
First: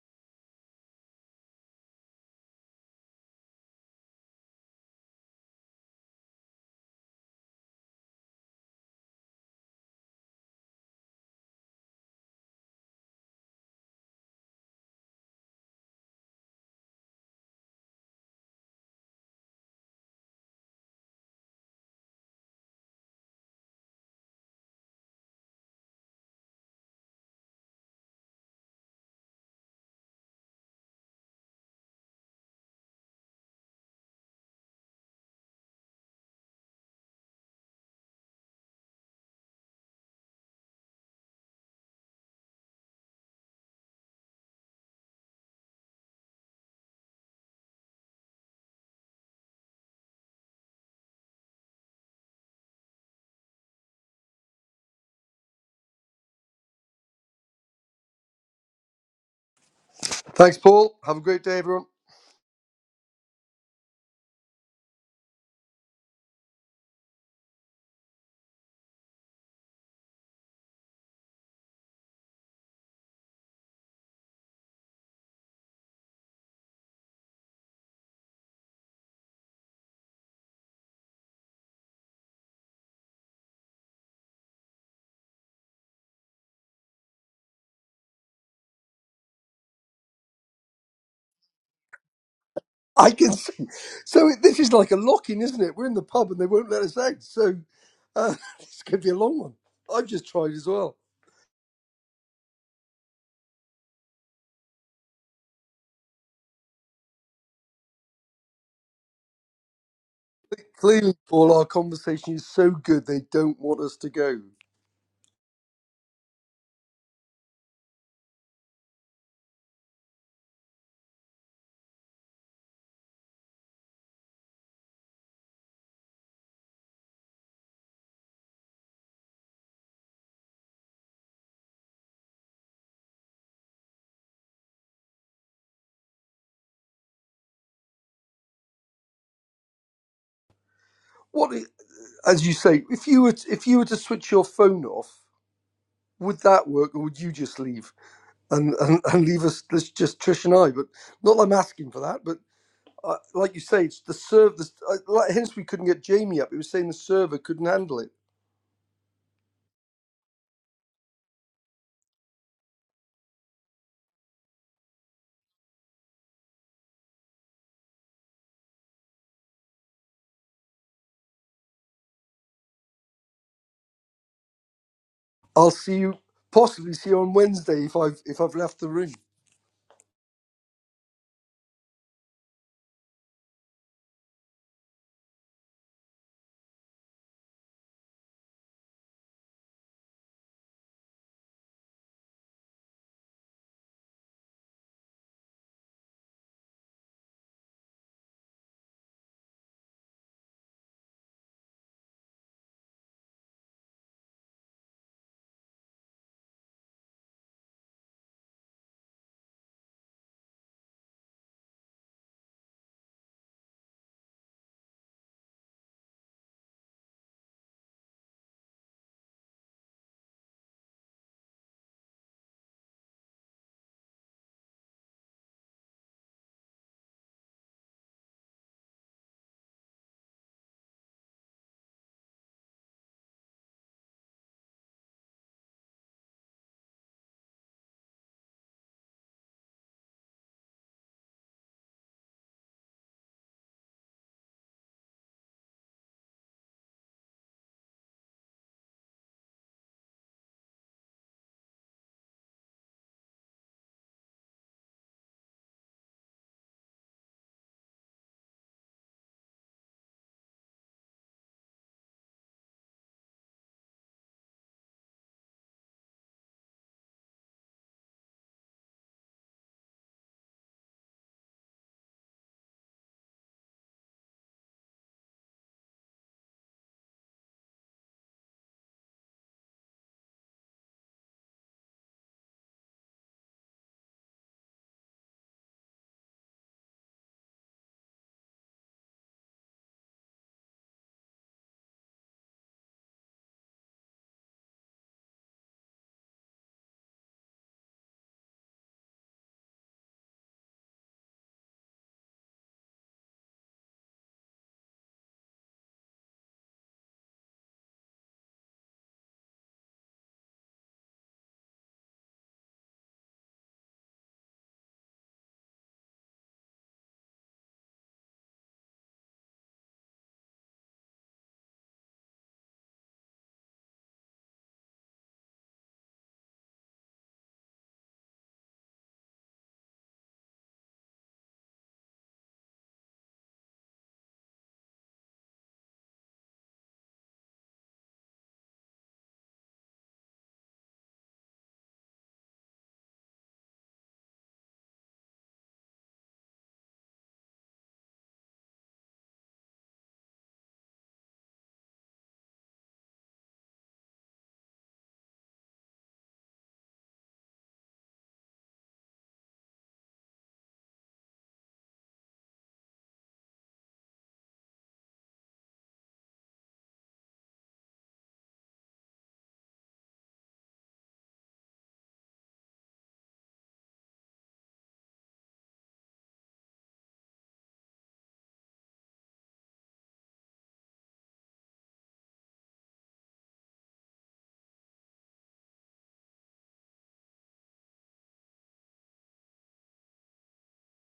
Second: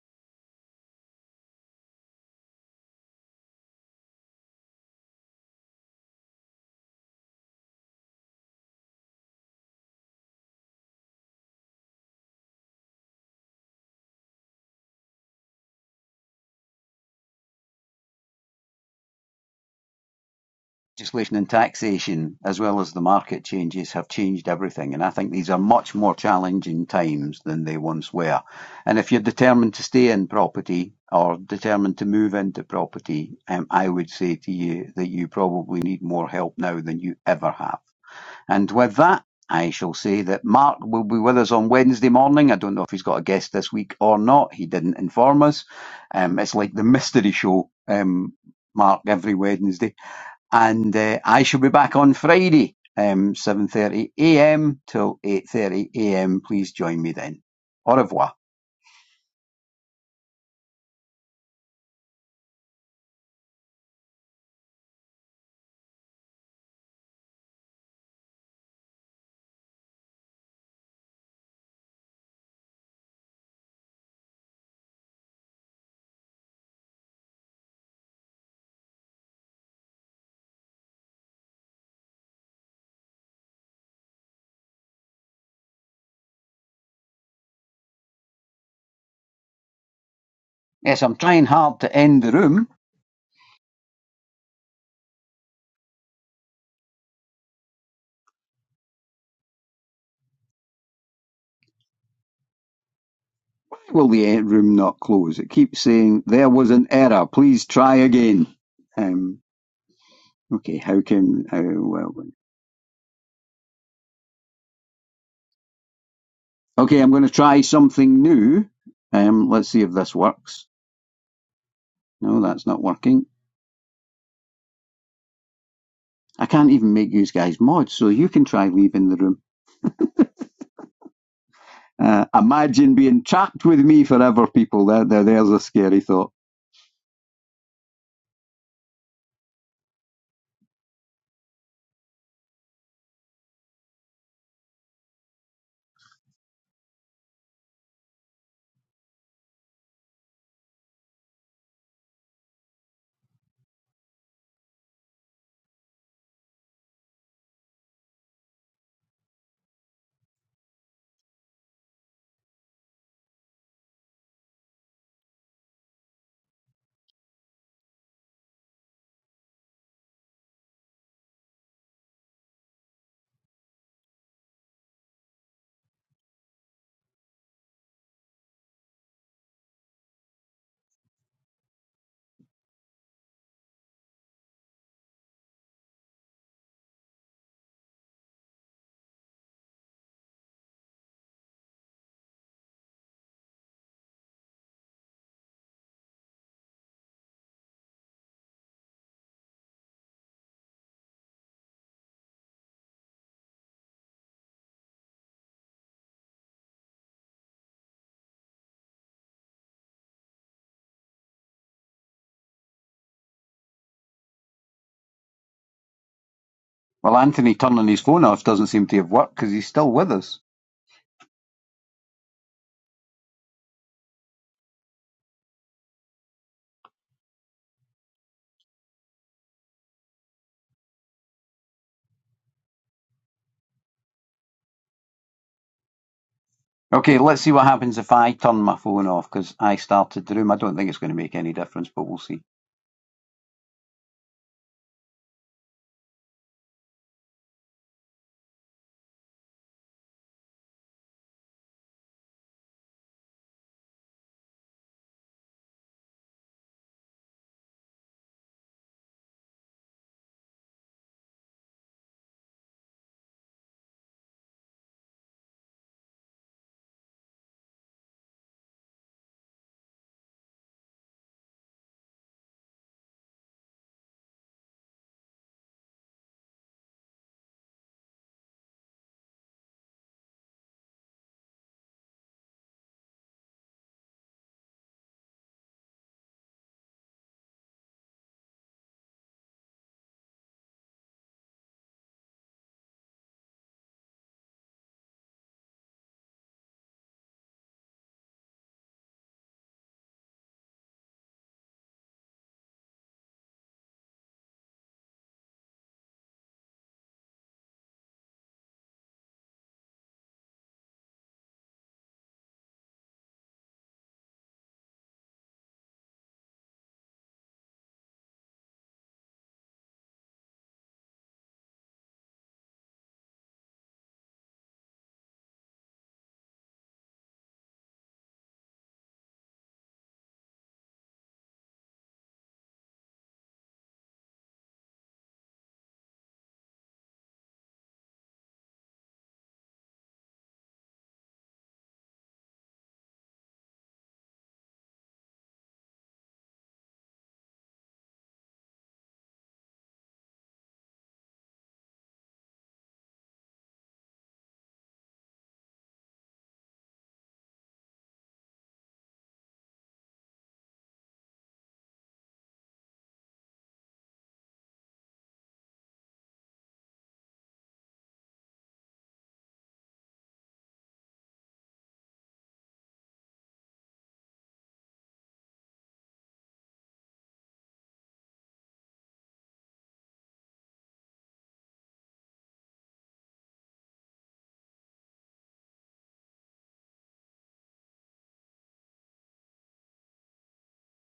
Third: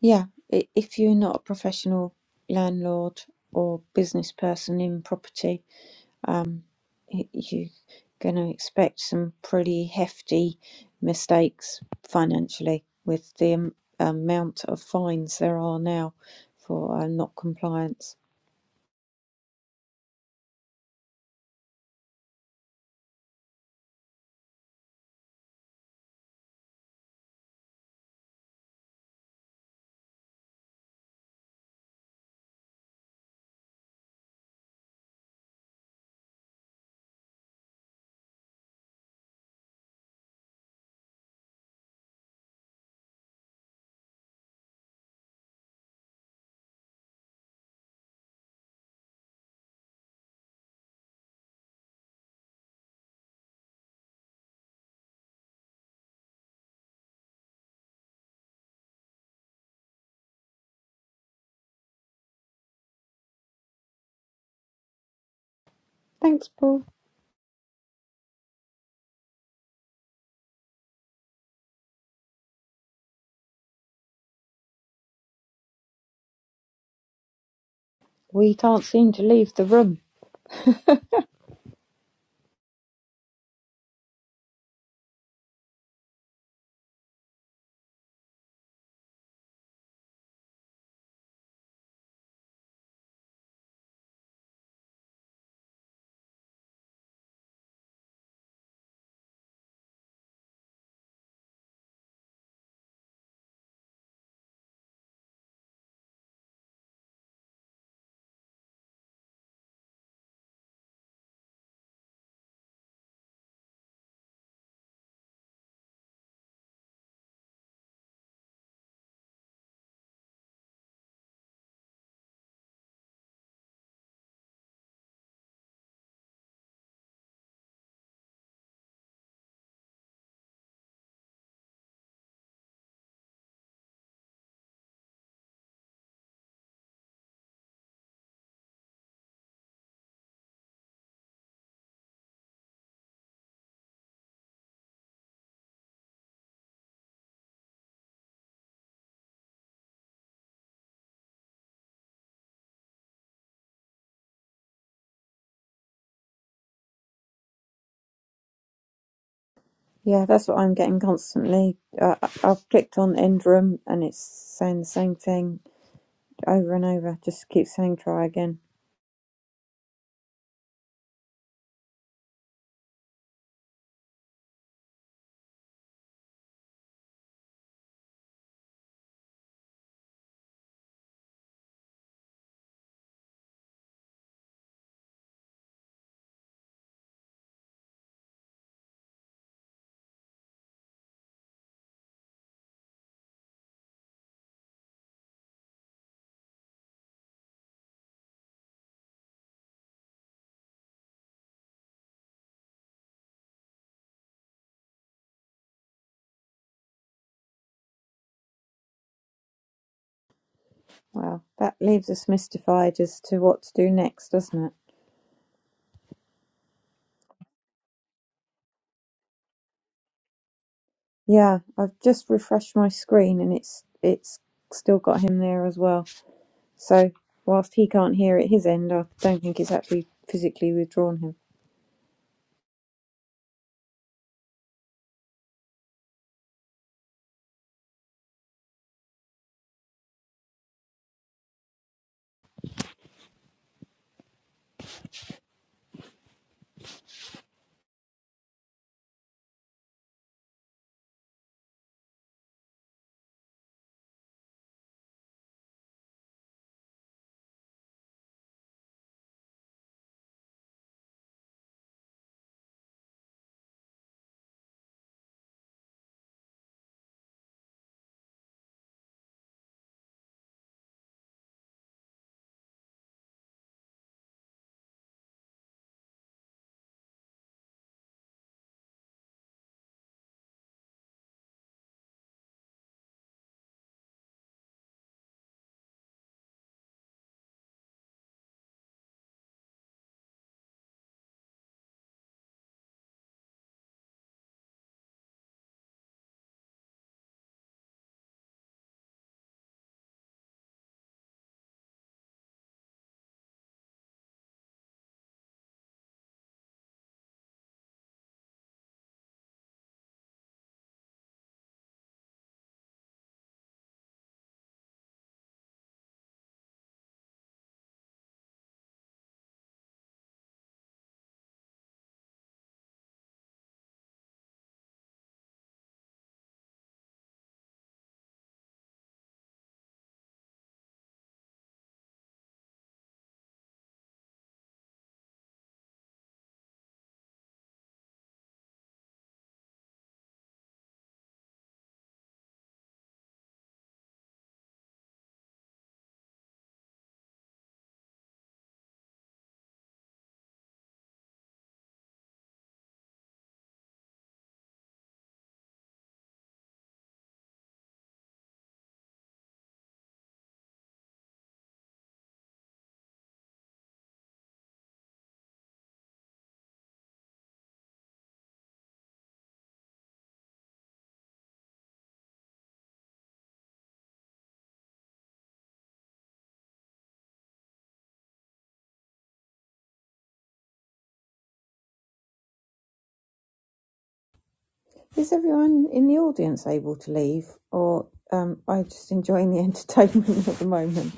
Speaker 2: Yeah, i- if you're not a professional landlord or business person in property, um, y- you're going to expect some pretty hefty mistakes financially with the am- amount of fines there are now for uh, not compliance.
Speaker 1: Legislation and taxation, as well as the market changes, have changed everything. And I think these are much more challenging times than they once were. And if you're determined to stay in property or determined to move into property, um, I would say to you that you probably need more help now than you ever have. And with that, I shall say that Mark will be with us on Wednesday morning. I don't know if he's got a guest this week or not. He didn't inform us. Um, it's like the mystery show, um, Mark, every Wednesday and uh, I shall be back on Friday, um, 7:30 a.m. till 8:30 a.m. Please join me then. Au revoir.
Speaker 3: Thanks, Paul. Have a great day, everyone.
Speaker 2: Thanks, Paul. We can't seem to leave the room.
Speaker 1: Yes, I'm trying hard to end the room.
Speaker 3: I can see. So it- this is like a lock-in, isn't it? We're in the pub and they won't let us out. So uh, it's going to be a long one. I've just tried as well.
Speaker 1: Why will the eh, room not close? It keeps saying there was an error. Please try again. Um, okay, how
Speaker 3: Clearly,
Speaker 1: can?
Speaker 3: Paul,
Speaker 1: How,
Speaker 3: our
Speaker 1: well,
Speaker 3: conversation is so good they don't want us to go.
Speaker 1: Okay, I'm going to try something new. Um, let's see if this works. No, that's not working. I can't even make you guys mods, so you can try leaving the room. Uh, imagine being trapped with me forever, people. There, there, there's a scary thought.
Speaker 3: What, i- as you say, if you were to, if you were to switch your phone off, would that work, or would you just leave and and, and leave us this just Trish and I? But not that I'm asking for that. But uh, like you say, it's the server. The, uh, like, hence we couldn't get Jamie up. It was saying the server couldn't handle it.
Speaker 2: Yeah, that's what I'm getting constantly. Uh, I- I've clicked on end room and it's saying the same thing over and over. Just keeps saying try again.
Speaker 3: I'll see you possibly see you on Wednesday if I've if I've left the room.
Speaker 2: Well, that leaves us mystified as to what to do next, doesn't it?
Speaker 1: Well, Anthony turning his phone off doesn't seem to have worked because he's still with us.
Speaker 2: Yeah, I've just refreshed my screen and it's it's still got him there as well. So whilst he can't hear at his end, I don't think it's actually physically withdrawn him.
Speaker 1: Okay, let's see what happens if I turn my phone off because I started the room. I don't think it's going to make any difference, but we'll see.
Speaker 2: Is everyone in the audience able to leave, or um, I just enjoying the entertainment at the moment?